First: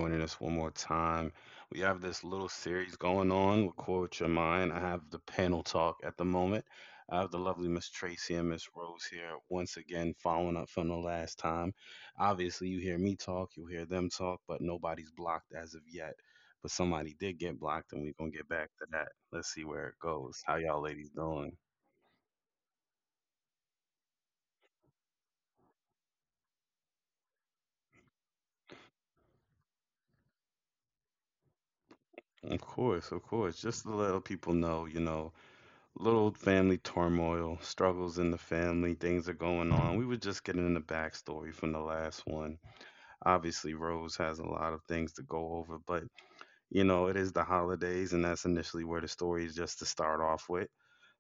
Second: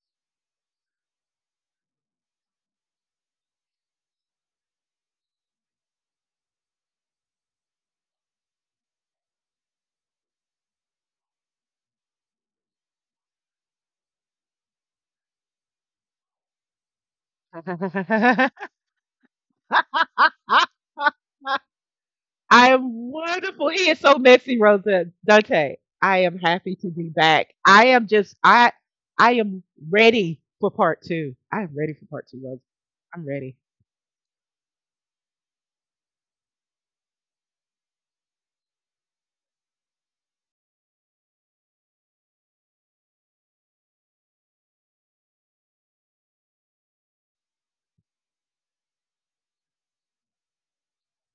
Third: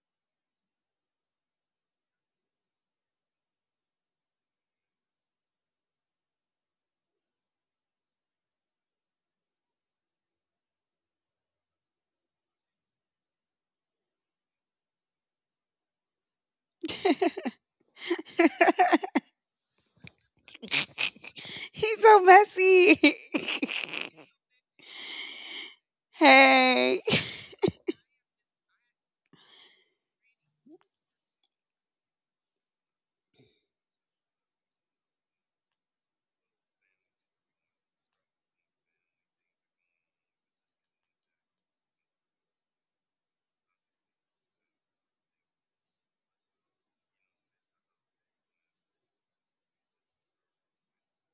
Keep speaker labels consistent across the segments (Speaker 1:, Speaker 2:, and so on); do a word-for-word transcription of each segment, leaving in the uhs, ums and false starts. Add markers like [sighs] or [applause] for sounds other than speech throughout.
Speaker 1: joining us one more time. We have this little series going on with Quote Your Mind. I have the panel talk at the moment. I have the lovely Miss Tracy and Miss Rose here once again, following up from the last time. Obviously, you hear me talk, you hear them talk, but nobody's blocked as of yet. But somebody
Speaker 2: [laughs]
Speaker 1: did
Speaker 3: [laughs]
Speaker 1: get blocked, and we're going to
Speaker 3: I
Speaker 1: get back to that. Let's see where it goes. How y'all ladies doing?
Speaker 2: He's so
Speaker 3: am
Speaker 2: messy.
Speaker 3: wonderful. He is so messy, Rosa Dante. I am happy to
Speaker 2: [laughs] Hey.
Speaker 3: be back. I am just I I am ready for part two. I am ready for part two, Rosa.
Speaker 1: Of course,
Speaker 3: I'm
Speaker 1: of
Speaker 3: ready.
Speaker 1: course. Just to let people know, you know, little family turmoil, struggles in the family, things are going on. We were just getting in the backstory from the last one. Obviously, Rose has a lot of things to go over, but you know, it is the holidays, and that's initially where the story is just to start off with.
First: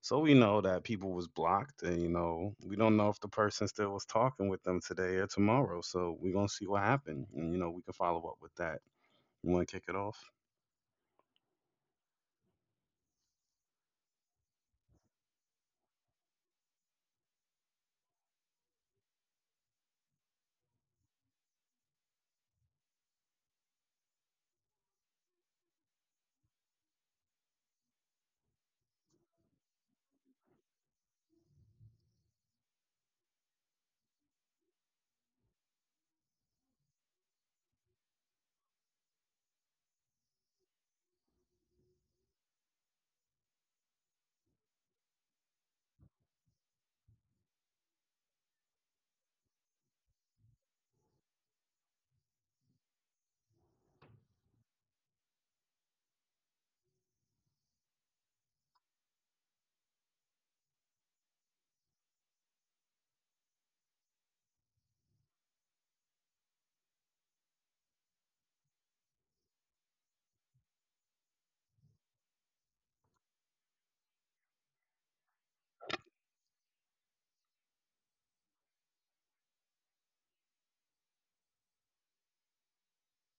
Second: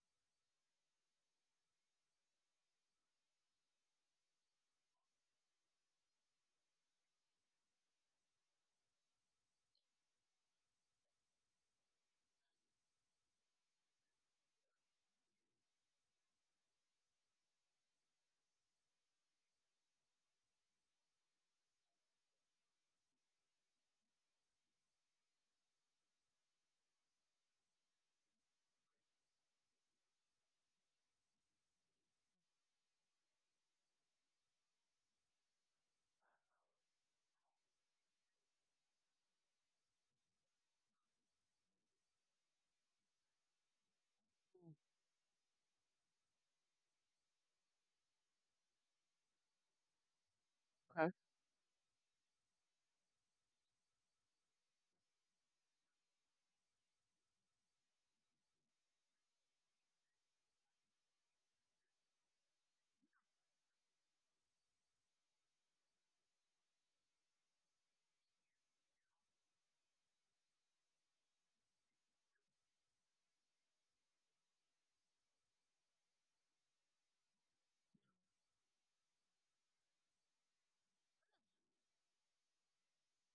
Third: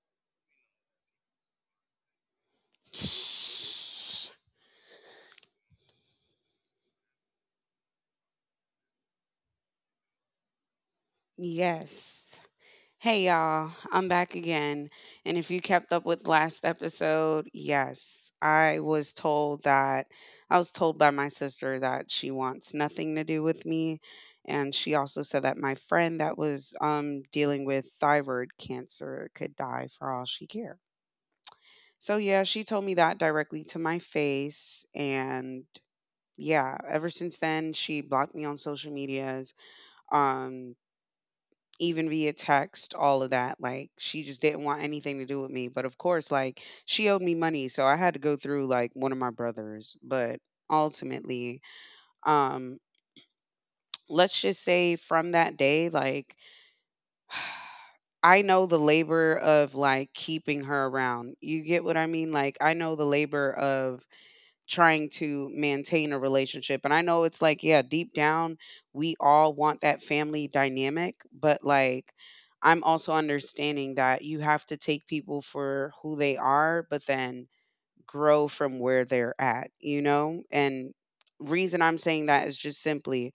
Speaker 1: So we know that people was blocked, and you know, we don't know if the person still was talking with them today or tomorrow. So we're gonna see what happened, and you know, we can follow up with that. You want to kick it off?
Speaker 2: Yes. Hey, y'all. I'm back again. And if you kept up with last episode, yes, I was told that I was told by my sister that she wants nothing to do with me. And she also said that my friend that was um, dealing with thyroid cancer could die for all she cared. So yeah, she told me that directly to my face, and yeah, ever since then she blocked me on social medias, um even via text, all of that. Like she just didn't want anything to do with me, but of course like she owed me money, so I had to go through like one of my brothers, but
Speaker 3: Okay,
Speaker 2: ultimately um let's just say from that day, like, I know the labor of like keeping her around. You get what I mean? Like I know the labor of trying to maintain a relationship. And I know it's like, yeah, deep down, we all want that family dynamic, but like, I'm also understanding that you have to take people for who they are, but then grow from where they're at, you know? And reason I'm saying that is just simply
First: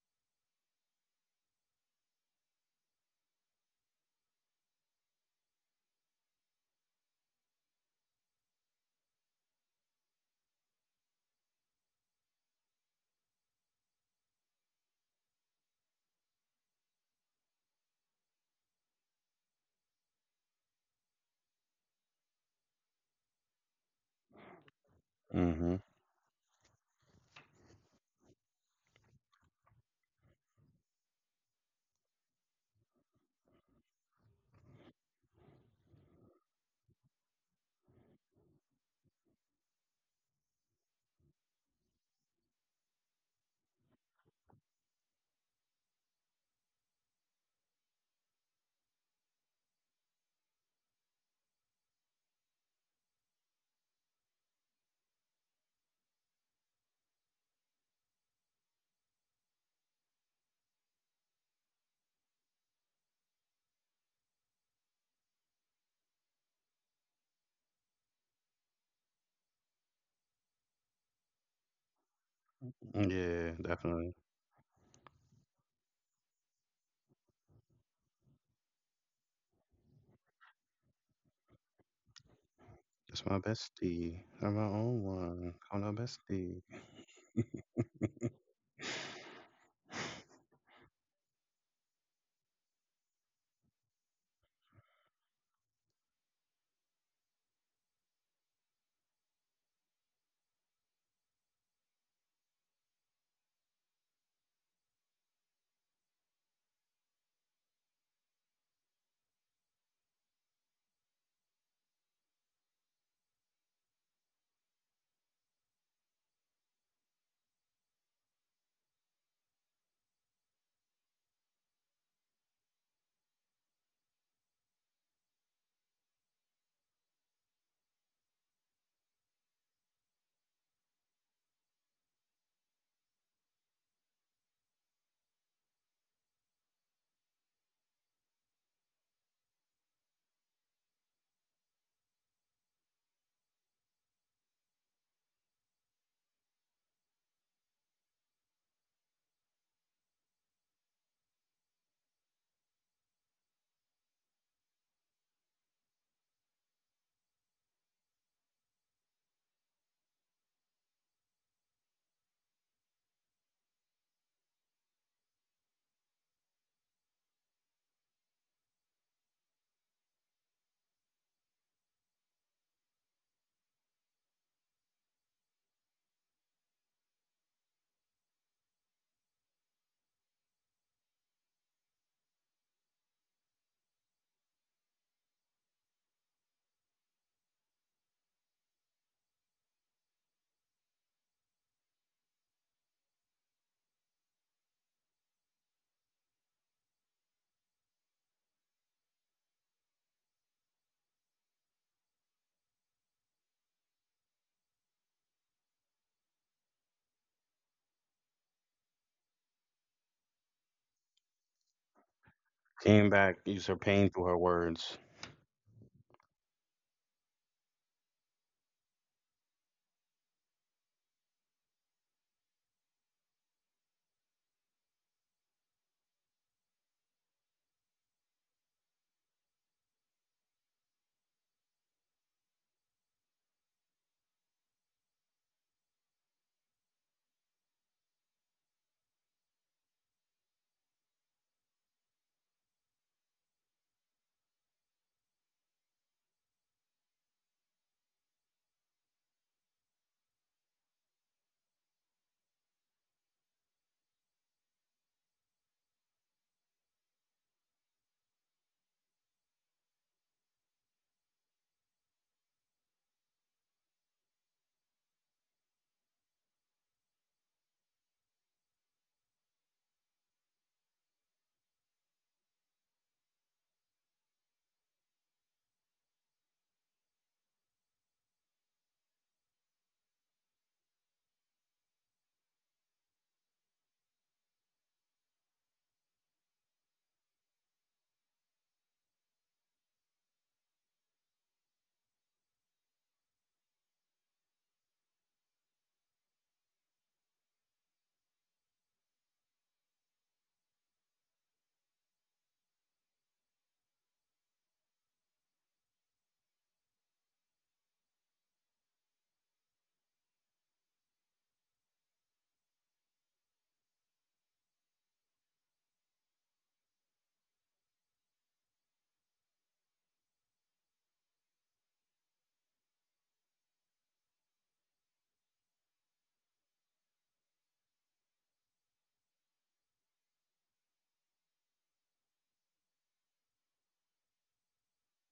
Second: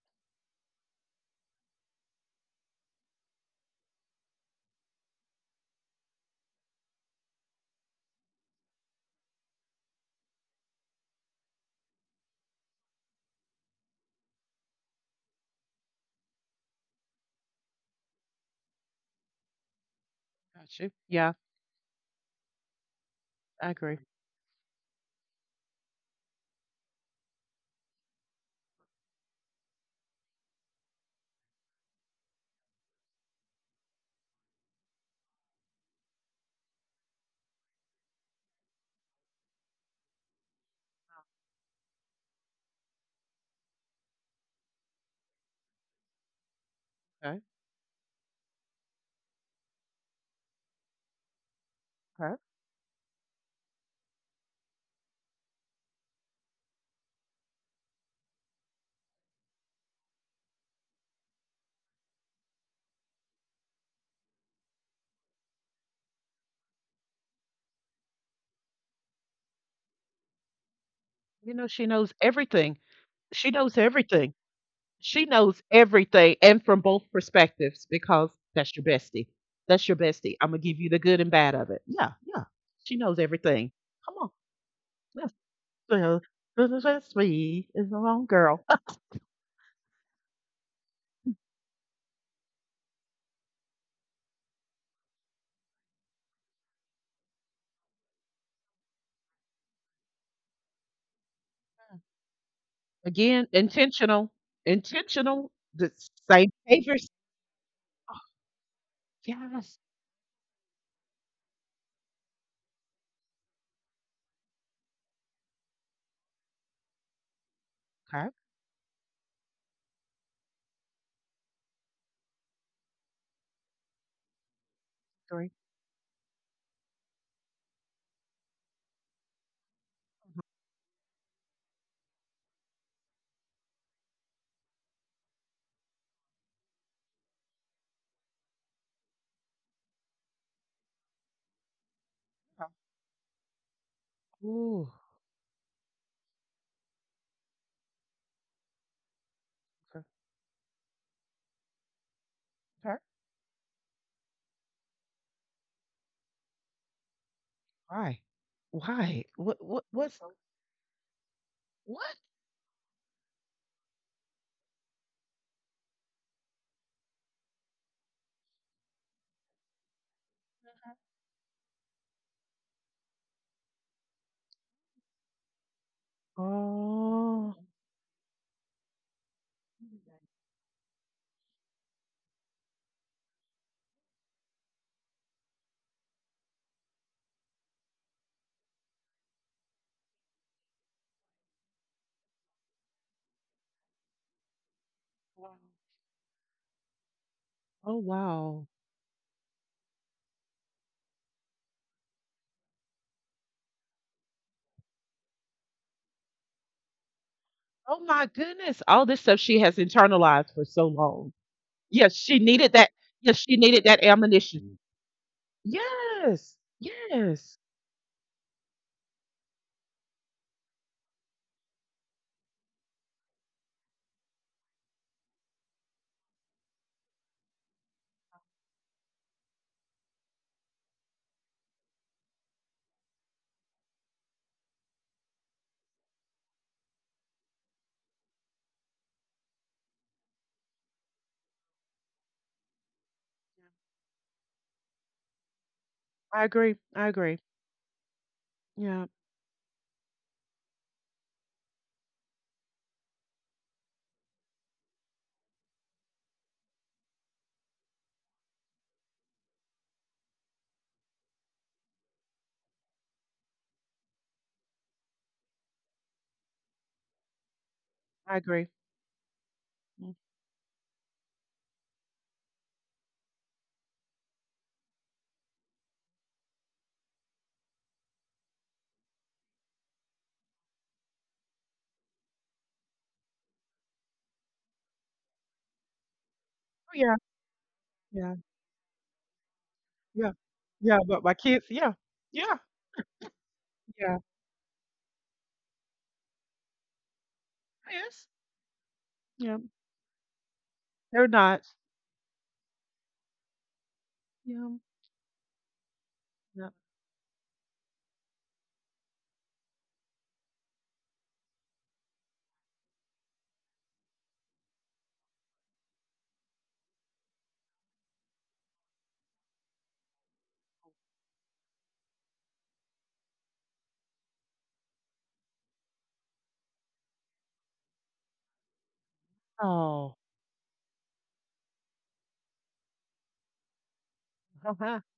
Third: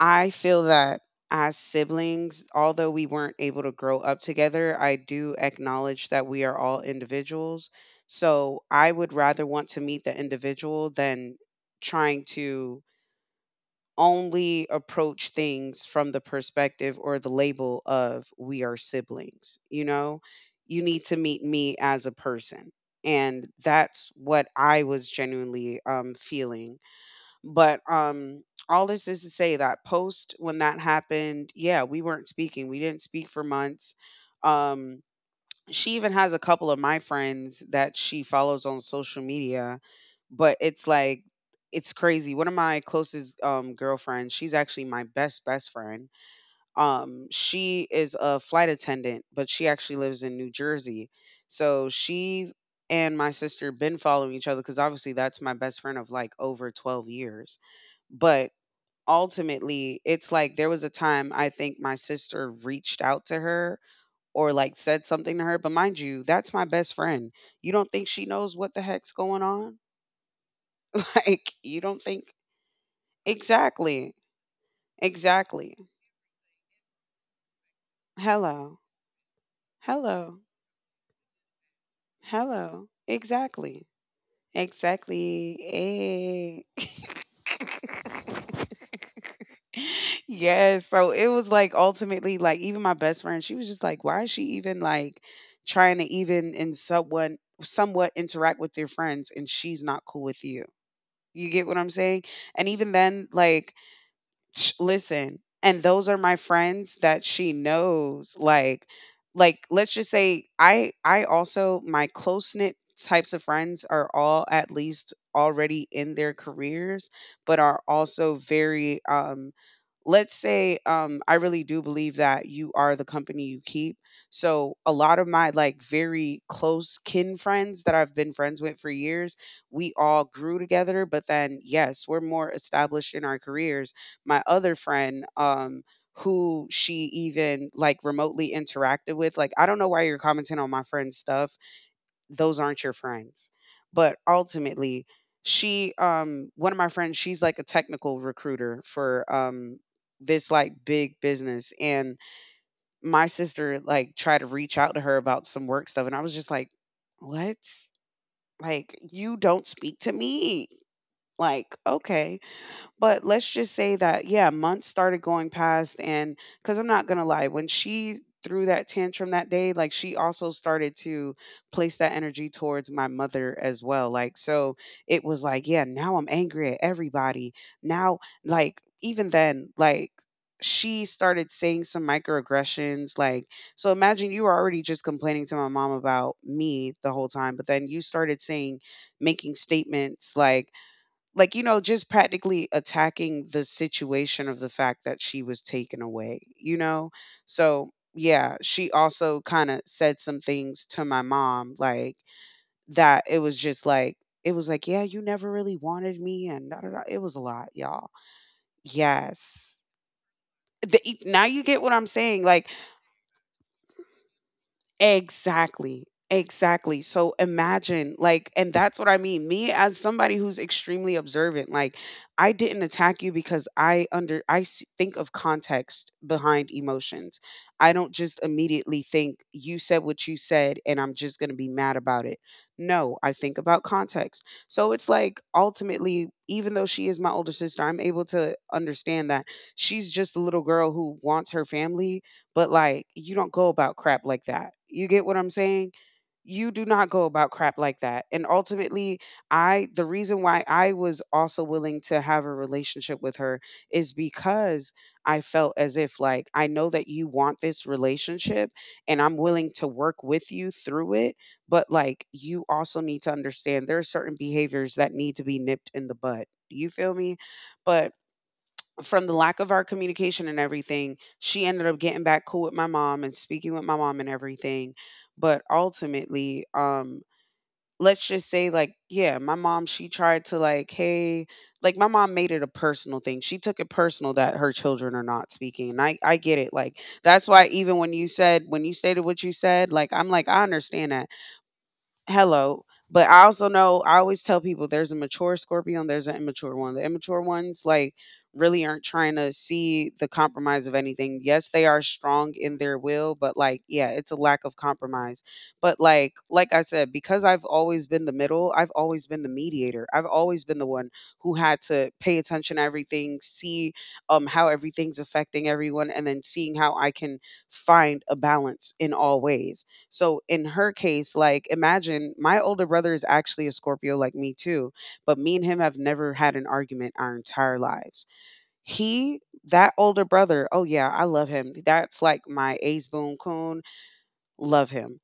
Speaker 2: I feel that as siblings, although we weren't able to grow up together, I do acknowledge that we are all individuals. So I would rather want to meet the individual than trying to only approach things from the perspective or the label of we are siblings. You know,
Speaker 3: got
Speaker 2: you
Speaker 3: you.
Speaker 2: need to
Speaker 3: Yeah,
Speaker 2: meet me as a person. And
Speaker 3: I agree.
Speaker 2: that's what I was
Speaker 1: Mm-hmm.
Speaker 2: genuinely um, feeling, but um, all this is to say that post when that happened, yeah, we weren't speaking. We didn't speak for months. Um, she even has a couple of my friends that she follows on social media, but it's like it's crazy. One of my closest um girlfriends, she's actually my best best friend, um,
Speaker 3: Okay,
Speaker 2: she is a flight attendant, but she actually lives in New Jersey. So
Speaker 3: okay.
Speaker 2: she and my sister been following each other because obviously that's my best friend of like over twelve years. But ultimately, it's like there was a time I think my sister reached out to her or like said something to her. But mind you, that's my best friend. You don't think she knows what the heck's going on? [laughs] Like,
Speaker 3: You know,
Speaker 2: you
Speaker 3: she
Speaker 2: don't
Speaker 3: knows
Speaker 2: think
Speaker 3: everything.
Speaker 1: Yeah,
Speaker 3: She knows
Speaker 1: definitely.
Speaker 2: exactly,
Speaker 3: everything. She knows
Speaker 2: exactly.
Speaker 3: everything, and from both perspectives, because that's
Speaker 2: Hello,
Speaker 3: your bestie. That's your bestie.
Speaker 2: hello,
Speaker 3: I'm gonna give you the good and bad of it. Yeah, yeah.
Speaker 2: hello,
Speaker 3: She knows
Speaker 1: It's my
Speaker 3: everything.
Speaker 2: exactly.
Speaker 1: bestie.
Speaker 3: Come on.
Speaker 1: I'm my own
Speaker 3: Yes,
Speaker 1: one.
Speaker 2: Exactly.
Speaker 1: I'm my
Speaker 3: so
Speaker 2: Eh.
Speaker 1: bestie.
Speaker 3: this is just me is a wrong
Speaker 1: [laughs]
Speaker 3: girl.
Speaker 2: [laughs] Yes. So it was like ultimately, like, even my
Speaker 3: [laughs]
Speaker 2: best friend, she was just like, why is she even like trying to even in someone somewhat interact with their friends and she's not cool with you? You get what I'm saying? And even then,
Speaker 3: Again,
Speaker 2: like,
Speaker 3: intentional,
Speaker 2: Sh- listen,
Speaker 3: intentional.
Speaker 2: and
Speaker 3: The
Speaker 2: those are my
Speaker 3: same
Speaker 2: friends
Speaker 3: behaviors.
Speaker 2: that she knows. Like, like
Speaker 3: Yes.
Speaker 2: let's just say I I also, my close knit types of friends are all at least already in their careers, but are
Speaker 3: Okay.
Speaker 2: also very um let's say um I really do believe that you are the company you keep. So a lot of my
Speaker 3: Three.
Speaker 2: like very close kin friends that I've been friends with for years, we all grew together, but then yes, we're more established in our careers. My other friend, um who she even like remotely interacted with, like, I don't know why you're commenting on my friend's stuff, those
Speaker 3: Oh.
Speaker 2: aren't your friends. But
Speaker 3: Ooh.
Speaker 2: ultimately, she, um one of my friends, she's like a technical recruiter for um
Speaker 3: Okay,
Speaker 2: this like big business, and
Speaker 3: okay.
Speaker 2: my sister like tried to reach out to her about some work stuff, and I was just like, "What?
Speaker 3: Why?
Speaker 2: Like
Speaker 3: Why?
Speaker 2: you
Speaker 3: What?
Speaker 2: don't
Speaker 3: What?
Speaker 2: speak to
Speaker 3: What's?
Speaker 2: me." Like,
Speaker 3: What?
Speaker 2: "Okay." But let's just say that, yeah, months started going past. And because I'm not going to lie, when she threw that tantrum that day, like she also started to place that energy towards my mother as well. Like, so it was like, yeah, now I'm angry at everybody.
Speaker 3: Oh.
Speaker 2: Now, like, even then, like, she started saying some microaggressions, like, so imagine you were already just complaining to my mom about me the whole time, but then you started saying making statements like like you know, just practically attacking the situation of the fact that she was taken away, you know. So
Speaker 3: Oh
Speaker 2: yeah,
Speaker 3: wow.
Speaker 2: she also kind of said some things to my mom, like, that it was just like, it was like, yeah, you never really wanted me and da, da, da. It was a lot,
Speaker 3: Oh
Speaker 2: y'all.
Speaker 3: my goodness. All this stuff she has
Speaker 2: Yes.
Speaker 3: internalized for so
Speaker 2: the, e-
Speaker 3: long.
Speaker 2: now you get what I'm
Speaker 3: Yes,
Speaker 2: saying,
Speaker 3: she
Speaker 2: like,
Speaker 3: needed that.
Speaker 1: Came back,
Speaker 3: Yes, she
Speaker 1: used her
Speaker 3: needed that
Speaker 1: pain through her
Speaker 3: ammunition.
Speaker 1: words.
Speaker 2: exactly.
Speaker 3: Yes.
Speaker 2: Exactly. So
Speaker 3: Yes.
Speaker 2: imagine, like, and that's what I mean. Me as somebody who's extremely observant, like, I didn't attack you because I under I s- think of context behind emotions. I don't just immediately think you said what you said and I'm just going to be mad about it. No, I think about context. So it's like ultimately, even though she is my older sister, I'm able to understand that she's just a little girl who wants her family, but like, you don't go about crap like that. You get what I'm saying?
Speaker 3: I
Speaker 2: You
Speaker 3: agree.
Speaker 2: do not
Speaker 3: I
Speaker 2: go
Speaker 3: agree.
Speaker 2: about crap like that. And
Speaker 3: Yeah.
Speaker 2: ultimately, I the reason why I was also willing to have a relationship with her is because I felt as if, like, I know that you want this relationship, and I'm willing to work with you through it, but like, you also need to understand there are certain behaviors that need to be nipped in the bud. You feel me? But
Speaker 3: I agree.
Speaker 2: from the lack of our
Speaker 3: Mm.
Speaker 2: communication and everything, she ended up getting back cool with my mom and speaking with my mom and everything. But ultimately, um, let's just say, like, yeah, my mom, she tried to, like, hey, like, my mom made it a personal thing. She took it personal that her children are not speaking. And I, I get it. Like,
Speaker 3: Oh, yeah,
Speaker 2: that's why even when you
Speaker 3: yeah,
Speaker 2: said, when you stated what you said, like, I'm
Speaker 3: yeah,
Speaker 2: like, I
Speaker 3: yeah,
Speaker 2: understand that,
Speaker 3: but my kids, yeah, yeah,
Speaker 2: hello. But I also know, I
Speaker 3: yeah,
Speaker 2: always tell people there's a mature Scorpion, there's an immature one. The immature ones like
Speaker 3: yes,
Speaker 2: really aren't trying to
Speaker 3: yeah,
Speaker 2: see the compromise of
Speaker 3: they're
Speaker 2: anything.
Speaker 3: not,
Speaker 2: Yes, they are strong in their will, but like, yeah, it's a lack
Speaker 3: yeah,
Speaker 2: of compromise. But like like
Speaker 3: yeah.
Speaker 2: I said, because I've always been the middle, I've always been the mediator. I've always been the one who had to pay attention to everything, see um how everything's affecting everyone, and then seeing how I can find a balance in all ways. So in her case, like, imagine my older brother is actually a Scorpio like me too, but me and him have never had an argument our entire lives. He, that
Speaker 3: Oh.
Speaker 2: older brother, oh yeah, I love him. That's like my ace boon coon.
Speaker 3: Uh
Speaker 2: Love
Speaker 3: huh.
Speaker 2: him.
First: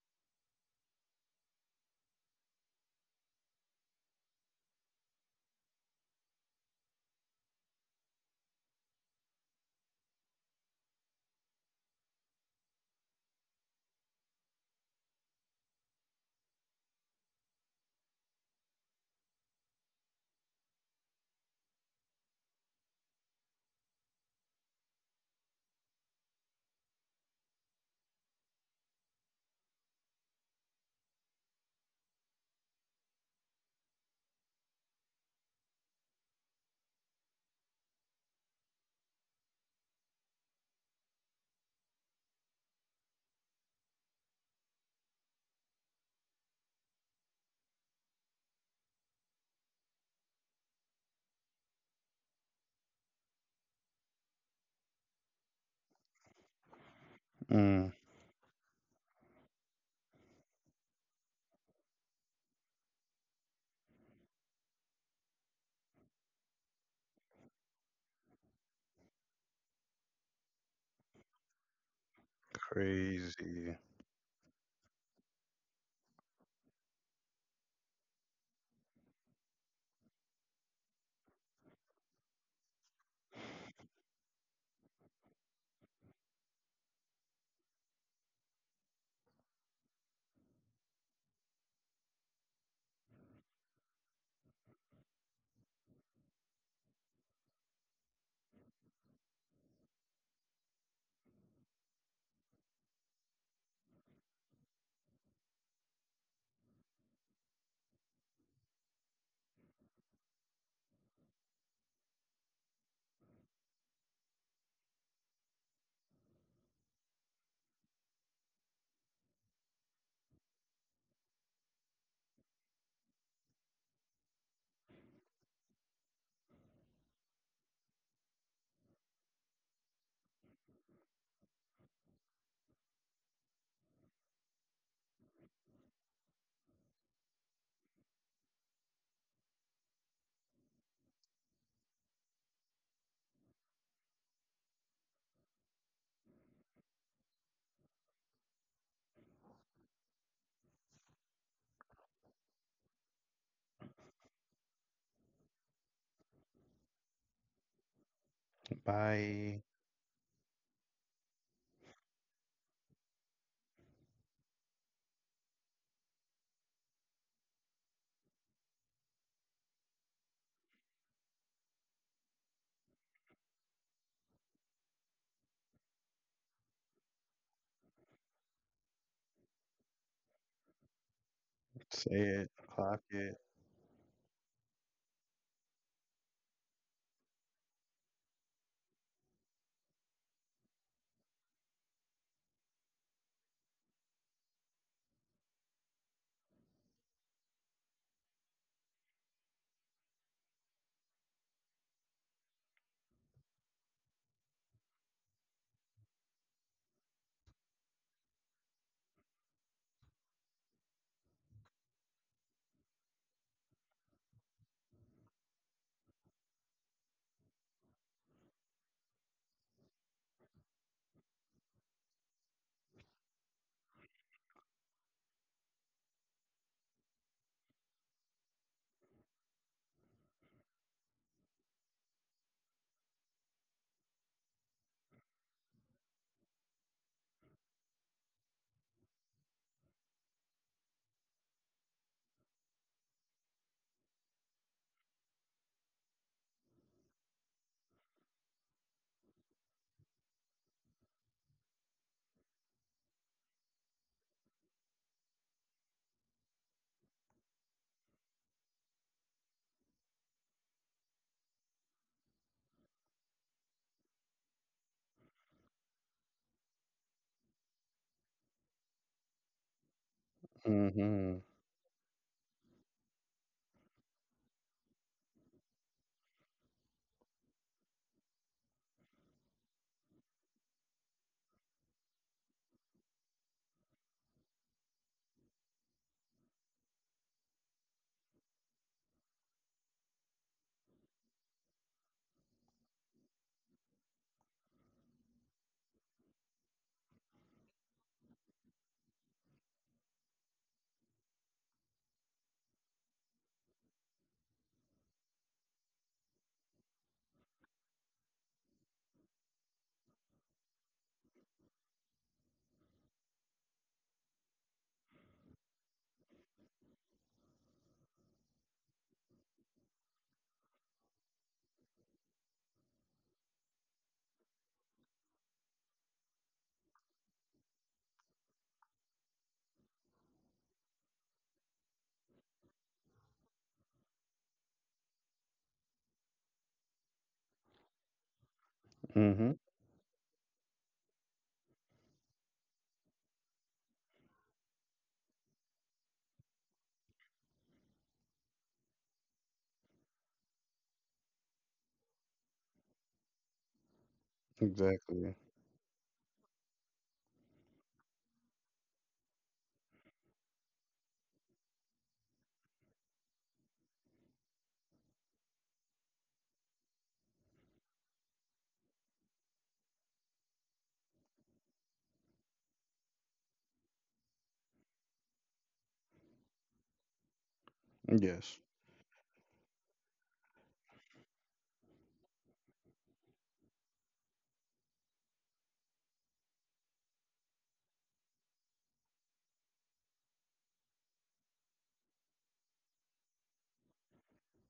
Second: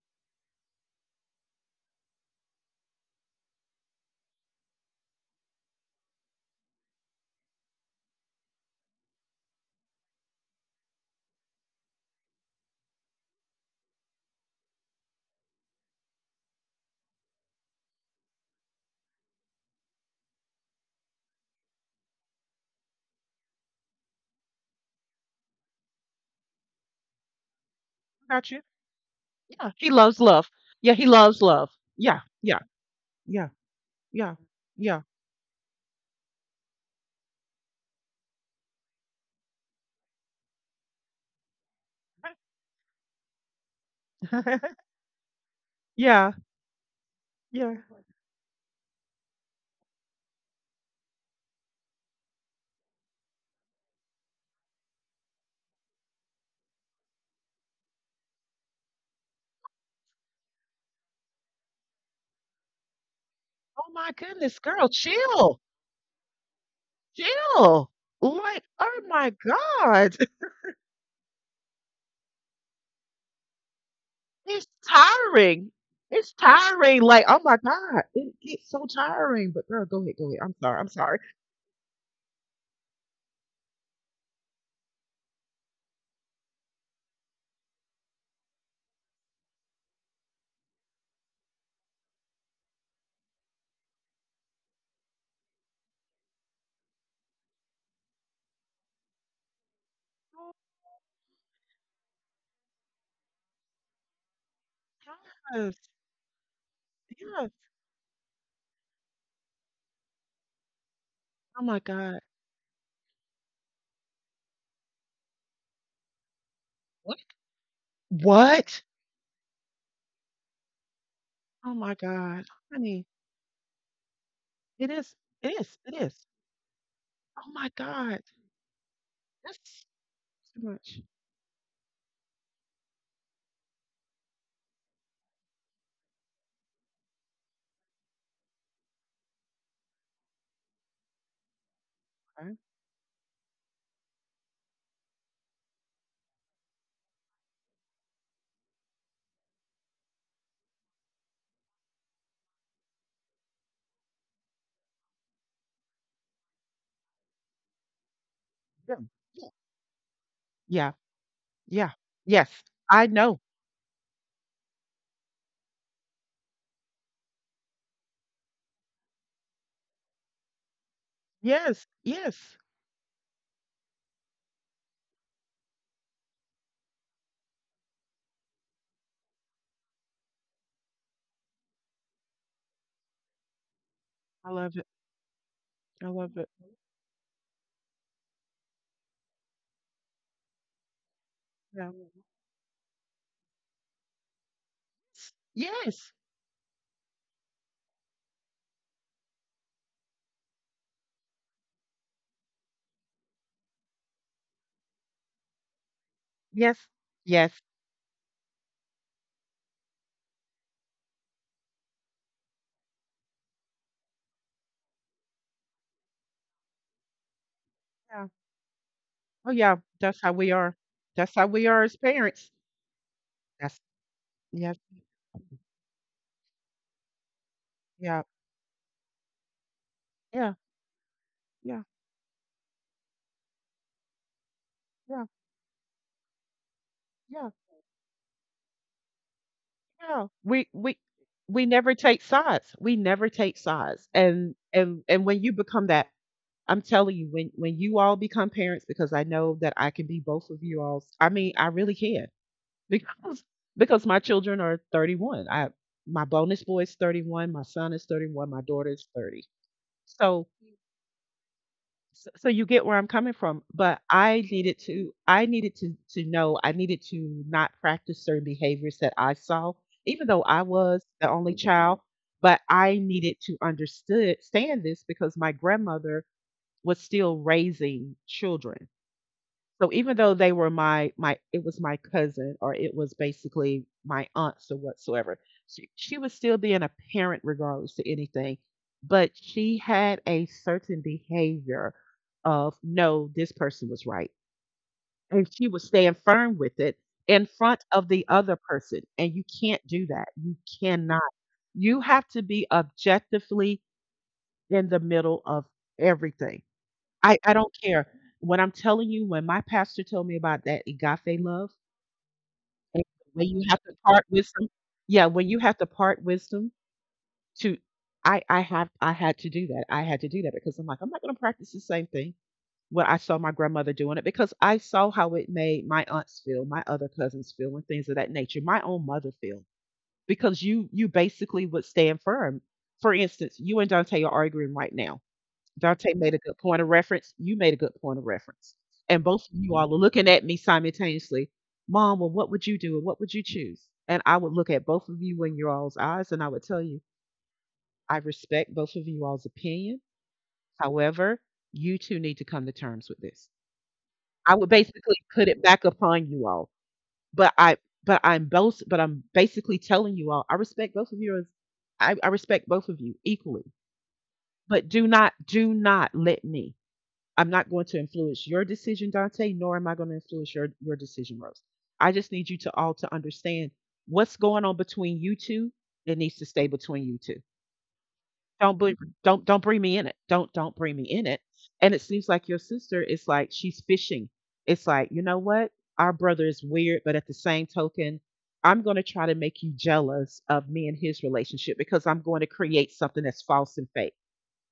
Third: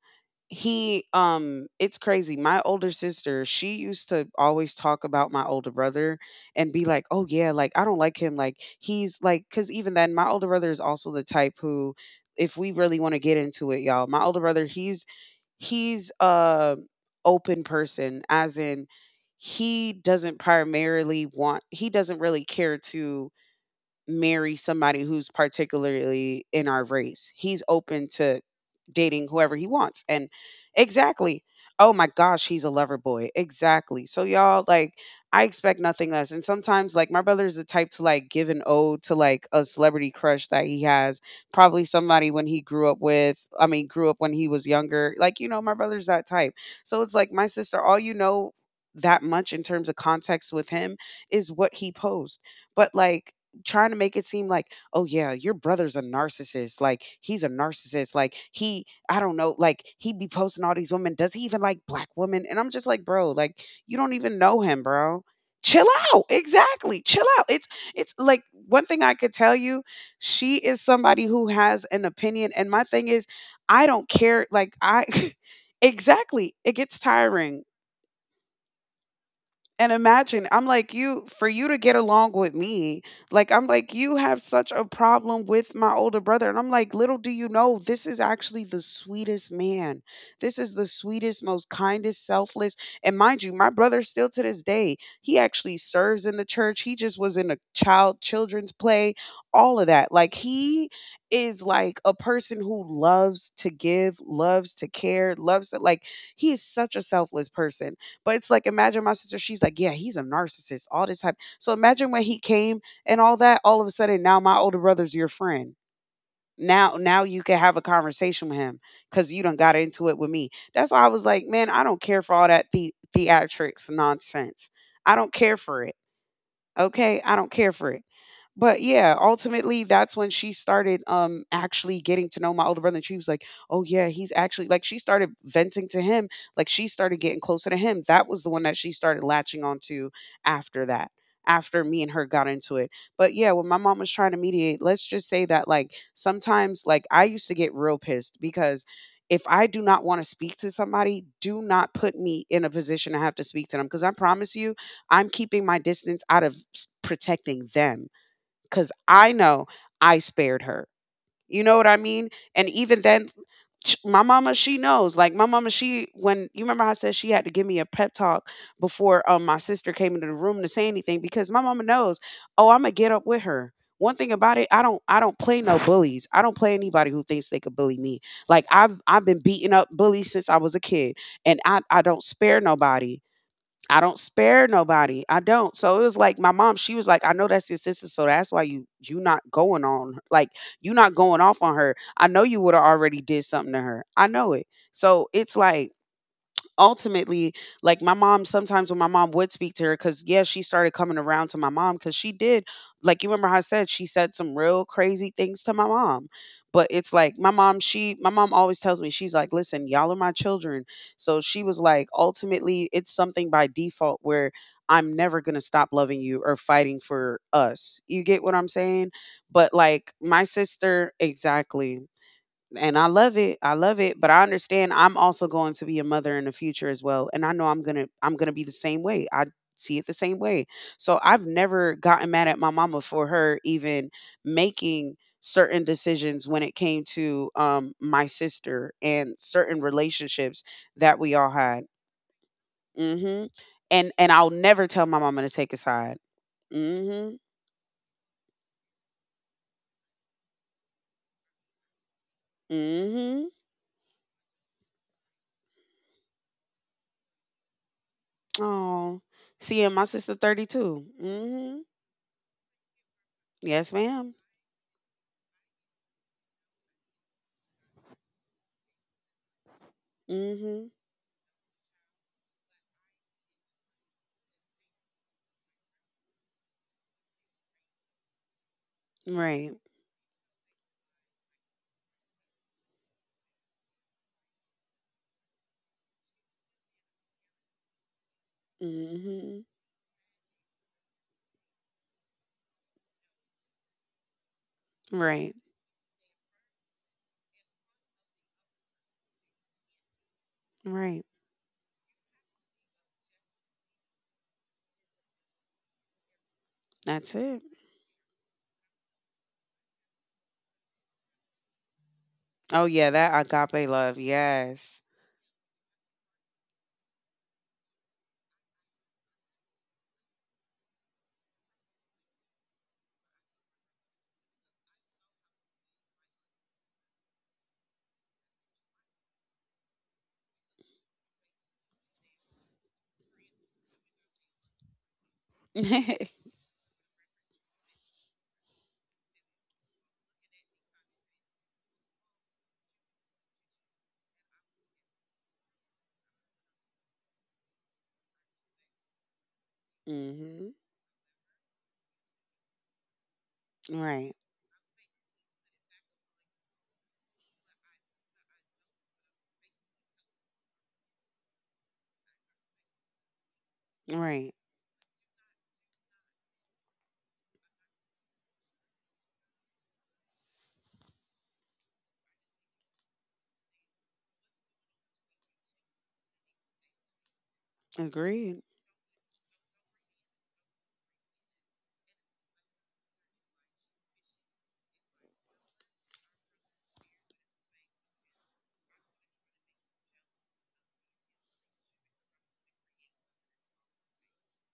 Speaker 2: He, um it's crazy. My older sister, she used to always talk about my older brother and be like, "Oh yeah, like, I don't like him." Like, he's like, cuz even then my older brother is also the type who, if we really want to get into it, y'all, my older brother, he's he's a open person, as in he doesn't primarily want he doesn't really care to marry somebody who's particularly in our race. He's open to
Speaker 3: Got you.
Speaker 2: dating whoever he
Speaker 3: Yeah, he
Speaker 2: wants.
Speaker 3: loves
Speaker 2: And
Speaker 3: love. Yeah, he loves
Speaker 2: exactly.
Speaker 3: love.
Speaker 2: Oh my
Speaker 3: Yeah,
Speaker 2: gosh,
Speaker 3: yeah,
Speaker 2: he's a lover boy.
Speaker 3: yeah,
Speaker 2: Exactly. So
Speaker 3: yeah,
Speaker 2: y'all, like,
Speaker 3: yeah,
Speaker 2: I expect nothing less. And sometimes like my brother is the type to like give an ode to like a celebrity crush that he has, probably somebody when he grew up with, I mean grew up when he was
Speaker 3: [laughs]
Speaker 2: younger. Like, you know, my brother's that
Speaker 3: yeah,
Speaker 2: type. So it's like my
Speaker 3: yeah.
Speaker 2: sister, all you know that much in terms of context with him is what he posed. But like trying to make it seem like, "Oh yeah, your brother's a narcissist, like, he's a
Speaker 1: Mm,
Speaker 2: narcissist, like, he I don't know, like, he be posting all these women, does he even like black women?" And I'm just like, "Bro, like,
Speaker 3: Oh
Speaker 2: you don't
Speaker 3: my
Speaker 2: even know
Speaker 3: goodness,
Speaker 2: him,
Speaker 3: girl,
Speaker 2: bro.
Speaker 3: chill,
Speaker 2: Chill out." Exactly. Chill out. It's
Speaker 3: chill.
Speaker 2: it's like,
Speaker 3: Like,
Speaker 2: one thing
Speaker 3: oh
Speaker 2: I could
Speaker 3: my
Speaker 2: tell you,
Speaker 3: God, [laughs]
Speaker 2: she is somebody who has an opinion, and my thing is,
Speaker 1: crazy.
Speaker 2: I don't care,
Speaker 3: it's
Speaker 2: like, I [laughs]
Speaker 3: tiring. It's
Speaker 2: Exactly. It gets
Speaker 3: tiring. Like, oh my
Speaker 2: tiring.
Speaker 3: God, it, it's so tiring. But girl,
Speaker 2: And
Speaker 3: go ahead, go ahead.
Speaker 2: imagine,
Speaker 3: I'm
Speaker 2: I'm
Speaker 3: sorry, I'm
Speaker 2: like,
Speaker 3: sorry.
Speaker 2: you, for you to get along with me, like, I'm like, you have such a problem with my older brother. And I'm like, little do you know, this is actually the sweetest man. This is the sweetest, most kindest, selfless. And mind you, my brother, still to this day, he actually serves in the church. He just was in a child, children's play, all of that. Like, he is like a person who loves to give, loves to care, loves
Speaker 3: Yes,
Speaker 2: to, like, he is such a selfless
Speaker 3: yes.
Speaker 2: person, but it's like imagine my sister, she's like, yeah, he's a narcissist, all this type.
Speaker 3: Oh
Speaker 2: So
Speaker 3: my
Speaker 2: imagine
Speaker 3: God.
Speaker 2: when he came and all that, all of a sudden now my older brother's your friend. Now
Speaker 3: What?
Speaker 2: now you can have a conversation with him
Speaker 3: What?
Speaker 2: because you done got into it with me. That's why I was like, man,
Speaker 3: Oh
Speaker 2: I
Speaker 3: my
Speaker 2: don't care for
Speaker 3: God.
Speaker 2: all that the
Speaker 3: Honey,
Speaker 2: theatrics nonsense.
Speaker 3: it is,
Speaker 2: I don't
Speaker 3: it
Speaker 2: care
Speaker 3: is,
Speaker 2: for
Speaker 3: it
Speaker 2: it.
Speaker 3: is.
Speaker 2: Okay, I
Speaker 3: Oh
Speaker 2: don't
Speaker 3: my
Speaker 2: care for it.
Speaker 3: God.
Speaker 2: But yeah, ultimately
Speaker 3: That's
Speaker 2: that's when she
Speaker 3: too much.
Speaker 2: started um actually getting to know my older brother. And she was like, oh yeah, he's actually like she started venting to him, like she started getting closer to him. That was the one that she started latching onto after that, after me and her got
Speaker 3: Okay.
Speaker 2: into it. But yeah, when my mom was trying to mediate, let's just say that like sometimes like I used to get real pissed because if I do not want to speak to somebody, do not put me in a position to have to speak to them. Because I promise you, I'm keeping my distance out of s- protecting them because
Speaker 3: Yeah.
Speaker 2: I
Speaker 3: Yeah.
Speaker 1: Bye.
Speaker 2: know I spared her.
Speaker 3: Yeah.
Speaker 2: You know what
Speaker 3: Yeah.
Speaker 2: I mean?
Speaker 3: Yes.
Speaker 2: And even
Speaker 3: I
Speaker 2: then,
Speaker 3: know.
Speaker 2: sh- my mama, she knows. Like my mama, she when you remember how I said she had to give me a pep talk before um my sister came into the room to say anything because my mama
Speaker 3: Yes.
Speaker 2: knows.
Speaker 3: Yes.
Speaker 2: Oh, I'm gonna get up with her. One thing about it, I don't I don't play no bullies. I don't play anybody who thinks they could bully me. Like I've I've been beating up bullies since I was a kid, and I I
Speaker 1: Say
Speaker 2: don't
Speaker 1: it.
Speaker 2: spare
Speaker 1: Clock
Speaker 2: nobody.
Speaker 1: it.
Speaker 2: I don't
Speaker 3: I
Speaker 2: spare
Speaker 3: love it.
Speaker 2: nobody. I don't. So it
Speaker 3: I
Speaker 2: was like
Speaker 3: love it.
Speaker 2: my mom, she was like, I know that's your sister, so that's why you you not going on her- like you not going off on
Speaker 3: Yeah.
Speaker 2: her. I know you would have already did something to her. I know it. So it's like
Speaker 3: Yes.
Speaker 2: ultimately, like my mom, sometimes when my mom would speak to her, because yeah, she started coming around to my mom because she did, like you remember how I said she said some real crazy things to my mom. But
Speaker 3: Yes.
Speaker 2: it's like my
Speaker 3: Yes.
Speaker 2: mom, she my mom always tells me, she's like, listen, y'all are my children. So she was like, ultimately, it's something by default where I'm never gonna stop loving you or fighting for us. You
Speaker 3: Yeah.
Speaker 2: get what I'm saying?
Speaker 3: Oh
Speaker 2: But
Speaker 3: yeah.
Speaker 2: like
Speaker 3: That's how
Speaker 2: my
Speaker 3: we are.
Speaker 2: sister,
Speaker 3: That's how we are as
Speaker 2: exactly,
Speaker 3: parents.
Speaker 2: and I love it. I
Speaker 3: That's
Speaker 2: love it, but I
Speaker 3: yes.
Speaker 2: understand I'm also going to be a mother in the future as well, and I know I'm going to
Speaker 3: Yeah.
Speaker 2: I'm going to be the same way. I see it the same
Speaker 3: Yeah.
Speaker 2: way. So I've
Speaker 3: Yeah.
Speaker 2: never gotten mad at my mama for her even making
Speaker 3: Yeah.
Speaker 2: certain decisions when it came to
Speaker 3: Yeah.
Speaker 2: um my sister and certain
Speaker 3: No,
Speaker 2: relationships
Speaker 3: we we
Speaker 2: that we all
Speaker 3: we
Speaker 2: had.
Speaker 3: never take sides. We never
Speaker 2: Mhm.
Speaker 3: take sides.
Speaker 2: And and I'll
Speaker 3: And
Speaker 2: never
Speaker 3: and
Speaker 2: tell my
Speaker 3: and
Speaker 2: mama
Speaker 3: when
Speaker 2: to
Speaker 3: you
Speaker 2: take a
Speaker 3: become that,
Speaker 2: side.
Speaker 3: I'm telling you,
Speaker 2: Mhm.
Speaker 3: when when you all become parents, because I know that I can be both of you all. I mean, I really can [laughs] because
Speaker 2: Mhm.
Speaker 3: because my children are thirty-one. I My bonus boy is thirty-one. My son is thirty-one. My daughter is
Speaker 2: Oh.
Speaker 3: thirty.
Speaker 2: Seeing my sister
Speaker 3: So
Speaker 2: thirty-two. Mhm.
Speaker 3: so, so you get where I'm coming from,
Speaker 2: Yes,
Speaker 3: but
Speaker 2: ma'am.
Speaker 3: I needed to I needed to to know I needed to not practice certain behaviors that I saw, even though I
Speaker 2: Mhm.
Speaker 3: was the
Speaker 1: Mm-hmm.
Speaker 3: only child, but I needed to understood stand this because my grandmother was still raising children.
Speaker 2: Right.
Speaker 3: So even though they were my my it was my cousin, or it was basically my aunts or whatsoever, she, she was still being a parent regardless to anything. But
Speaker 2: Hmm.
Speaker 3: she had a certain behavior of no, this person was right. And
Speaker 2: Right.
Speaker 3: she was staying firm with it in front of the other person. And you can't do that. You cannot.
Speaker 2: Right.
Speaker 3: You have to be objectively in the middle of everything.
Speaker 2: That's
Speaker 3: I I
Speaker 2: it.
Speaker 3: don't care. When I'm telling you, when my pastor told me about that agape love,
Speaker 2: Oh
Speaker 3: and
Speaker 2: yeah, that
Speaker 3: when you have
Speaker 2: agape
Speaker 3: to
Speaker 2: love.
Speaker 3: part wisdom,
Speaker 2: Yes.
Speaker 3: yeah, when you have to part wisdom to, I I have I had to do that. I had to do that because I'm like I'm not going to practice the same thing. When I saw my grandmother doing it, because I saw how it made my aunts feel, my other cousins feel, and things of that nature. My own mother feel because you you basically would stand firm. For instance, you and Dante are arguing right now.
Speaker 2: [laughs]
Speaker 3: Dante made a
Speaker 2: hmm
Speaker 3: good point of reference. You made a good point of reference. And both
Speaker 1: Mm-hmm.
Speaker 3: of you all are looking at me simultaneously. Mom, well, what would you do? And what would you choose? And I would look at both of you in your all's eyes and I would tell you, I respect both of you all's opinion. However, you two need to come to terms with this.
Speaker 2: Right.
Speaker 3: I would basically
Speaker 1: Exactly.
Speaker 3: put it back upon you all. But I but I'm both but I'm basically telling you all, I respect both of you as I, I respect both of you equally.
Speaker 2: Right.
Speaker 3: But do not, do not let me. I'm not going to influence your decision, Dante, nor am I going to influence your, your decision, Rose. I just need you to all to understand what's going on between you two. It needs to stay between you two.
Speaker 2: Agreed.
Speaker 1: Yes.
Speaker 3: Don't bring, don't don't bring me in it. Don't don't bring me in it. And it seems like your sister is like she's fishing. It's like, you know what, our brother is weird, but at the same token, I'm going to try to make you jealous of me and his relationship because I'm going to create something that's false and fake,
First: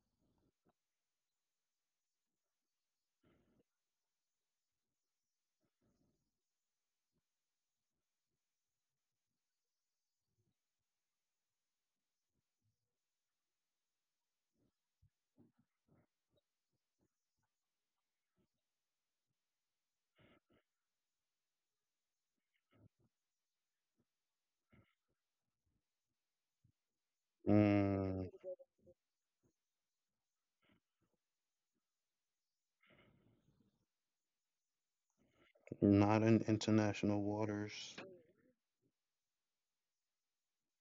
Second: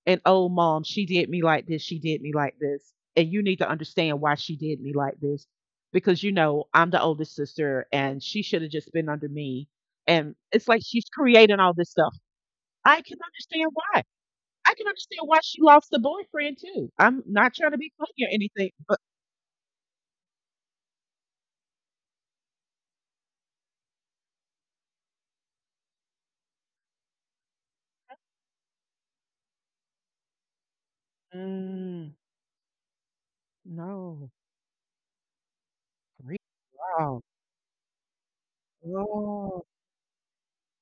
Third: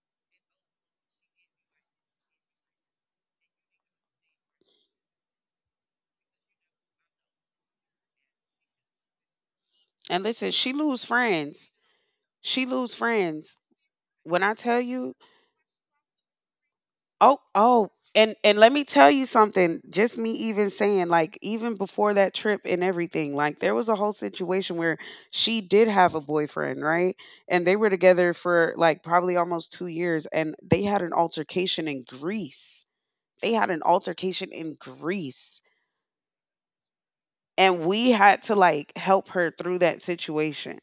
Speaker 3: and oh Mom, she did me like this, she did me like this, and you need to understand why she did me like this because, you know, I'm the oldest sister and she should have just been under me.
Speaker 2: And
Speaker 3: And
Speaker 2: listen,
Speaker 3: it's
Speaker 2: she
Speaker 3: like
Speaker 2: lose
Speaker 3: she's creating
Speaker 2: friends.
Speaker 3: all this stuff.
Speaker 2: She lose
Speaker 3: i can
Speaker 2: friends.
Speaker 3: understand why
Speaker 2: When I
Speaker 3: i
Speaker 2: tell
Speaker 3: can
Speaker 2: you,
Speaker 3: understand why she lost the boyfriend too. I'm
Speaker 2: oh,
Speaker 3: not trying to
Speaker 2: oh,
Speaker 3: be funny or
Speaker 2: and and
Speaker 3: anything,
Speaker 2: let me
Speaker 3: but
Speaker 2: tell you something. Just me even saying, like, even before that trip and everything, like, there was a whole situation where she did have a boyfriend, right? And they were
Speaker 1: Mm,
Speaker 2: together for like probably almost two years, and they had an altercation in
Speaker 3: mm,
Speaker 2: Greece. They had an
Speaker 3: no.
Speaker 2: altercation in Greece,
Speaker 1: not
Speaker 3: Greek-
Speaker 1: in international
Speaker 3: wow.
Speaker 2: and
Speaker 1: waters.
Speaker 2: we had to like help her
Speaker 3: Oh,
Speaker 2: through that situation.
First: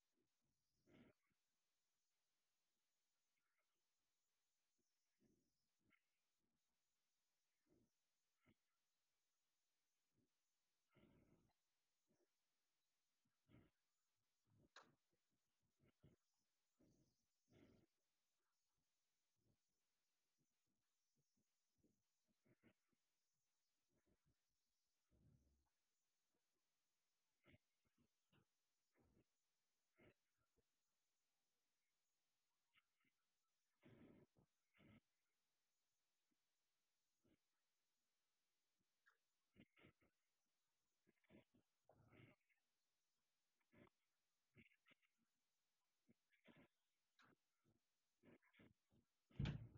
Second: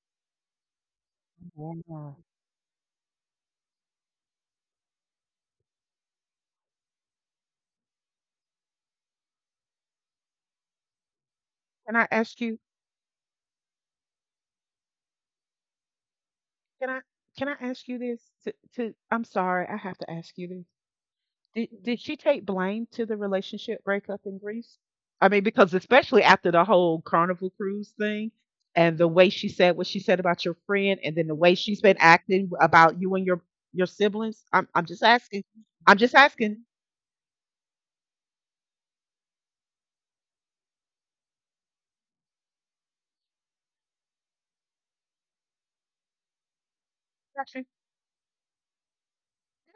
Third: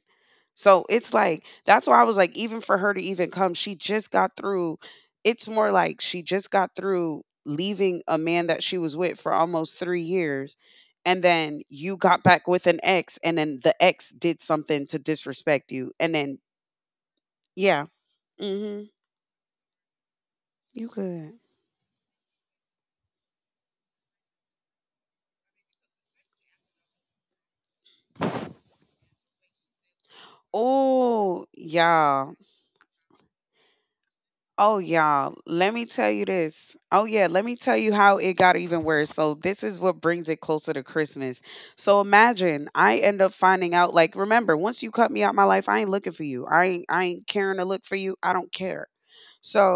Speaker 2: So it's like that's why I
Speaker 3: wow.
Speaker 2: was like, even for her to even come, she just got through. It's more like she just got through leaving a man that she was with for almost three years. And then
Speaker 3: can
Speaker 2: you
Speaker 3: i
Speaker 2: got
Speaker 3: ask
Speaker 2: back
Speaker 3: you
Speaker 2: with an ex, and then the ex did something to disrespect you. And then,
Speaker 3: can i can I
Speaker 2: yeah,
Speaker 3: ask you this to,
Speaker 2: hmm,
Speaker 3: to I'm sorry, I have to ask you this.
Speaker 2: you could.
Speaker 3: Did did she take blame to the relationship breakup in Greece? I mean, because especially after the whole carnival cruise thing and the way she said what she said about your friend and then the
Speaker 2: Oh,
Speaker 3: way she's been
Speaker 2: yeah.
Speaker 3: acting about you and your your siblings. I'm
Speaker 2: Oh,
Speaker 3: I'm just
Speaker 2: y'all,
Speaker 3: asking.
Speaker 2: let me
Speaker 3: I'm
Speaker 2: tell
Speaker 3: just
Speaker 2: you
Speaker 3: asking.
Speaker 2: this. Oh, yeah, let me tell you how it got even worse. So, this is what brings it closer to Christmas. So, imagine I end up finding out, like, remember, once you cut me out my life, I ain't looking for you. I ain't, I ain't caring to
Speaker 3: Gotcha.
Speaker 2: look for you. I don't care.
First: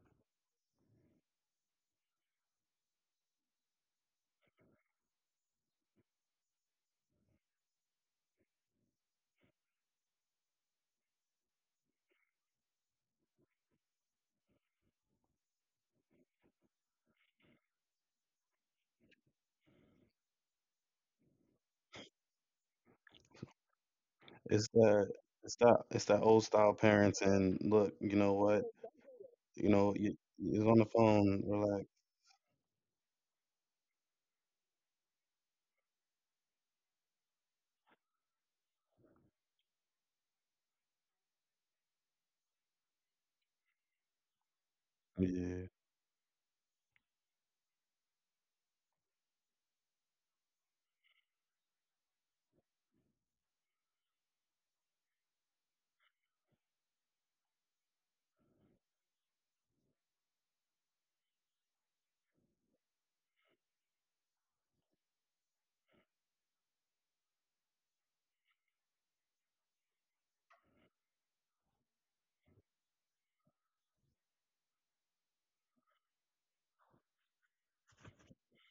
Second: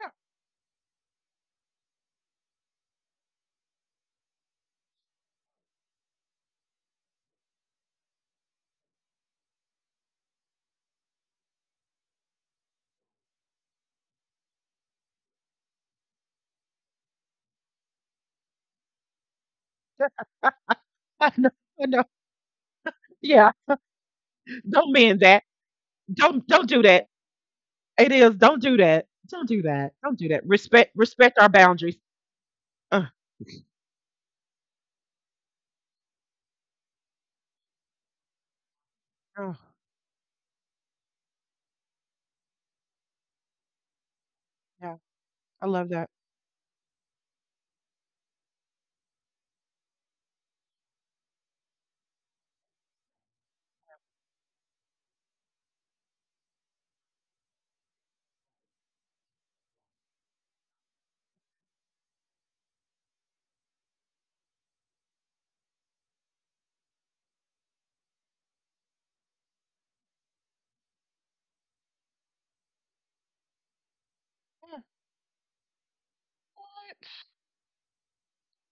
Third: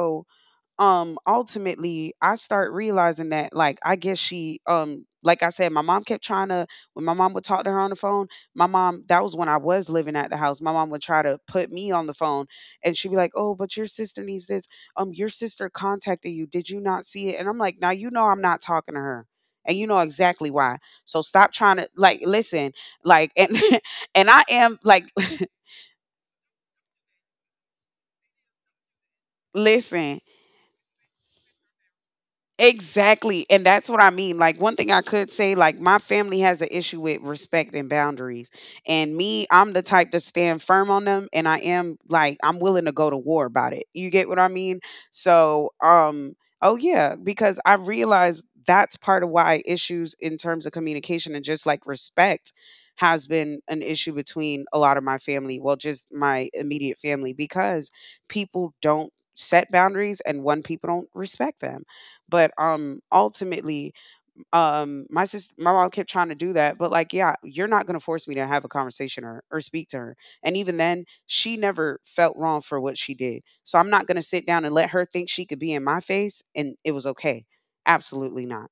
Speaker 3: Yeah.
Speaker 2: um ultimately I start realizing that like I guess she um like I said my mom kept trying to, when my mom would talk to her on the phone, my mom, that was when I was living at the house, my mom would try to put me on the phone and she'd be like, oh, but your sister needs this, um your sister contacted you, did you not see it? And I'm like, now you know I'm not talking to her and you know exactly why. So
Speaker 3: [laughs] I
Speaker 2: stop
Speaker 3: know,
Speaker 2: trying
Speaker 3: I
Speaker 2: to,
Speaker 3: know.
Speaker 2: like, listen, like, and
Speaker 3: Yeah.
Speaker 2: [laughs] and I
Speaker 1: It's
Speaker 2: am
Speaker 3: Don't
Speaker 1: that,
Speaker 2: like,
Speaker 3: mean that.
Speaker 1: it's that it's that old
Speaker 3: Don't don't
Speaker 1: style
Speaker 3: do that.
Speaker 1: parents and look,
Speaker 3: It
Speaker 1: you know
Speaker 3: is.
Speaker 1: what?
Speaker 3: Don't do that. Don't
Speaker 2: [laughs]
Speaker 3: do
Speaker 1: You know,
Speaker 3: that.
Speaker 1: you,
Speaker 3: Don't
Speaker 2: listen.
Speaker 3: do that.
Speaker 1: it's on the
Speaker 3: Respect respect
Speaker 1: phone.
Speaker 3: our
Speaker 1: Relax.
Speaker 3: boundaries. Uh,
Speaker 2: Exactly. And that's what I mean. Like, one thing I could say, like, my family has an issue with respect and boundaries. And me,
Speaker 3: oh,
Speaker 2: I'm the type to stand firm on them. And I am, like, I'm willing to go to war about it. You get what I mean?
Speaker 3: yeah.
Speaker 1: Yeah.
Speaker 3: I
Speaker 2: So,
Speaker 3: love that.
Speaker 2: um, oh, yeah, because I realized that's part of why issues in terms of communication and just like respect has been an issue between a lot of my family. Well, just my immediate family, because people don't set boundaries and one, people don't respect them. But um ultimately, um, my sister, my mom kept trying to do that, but like, yeah, you're not gonna force me to have a conversation or or speak to her. And even then, she never felt wrong for what she did. So I'm not gonna sit down and
Speaker 3: Yeah.
Speaker 2: let her think she could be in my face and it
Speaker 3: What?
Speaker 2: was okay. Absolutely not.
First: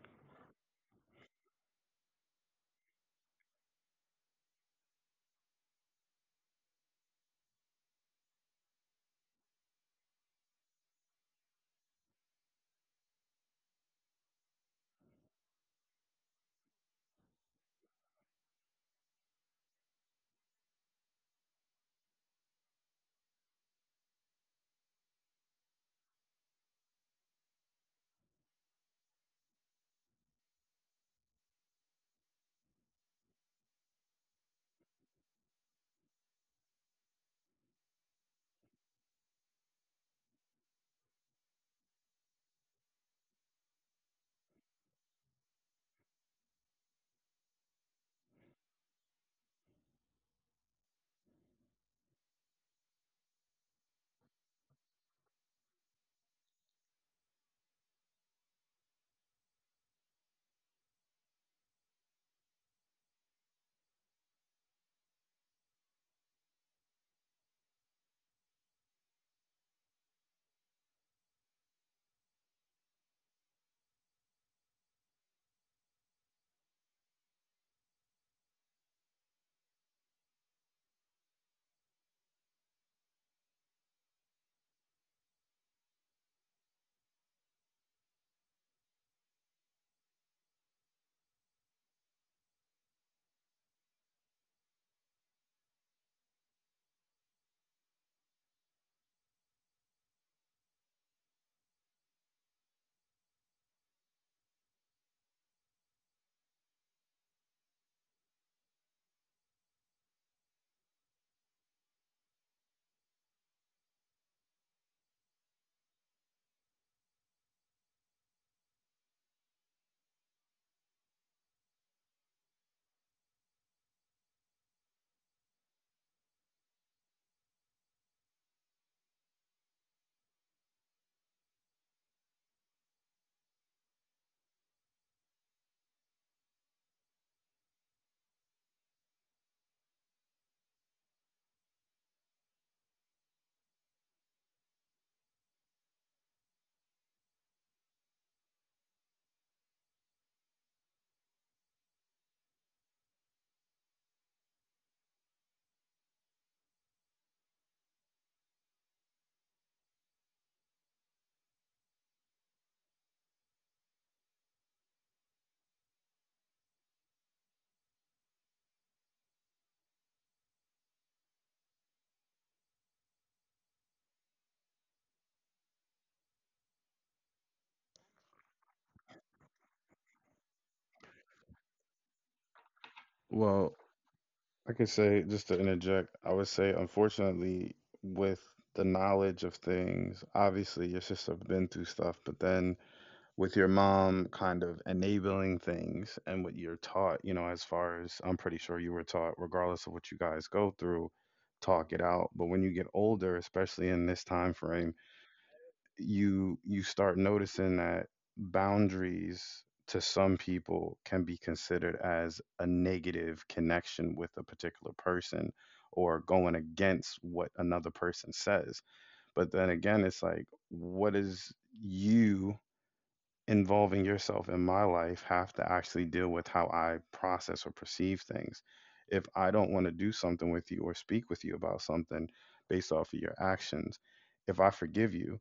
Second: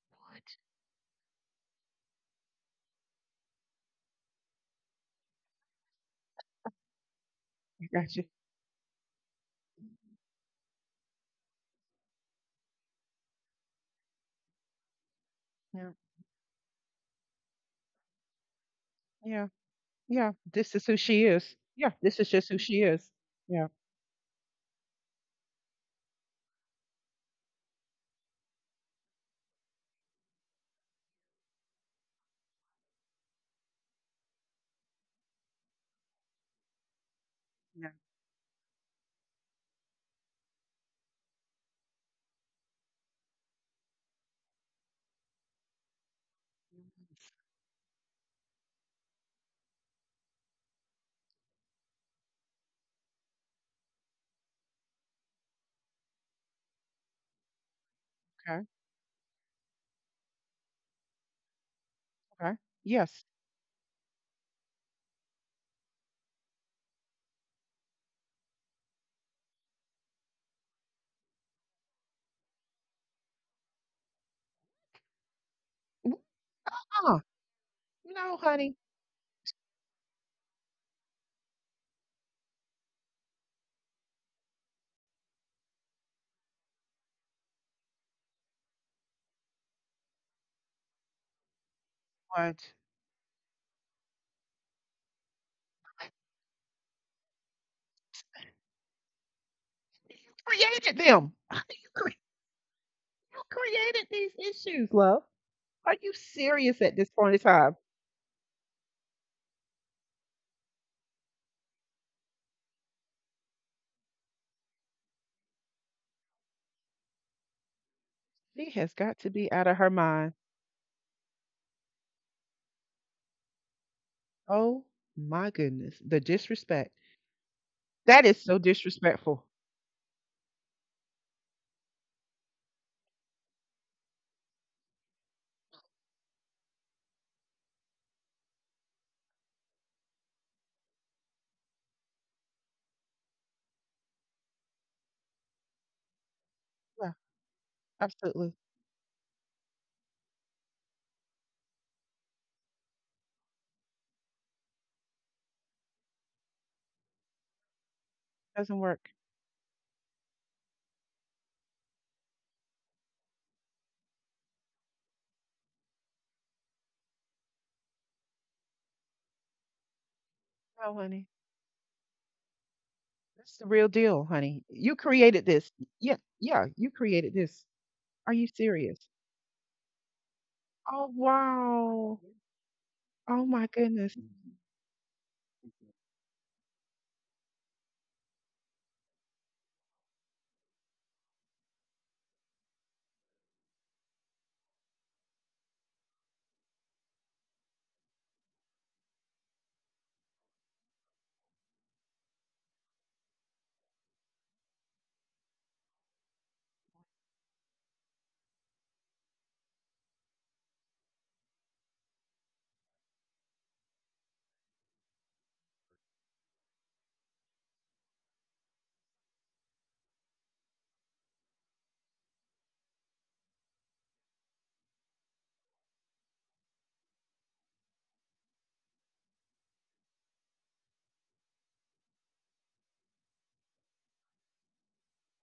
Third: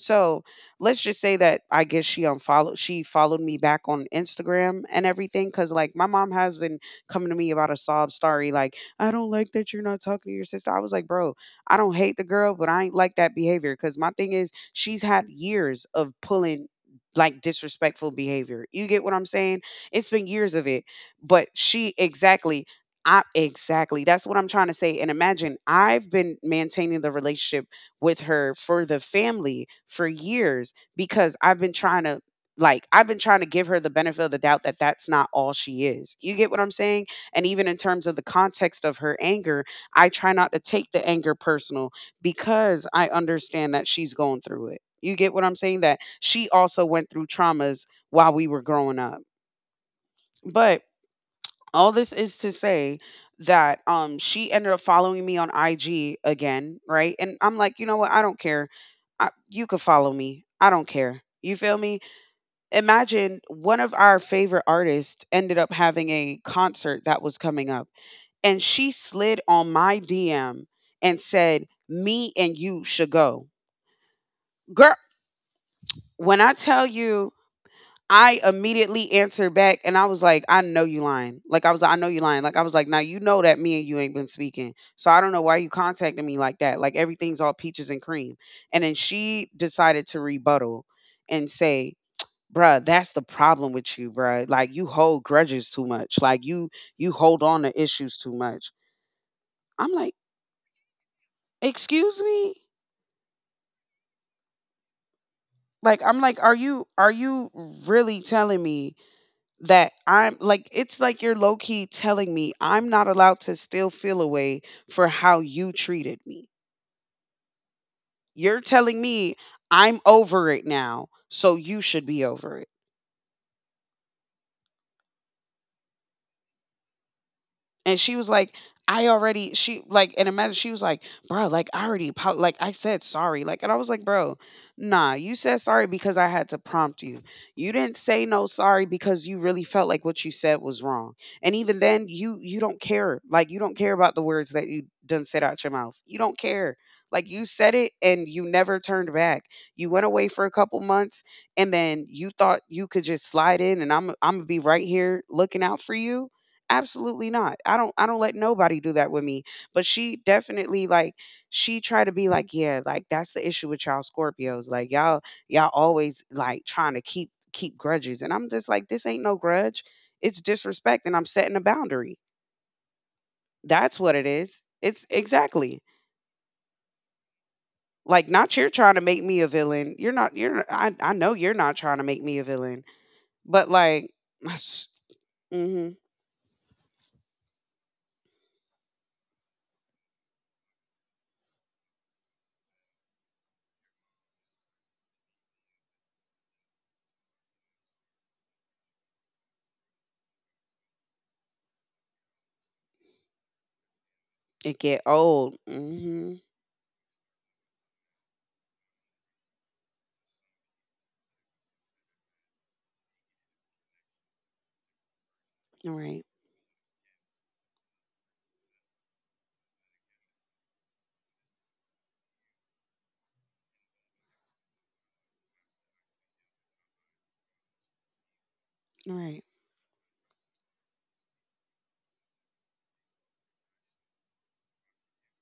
Speaker 2: So
Speaker 3: What?
Speaker 2: let's just say that I guess she unfollowed she followed me back on Instagram and everything. Cause like my mom has been coming to me about a
Speaker 3: I
Speaker 2: sob
Speaker 3: got you.
Speaker 2: story, like, I don't like that you're not talking to your sister. I was like, bro, I don't hate the girl, but I ain't like that behavior. Cause my thing is she's had years
Speaker 3: Yeah.
Speaker 2: of pulling like disrespectful behavior. You get what I'm
Speaker 3: Yeah.
Speaker 2: saying? It's been
Speaker 3: Yeah,
Speaker 2: years of
Speaker 3: this is
Speaker 2: it,
Speaker 3: who she
Speaker 2: but
Speaker 3: is. Yeah,
Speaker 2: she
Speaker 3: this is just who
Speaker 2: exactly
Speaker 3: she is.
Speaker 2: I
Speaker 3: Yeah.
Speaker 2: exactly. That's what I'm trying to say. And imagine I've been maintaining the relationship with her for the family for years because I've been trying to, like I've been trying to give her the benefit of the doubt that that's not all she is. You get what I'm saying? And even in
Speaker 3: Yeah.
Speaker 2: terms of the context of her anger, I try not to take the anger personal because I understand that she's going through it. You get what I'm saying? That she also went through traumas while we were growing up. But all this is to say that um she ended up following me on I G again, right? And I'm like, you know what? I don't
Speaker 3: Okay.
Speaker 2: care. I, you could follow me. I don't care. You feel me?
Speaker 3: Okay. Yes.
Speaker 2: Imagine one of our favorite artists ended up having a concert that was coming up, and she slid on my D M and said, "Me and you should go." Girl, when I tell
Speaker 3: Ah,
Speaker 2: you,
Speaker 3: no,
Speaker 2: I
Speaker 3: honey.
Speaker 2: immediately answered back and I was like, I know you lying. Like I was like, I know you lying. Like I was like, now you know that me and you ain't been speaking. So I don't know why you contacting me like that. Like everything's all peaches and cream. And then she decided to rebuttal and say,
Speaker 3: What?
Speaker 2: bruh, that's the problem with you, bruh. Like you hold grudges too much. Like you you hold on to issues too much. I'm like,
Speaker 3: Created them. How do you cre-
Speaker 2: excuse me?
Speaker 3: you created these issues, love. Are
Speaker 2: Like
Speaker 3: you
Speaker 2: I'm like, are
Speaker 3: serious
Speaker 2: you
Speaker 3: at this
Speaker 2: are
Speaker 3: point in
Speaker 2: you
Speaker 3: time?
Speaker 2: really telling me that, I'm like, it's like you're low key telling me I'm not allowed to still feel a way for how you treated me. You're
Speaker 3: She has
Speaker 2: telling
Speaker 3: got to
Speaker 2: me
Speaker 3: be out of her
Speaker 2: I'm
Speaker 3: mind.
Speaker 2: over it now, so you should be over it.
Speaker 3: Oh my goodness. The disrespect.
Speaker 2: And she
Speaker 3: That
Speaker 2: was
Speaker 3: is so
Speaker 2: like, I
Speaker 3: disrespectful.
Speaker 2: already, she like, and imagine she was like, bro, like I already apo- like I said sorry, like, and I was like, bro, nah, you said sorry because I had to prompt you. You didn't say no sorry because you really felt like what you said was wrong. And even then you you don't care, like you don't care about the words that you done said out your mouth, you don't care,
Speaker 3: Yeah,
Speaker 2: like you said it and you
Speaker 3: absolutely.
Speaker 2: never turned back. You went away for a couple months and then you thought you could just slide in and i'm i'm gonna be right here looking out for you. Absolutely not. I don't I don't let
Speaker 3: Doesn't
Speaker 2: nobody do
Speaker 3: work.
Speaker 2: that with me. But she definitely like she tried to be like, yeah, like that's the issue with y'all Scorpios. Like y'all y'all always like trying to keep keep grudges. And I'm just like, this ain't no grudge. It's
Speaker 3: No,
Speaker 2: disrespect and
Speaker 3: honey.
Speaker 2: I'm setting a boundary.
Speaker 3: That's the real
Speaker 2: That's what
Speaker 3: deal,
Speaker 2: it
Speaker 3: honey.
Speaker 2: is.
Speaker 3: You
Speaker 2: It's
Speaker 3: created this.
Speaker 2: exactly.
Speaker 3: Yeah, yeah, you created this.
Speaker 2: Like
Speaker 3: Are you
Speaker 2: not you're trying to
Speaker 3: serious?
Speaker 2: make me a villain. You're not you're I
Speaker 3: Oh
Speaker 2: I know you're not trying to
Speaker 3: wow.
Speaker 2: make me a villain.
Speaker 3: Oh my
Speaker 2: But
Speaker 1: Well,
Speaker 2: like
Speaker 3: goodness. Mhm.
Speaker 2: [sighs]
Speaker 1: I could say just to
Speaker 2: mhm
Speaker 1: interject, I would say unfortunately with the knowledge of things, obviously your sister been through stuff, but then with your mom kind of enabling things and what you're taught, you know, as far as I'm pretty sure you were taught, regardless of what you guys go through, talk it out. But when you get older, especially in this time
Speaker 2: it
Speaker 1: frame,
Speaker 2: get old. Mhm.
Speaker 1: you you start noticing that boundaries to some people can be considered as a negative connection with a particular person
Speaker 2: All
Speaker 1: or
Speaker 2: right.
Speaker 1: going against what another person says, but then again it's like what is you involving yourself in my life have to actually deal with how I process or perceive things.
Speaker 2: All
Speaker 1: If
Speaker 2: right.
Speaker 1: I don't want to do something with you or speak with you about something based off of your actions, if I forgive you,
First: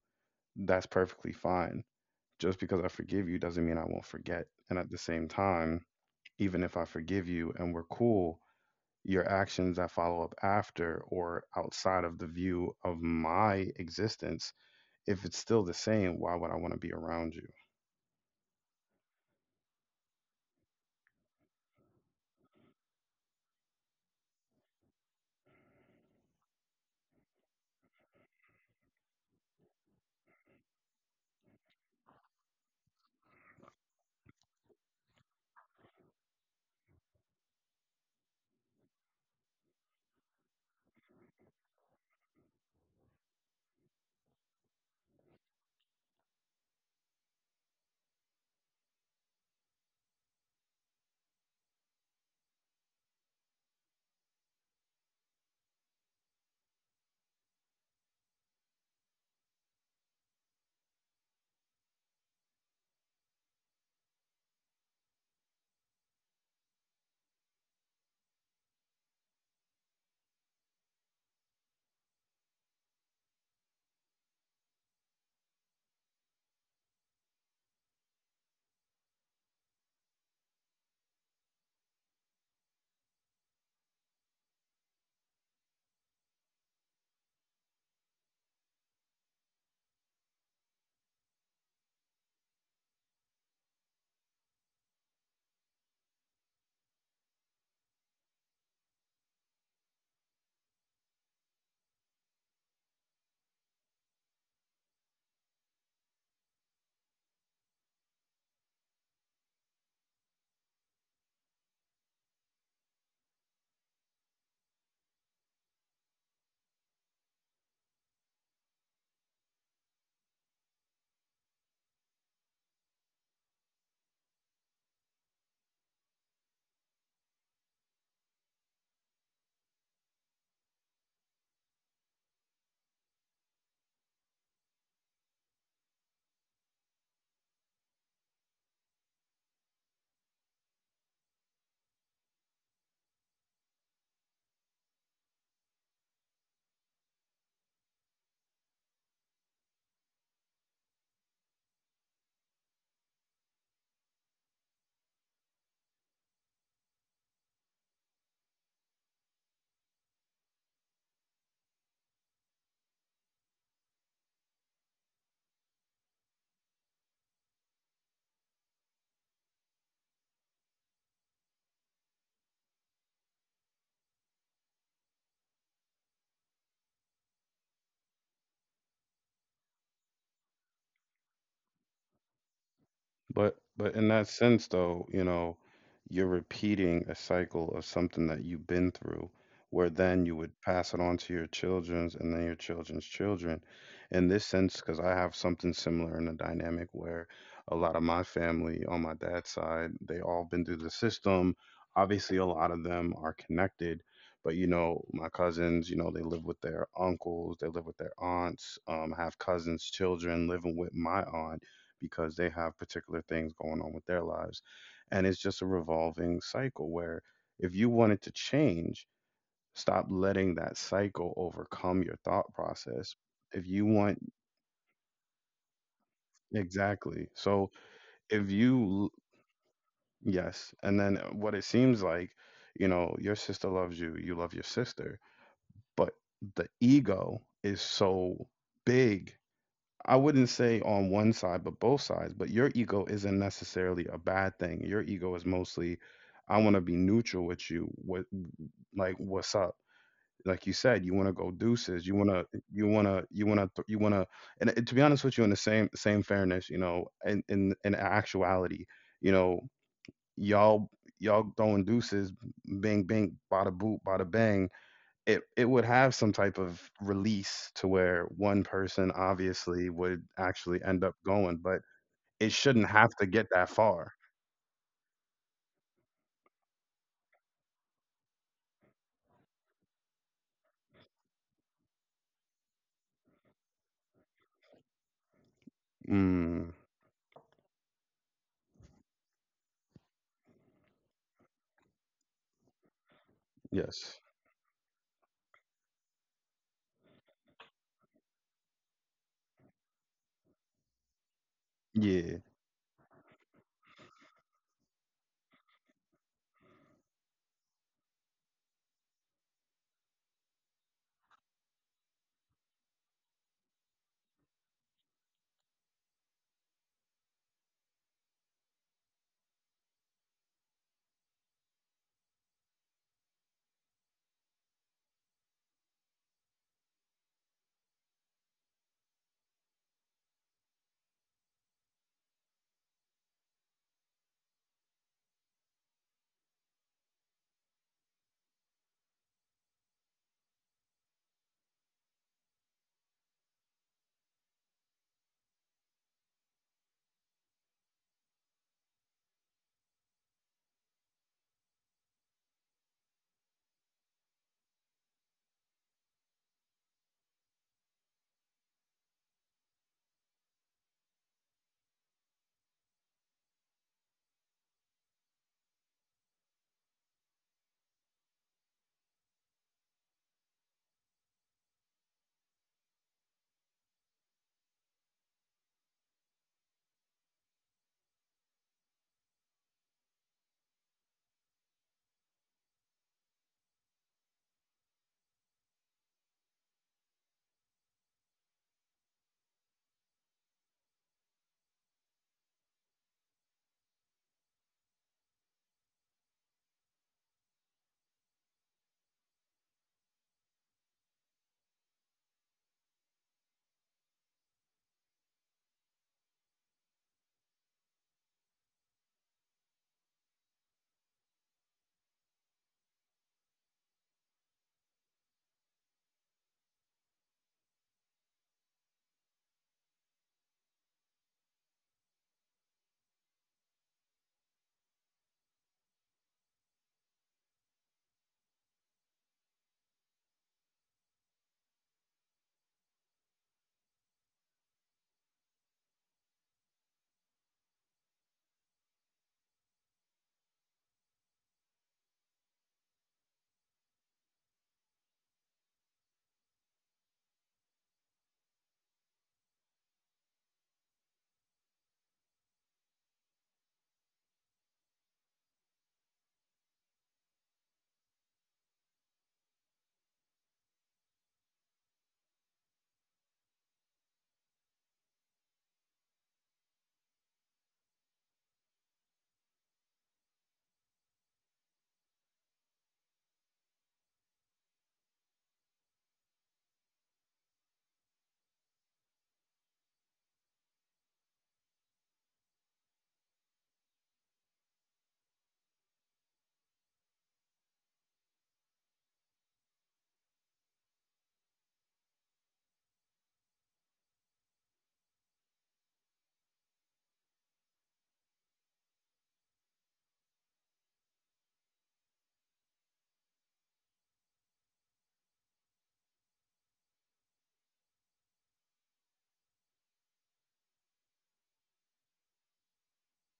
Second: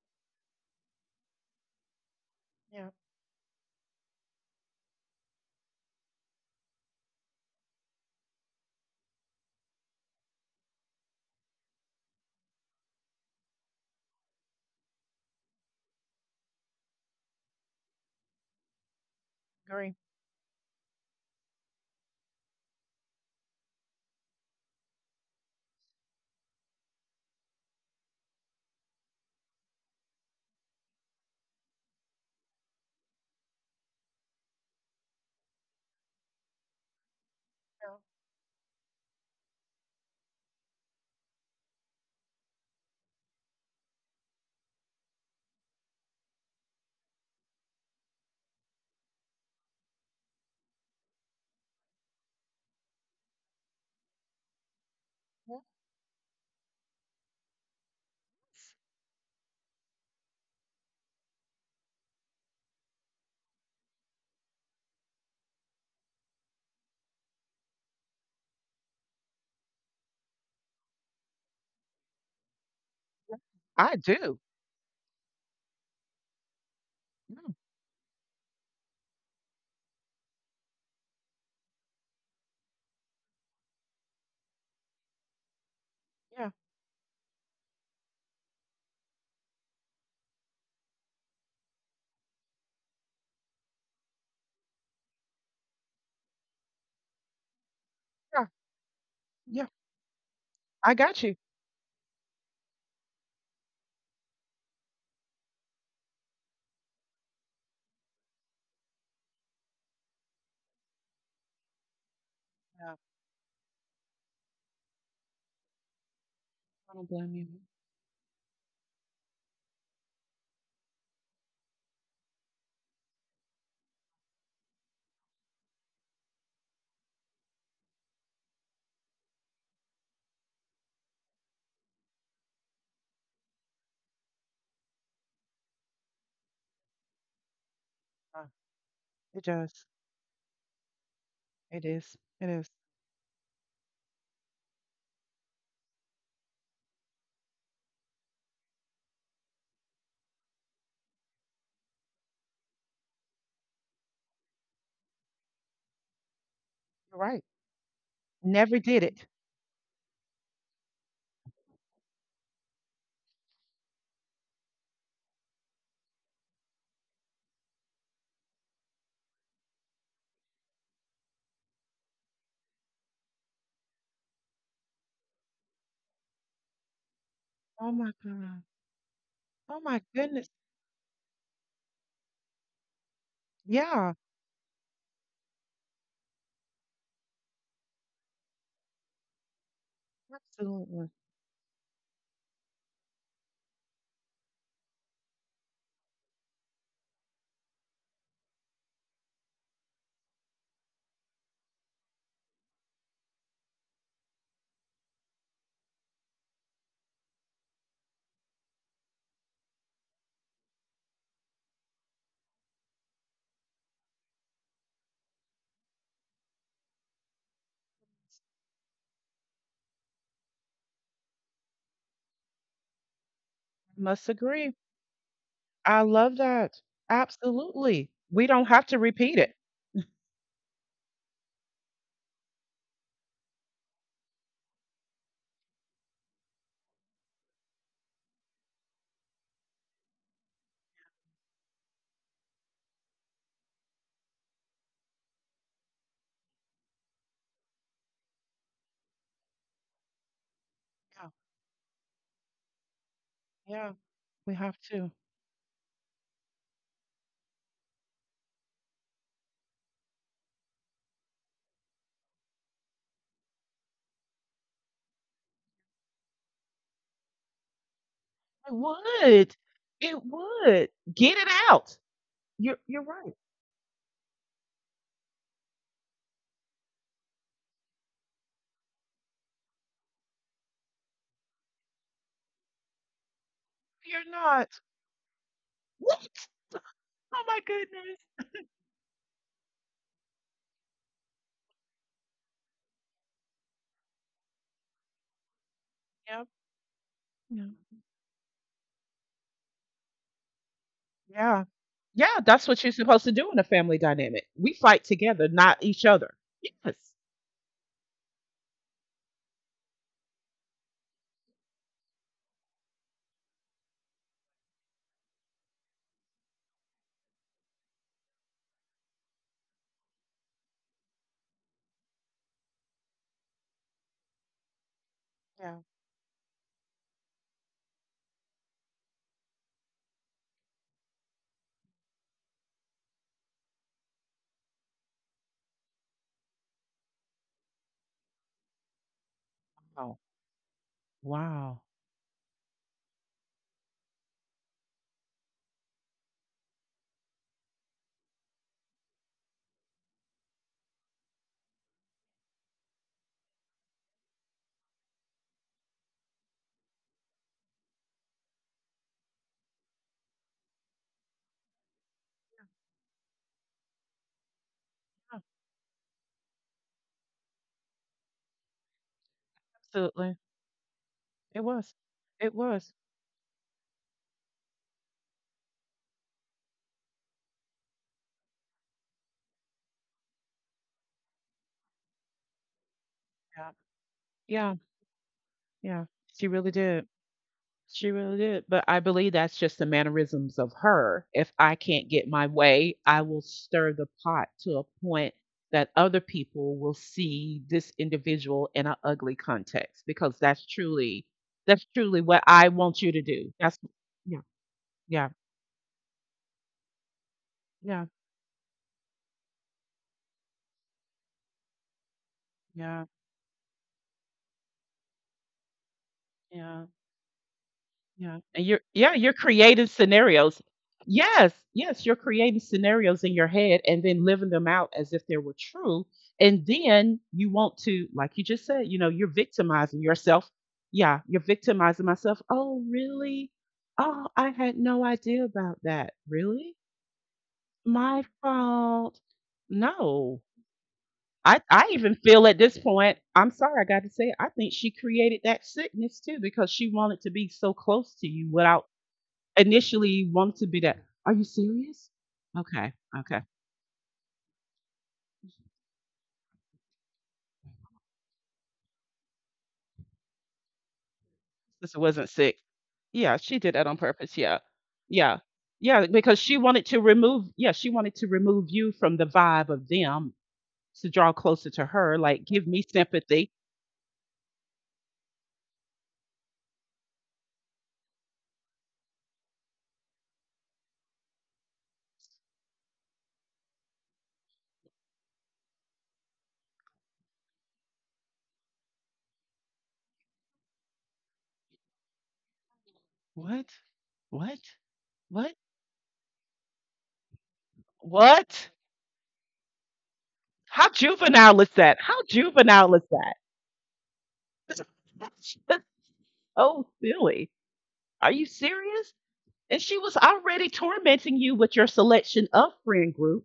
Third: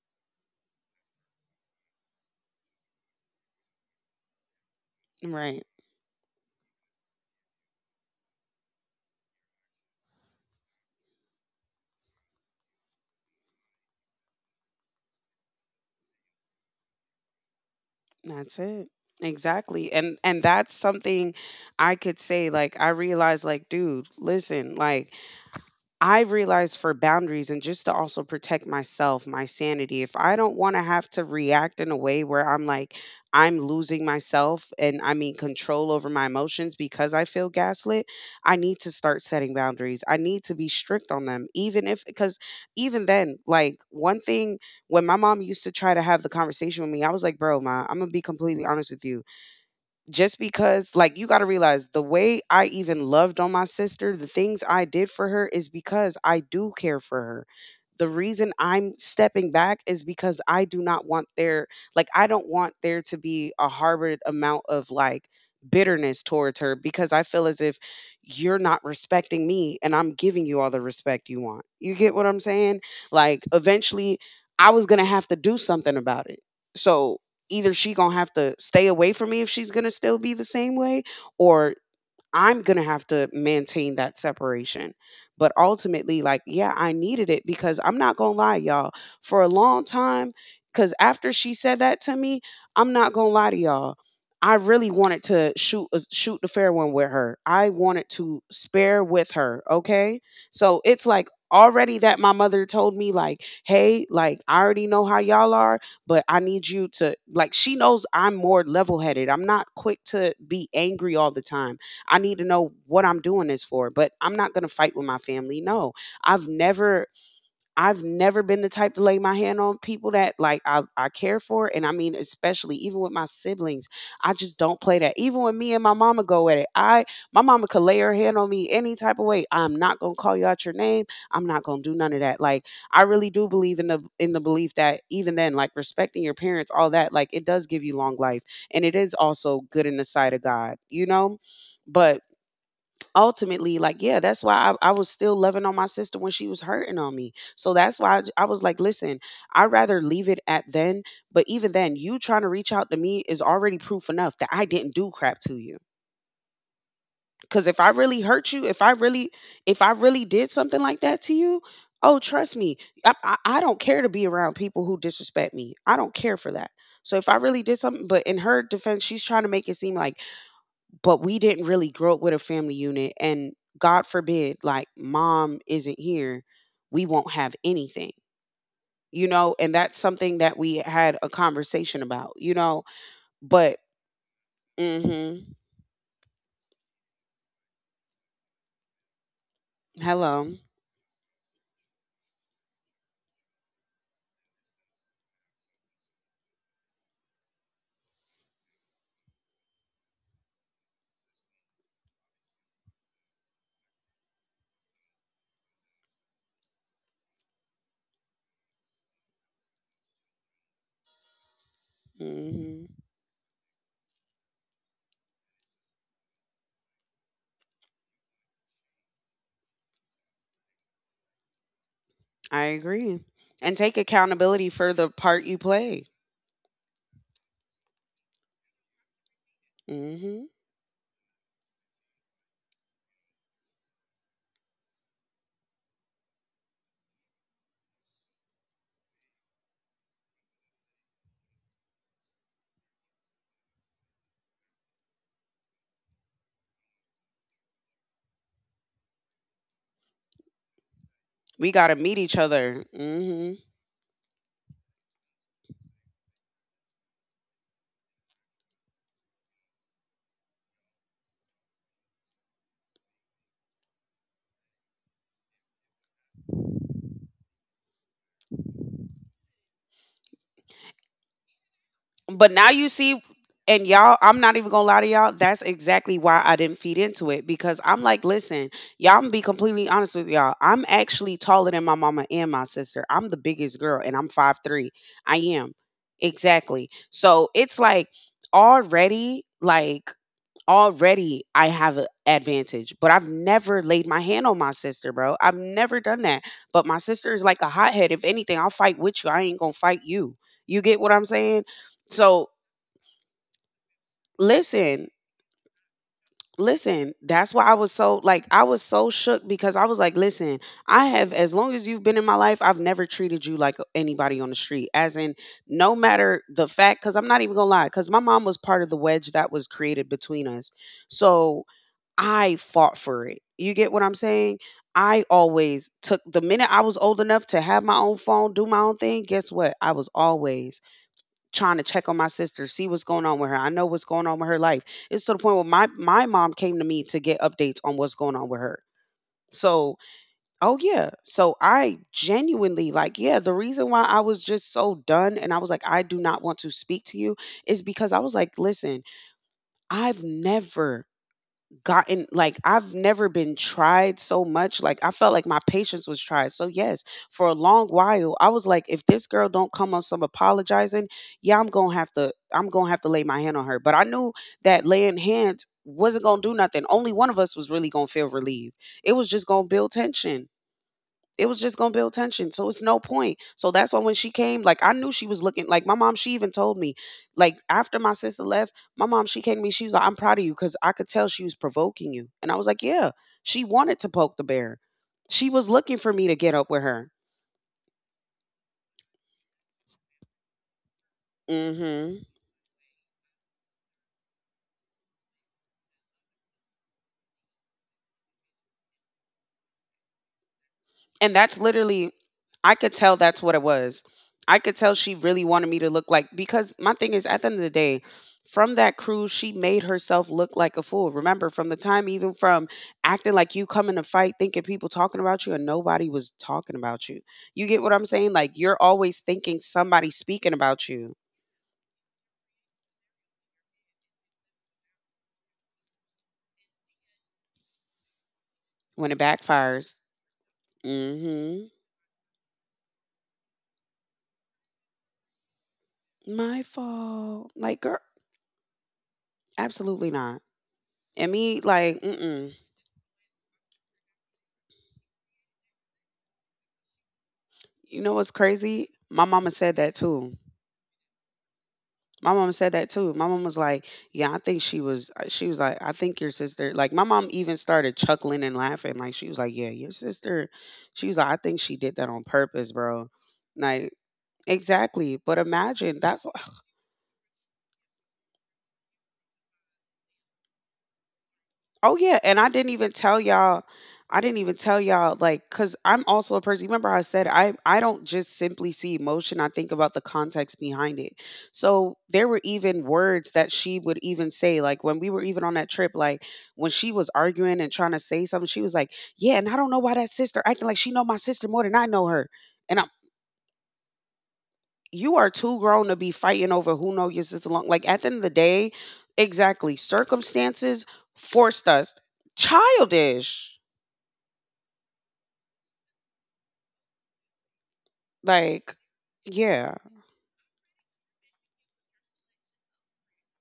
Speaker 1: that's perfectly fine. Just because I
Speaker 3: Yeah,
Speaker 1: forgive you doesn't mean I won't forget. And at the same
Speaker 2: Right.
Speaker 1: time, even if I forgive you and we're cool, your actions that follow up after or outside of the view of my existence, if it's still the same, why would I want to be around you?
Speaker 2: That's it. Exactly.
Speaker 3: agree.
Speaker 2: And and that's something I could say. Like I realized, like, dude, listen, like I've realized for boundaries and just to also protect myself, my sanity, if I don't want to have to react in a way where I'm like, I'm losing myself and I mean control over my emotions because I feel gaslit, I need to start setting boundaries. I need to be strict on them, even if, because even then, like one thing, when my mom used to try to have the conversation with me, I was like, bro, ma, I'm going to be completely honest with you. Just because, like, you got to realize the way I even loved on my sister, the things I did for her
Speaker 3: Yes.
Speaker 2: is because I do care for her. The reason I'm stepping back is because I do not want there, like I don't want there to be a harbored amount of, like, bitterness towards her because I feel as if you're not respecting me and I'm giving you all the respect you want. You get what I'm saying? Like
Speaker 3: I
Speaker 2: eventually
Speaker 3: do.
Speaker 2: I was going to have to do something about it. So
Speaker 3: Mm.
Speaker 2: either she gonna have to stay away from me if she's gonna still be the same way, or I'm going to have to maintain that separation. But ultimately, like,
Speaker 3: Yeah.
Speaker 2: yeah, I needed it because I'm not going to lie, y'all, for a long time, because after she said that to me, I'm not going to lie to y'all. I really wanted to shoot a- shoot the fair one with her. I wanted to
Speaker 3: Yeah,
Speaker 2: spare with
Speaker 3: yeah,
Speaker 2: her,
Speaker 3: yeah.
Speaker 2: okay? So
Speaker 3: I
Speaker 2: it's
Speaker 3: got
Speaker 2: like
Speaker 3: you.
Speaker 2: already that my mother told me, like, "Hey, like I already know how y'all are, but I need you to like she knows I'm more level headed. I'm not quick to be angry all the time. I need to know
Speaker 3: Yeah.
Speaker 2: what I'm doing this for, but I'm not going to fight with my family." No. I've
Speaker 3: I
Speaker 2: never
Speaker 3: don't blame you.
Speaker 2: I've never been the type to lay my hand on people that, like, I I care for, and I mean especially even with my siblings. I just don't play that. Even when me and my mama go at it. I My mama could lay her hand on me any type of way. I'm not going to call you out your name. I'm not going to do none of that. Like I really do believe in the in the belief that even then, like, respecting your parents, all that, like it does give you long life,
Speaker 3: Uh,
Speaker 2: and it is
Speaker 3: it
Speaker 2: also
Speaker 3: does.
Speaker 2: good in the sight of God, you know?
Speaker 3: It is.
Speaker 2: But
Speaker 3: It is.
Speaker 2: ultimately, like, yeah, that's why I, I was still loving on my sister when she was hurting on me, so that's why I, I was like, listen, I'd rather leave it at then. But even then you trying to reach out to me is already proof enough that I didn't do crap to you,
Speaker 3: You're right.
Speaker 2: because if I really hurt you,
Speaker 3: Never
Speaker 2: if i
Speaker 3: did it.
Speaker 2: really if I really did something like that to you, oh trust me, I, I, I don't care to be around people who disrespect me. I don't care for that. So if I really did something, but in her defense she's trying to make it seem like, but we didn't really grow up with a family unit and, god forbid, like mom isn't here, we won't have
Speaker 3: Oh my
Speaker 2: anything,
Speaker 3: God.
Speaker 2: you know? And
Speaker 3: Oh
Speaker 2: that's
Speaker 3: my
Speaker 2: something
Speaker 3: goodness.
Speaker 2: that we had a conversation about, you know?
Speaker 1: But
Speaker 2: But
Speaker 1: but in
Speaker 3: Yeah,
Speaker 1: that sense though, you
Speaker 2: mhm.
Speaker 1: know, you're repeating a cycle of something that you've been through, where then you would
Speaker 2: Hello.
Speaker 1: pass it
Speaker 3: absolutely.
Speaker 1: on to your children's and then your children's children. In this sense, because I have something similar in the dynamic where a lot of my family on my dad's side, they all been through the system. Obviously, a lot of them are connected, but you know, my cousins, you know, they live with their uncles, they live with their aunts, um, have cousins' children living with my aunt because they have
Speaker 2: Mhm.
Speaker 1: particular things going on with their lives. And it's just a revolving cycle where if you wanted to change, stop letting that cycle overcome your thought
Speaker 2: I agree.
Speaker 1: process. If
Speaker 2: And
Speaker 1: you
Speaker 2: take
Speaker 1: want,
Speaker 3: Must
Speaker 2: accountability
Speaker 3: agree.
Speaker 2: for the part you
Speaker 3: I
Speaker 2: play.
Speaker 3: love that.
Speaker 1: exactly. So
Speaker 3: Absolutely. We
Speaker 1: if
Speaker 3: don't have to
Speaker 1: you,
Speaker 3: repeat it. [laughs]
Speaker 2: Mhm.
Speaker 1: yes. And then uh, what it seems like, you know, your sister loves you, you love your sister, but the ego is so big, I wouldn't say on one side, but both sides. But your ego isn't necessarily a bad thing. Your ego is mostly, I want to be neutral with you. What, like, what's up? Like you said, you
Speaker 3: Yeah,
Speaker 1: want to go
Speaker 2: We got to
Speaker 1: deuces.
Speaker 2: meet
Speaker 1: You want
Speaker 2: each
Speaker 1: to,
Speaker 2: other.
Speaker 1: you want to, you
Speaker 2: Mhm.
Speaker 1: want to,
Speaker 3: yeah,
Speaker 1: You want to.
Speaker 3: we
Speaker 1: And
Speaker 3: have
Speaker 1: it- to be
Speaker 3: to.
Speaker 1: honest with you, in the same same fairness, you know, in in in actuality, you know, y'all y'all throwing deuces, bing bing, bada boop, bada bang, it it would have some type of release to where one
Speaker 3: It
Speaker 1: person
Speaker 3: would.
Speaker 1: obviously
Speaker 3: It
Speaker 1: would actually
Speaker 3: would.
Speaker 1: end up
Speaker 3: Get it
Speaker 1: going, but
Speaker 3: out.
Speaker 2: But
Speaker 1: it
Speaker 2: now
Speaker 3: You're
Speaker 1: shouldn't
Speaker 2: you
Speaker 3: you're
Speaker 1: have
Speaker 2: see,
Speaker 1: to
Speaker 3: right.
Speaker 1: get that
Speaker 2: and
Speaker 1: far.
Speaker 2: y'all, I'm not even gonna lie to y'all. That's exactly why I didn't feed into it, because I'm like, listen, y'all, I'm gonna be completely honest with y'all. I'm actually taller than my mama and my sister. I'm the biggest girl, and
Speaker 3: You're
Speaker 2: I'm five
Speaker 3: not.
Speaker 2: three. I am,
Speaker 3: What?
Speaker 1: Mm,
Speaker 2: exactly.
Speaker 3: Oh
Speaker 2: So
Speaker 3: my
Speaker 2: it's like
Speaker 3: goodness.
Speaker 2: already, like, already I have an advantage, but I've never laid my
Speaker 1: yes.
Speaker 2: hand on my sister, bro. I've never done
Speaker 3: Yeah.
Speaker 2: that. But my sister is
Speaker 3: Yeah.
Speaker 2: like a hothead. If anything, I'll fight with you. I ain't gonna fight you. You get what I'm
Speaker 3: Yeah.
Speaker 2: saying?
Speaker 3: Yeah,
Speaker 1: Yeah.
Speaker 2: So
Speaker 3: that's what you're supposed to do in a family dynamic. We fight
Speaker 2: listen,
Speaker 3: together, not each other. Yes.
Speaker 2: listen. That's why I was so, like, I was so shook, because I was like, listen, I have as long as you've been in my life, I've never treated you like anybody on the street. As in, no matter the fact, because I'm not even gonna lie, because my mom was part of the wedge that was created between us. So I fought for it. You get what I'm saying? I
Speaker 3: Yeah.
Speaker 2: always took the minute I was old enough to have my own phone, do my own thing. Guess what? I was always trying to check on my sister, see what's going on with her. I know what's going on with her life. It's to the point where my my mom came to me to get updates on what's going on with her. So,
Speaker 3: Oh,
Speaker 2: oh yeah. So
Speaker 3: wow.
Speaker 2: I genuinely, like, yeah, the reason why I was just so done and I was like I do not want to speak to you is because I was like, listen, I've never gotten, like, I've never been tried so much. Like I felt like my patience was tried. So yes, for a long while I was like, if this girl don't come on some apologizing, yeah, I'm gonna have to I'm gonna have to lay my hand on her. But I knew that laying
Speaker 3: Yeah,
Speaker 2: hands wasn't gonna do nothing. Only one of us was really gonna feel relieved. It was just gonna build
Speaker 3: absolutely.
Speaker 2: tension it
Speaker 3: It
Speaker 2: was just
Speaker 3: was.
Speaker 2: gonna build
Speaker 3: It
Speaker 2: tension. So
Speaker 3: was.
Speaker 2: it's no point. So that's why when she came, like I knew she was looking, like my mom, she even told me, like after my sister left, my mom, she came to me, she was like, I'm proud of you because I could tell she was provoking you. And I was like, yeah,
Speaker 3: Yeah.
Speaker 2: she wanted to poke the
Speaker 3: Yeah.
Speaker 2: bear. She was
Speaker 3: Yeah.
Speaker 2: looking for me to
Speaker 3: She
Speaker 2: get
Speaker 3: really
Speaker 2: up with
Speaker 3: did.
Speaker 2: her.
Speaker 3: She really did, but I believe that's just the mannerisms of her. If I can't get
Speaker 2: Hmm.
Speaker 3: my way, I will stir the pot to a point that other people will see this individual in an ugly context because that's truly
Speaker 2: And that's
Speaker 3: that's
Speaker 2: literally,
Speaker 3: truly what I
Speaker 2: I could
Speaker 3: want you to
Speaker 2: tell that's
Speaker 3: do.
Speaker 2: what it
Speaker 3: That's
Speaker 2: was.
Speaker 3: Yeah,
Speaker 2: I could tell she
Speaker 3: yeah,
Speaker 2: really wanted me to look like, because my thing is, at the end of the
Speaker 3: yeah,
Speaker 2: day, from that cruise, she made herself look like a fool. Remember, from the time, even from
Speaker 3: yeah,
Speaker 2: acting like you come in a fight, thinking people talking about you and nobody was talking
Speaker 3: yeah.
Speaker 2: about you. You get what I'm saying?
Speaker 3: Yeah,
Speaker 2: Like,
Speaker 3: and you're
Speaker 2: you're
Speaker 3: yeah,
Speaker 2: always
Speaker 3: you're
Speaker 2: thinking
Speaker 3: creating
Speaker 2: somebody's speaking
Speaker 3: scenarios.
Speaker 2: about you
Speaker 3: Yes, yes, you're creating scenarios in your head and then living them out as if they were true. And then you want to, like you just said, you know,
Speaker 2: when it
Speaker 3: you're victimizing
Speaker 2: backfires.
Speaker 3: yourself. Yeah, you're
Speaker 2: Mm
Speaker 3: victimizing myself. Oh, really? Oh, I had no idea about that.
Speaker 2: hmm. My
Speaker 3: Really?
Speaker 2: fault. Like, girl,
Speaker 3: My fault.
Speaker 2: absolutely
Speaker 3: No.
Speaker 2: not. And
Speaker 3: I,
Speaker 2: me,
Speaker 3: I
Speaker 2: like,
Speaker 3: even
Speaker 2: mm
Speaker 3: feel at
Speaker 2: mm.
Speaker 3: this point, I'm sorry, I got to say, I think she created that sickness too because she wanted to be so
Speaker 2: You
Speaker 3: close
Speaker 2: know
Speaker 3: to
Speaker 2: what's
Speaker 3: you without
Speaker 2: crazy? My mama said that
Speaker 3: initially
Speaker 2: too.
Speaker 3: wanted to be that, "Are you serious?"
Speaker 2: My mom said
Speaker 3: Okay,
Speaker 2: that too. My
Speaker 3: okay.
Speaker 2: mom was like, "Yeah, I think she was." uh, She was like, "I think your sister." Like my mom even started chuckling and laughing. Like she was like, "Yeah, your sister." She was like, "I think she
Speaker 3: Sister
Speaker 2: did that on
Speaker 3: wasn't sick.
Speaker 2: purpose, bro."
Speaker 3: Yeah, she did that on
Speaker 2: Like
Speaker 3: purpose, yeah.
Speaker 2: exactly.
Speaker 3: Yeah.
Speaker 2: But
Speaker 3: Yeah,
Speaker 2: imagine that's.
Speaker 3: because she wanted to remove yeah, she wanted to remove you from the vibe of them to draw closer to
Speaker 2: Oh
Speaker 3: her,
Speaker 2: yeah,
Speaker 3: like,
Speaker 2: and I
Speaker 3: "Give
Speaker 2: didn't
Speaker 3: me
Speaker 2: even tell
Speaker 3: sympathy."
Speaker 2: y'all I didn't even tell y'all, like, cuz I'm also a person. Remember I said I I don't just simply see emotion, I think about the context behind it. So there were even words that she would even say, like when we were even on that trip, like when she was arguing and trying to say something, she was like, "Yeah, and I don't know why that sister acting like she know my sister more than I know her." And I'm,
Speaker 3: What? What?
Speaker 2: you are
Speaker 3: What?
Speaker 2: too grown to be fighting over who know your sister long. Like at the end of the
Speaker 3: What?
Speaker 2: day, exactly.
Speaker 3: How
Speaker 2: Circumstances
Speaker 3: juvenile is
Speaker 2: forced us.
Speaker 3: that? How juvenile is that?
Speaker 2: Childish.
Speaker 3: [laughs] That's just so silly. Are you
Speaker 2: Like,
Speaker 3: serious?
Speaker 2: yeah,
Speaker 3: And she was already tormenting you with your selection of friend group.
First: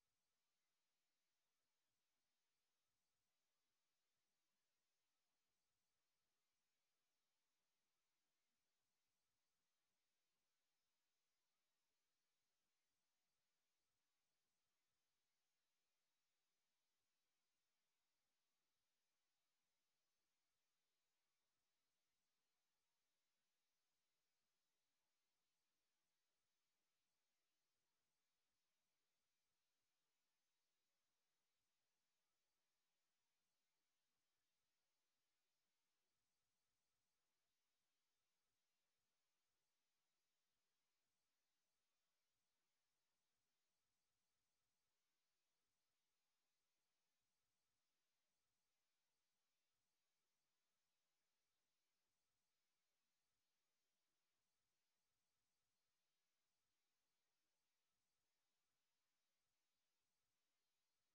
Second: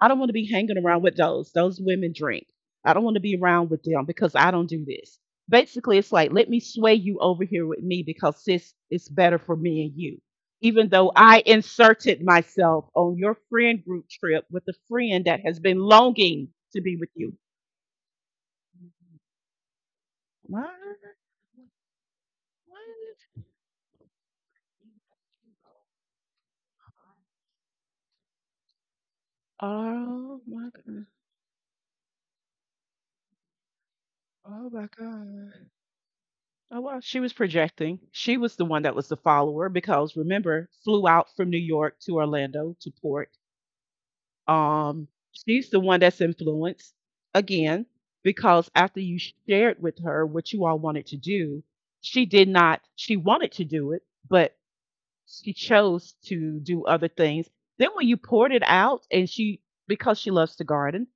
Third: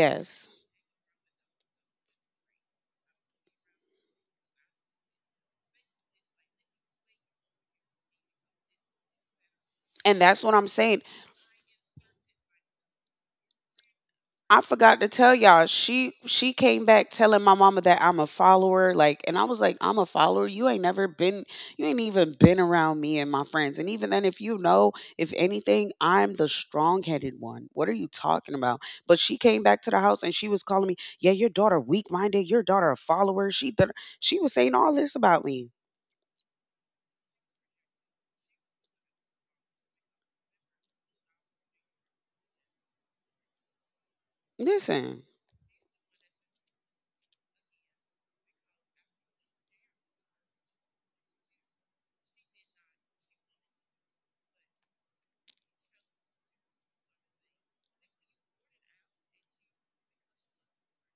Speaker 3: I don't want to be hanging around with those. Those women drink. I don't want to be around with them because I don't do this. Basically, it's like, let me sway you over here with me because sis, it's better for me and you.
Speaker 2: And that's what I'm
Speaker 3: Even
Speaker 2: saying.
Speaker 3: though I inserted myself on your friend group trip
Speaker 2: I
Speaker 3: with a
Speaker 2: forgot to
Speaker 3: friend
Speaker 2: tell
Speaker 3: that has
Speaker 2: y'all.
Speaker 3: been
Speaker 2: She
Speaker 3: longing
Speaker 2: she
Speaker 3: to
Speaker 2: came
Speaker 3: be with
Speaker 2: back
Speaker 3: you.
Speaker 2: telling my mama that I'm a follower. Like, and I was like, I'm a follower. You
Speaker 3: What?
Speaker 2: ain't never been. You ain't even been around me and
Speaker 3: What?
Speaker 2: my friends. And even then, if you know, if anything, I'm the strong headed one. What are you talking about? But she came back to the house and
Speaker 3: Oh
Speaker 2: she was
Speaker 3: my
Speaker 2: calling me.
Speaker 3: God.
Speaker 2: Yeah, your daughter weak minded. Your daughter a follower. She better. She was
Speaker 3: Oh
Speaker 2: saying
Speaker 3: my
Speaker 2: all this about
Speaker 3: God.
Speaker 2: me.
Speaker 3: Oh, well, she was projecting. She was the one that was the follower because remember, flew out from New York to Orlando to port. Um,
Speaker 2: Listen,
Speaker 3: she's the one that's influenced again because after you shared with her what you all wanted to do, she did not, she wanted to do it, but she chose to do other things. Then when you poured it out and she, because she loves to garden,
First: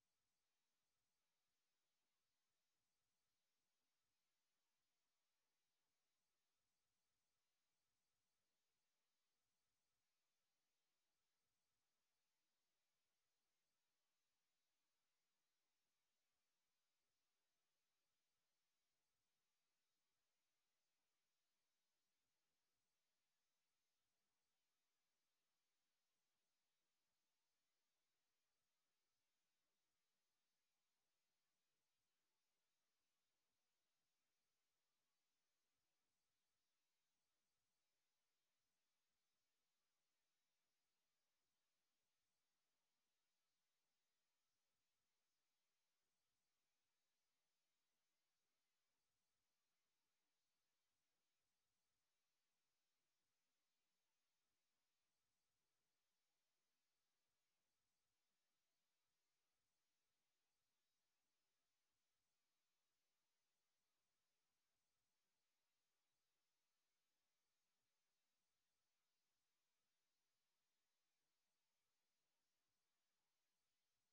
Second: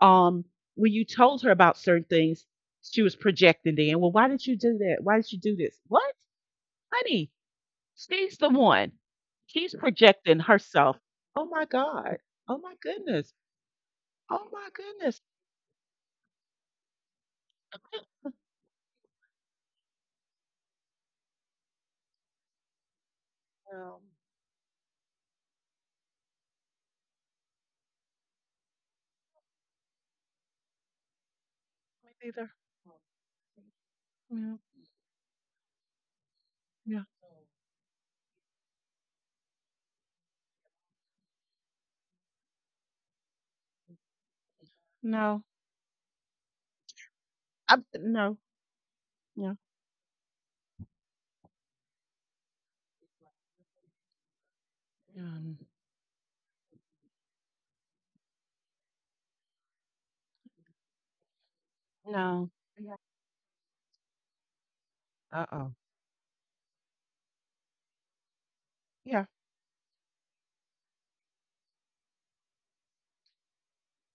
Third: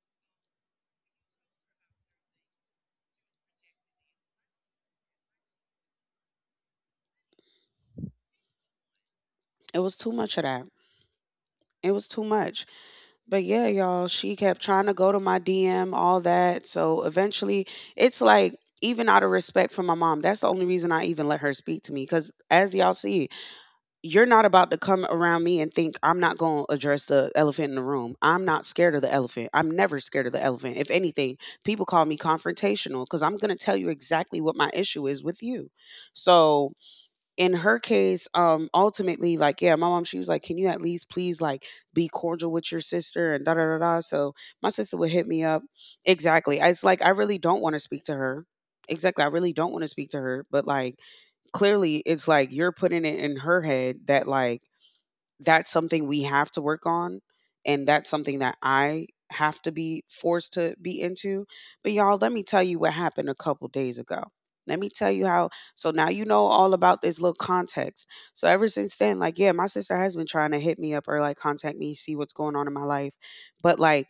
Speaker 3: um, when you told her about certain things, she was projecting then. Well, why did you do that? Why did you do this? What? Honey, she's the one. She's
Speaker 2: it was too much
Speaker 3: projecting
Speaker 2: of that.
Speaker 3: herself. Oh my
Speaker 2: It was
Speaker 3: God.
Speaker 2: too
Speaker 3: Oh
Speaker 2: much.
Speaker 3: my goodness.
Speaker 2: But yeah, y'all, she
Speaker 3: Oh
Speaker 2: kept
Speaker 3: my
Speaker 2: trying to go to
Speaker 3: goodness.
Speaker 2: my D M, all that. So eventually, it's like, even out of respect for my mom, that's the only reason I even let her speak to me. Because as y'all see,
Speaker 3: No,
Speaker 2: you're not about to come around me and think I'm not going to address the elephant in the room. I'm not scared of the elephant. I'm never scared of the elephant. If anything, people call
Speaker 3: me
Speaker 2: me
Speaker 3: neither.
Speaker 2: confrontational because I'm going to tell you exactly what
Speaker 3: No,
Speaker 2: my issue is with you. So
Speaker 3: yeah,
Speaker 2: in her case, um, ultimately, like, yeah, my mom, she was like, can you at least please like be cordial with your sister and da da da da? So my sister would hit
Speaker 3: no.
Speaker 2: me up. Exactly. It's like I really don't
Speaker 3: I,
Speaker 2: want to speak to
Speaker 3: no,
Speaker 2: her. Exactly. I
Speaker 3: no,
Speaker 2: really don't want to speak to her. But like clearly it's like you're putting it in her head that like
Speaker 3: um,
Speaker 2: that's something we have to work on and that's something that I have to be forced to be into. But y'all, let me
Speaker 3: no.
Speaker 2: tell you
Speaker 3: Yeah.
Speaker 2: what happened a couple days ago. Let me tell you
Speaker 3: Uh
Speaker 2: how,
Speaker 3: oh.
Speaker 2: so now you know all about this little context. So ever since then,
Speaker 3: Yeah,
Speaker 2: like yeah, my sister has been trying to hit me up or like contact me, see what's going on in my life. But like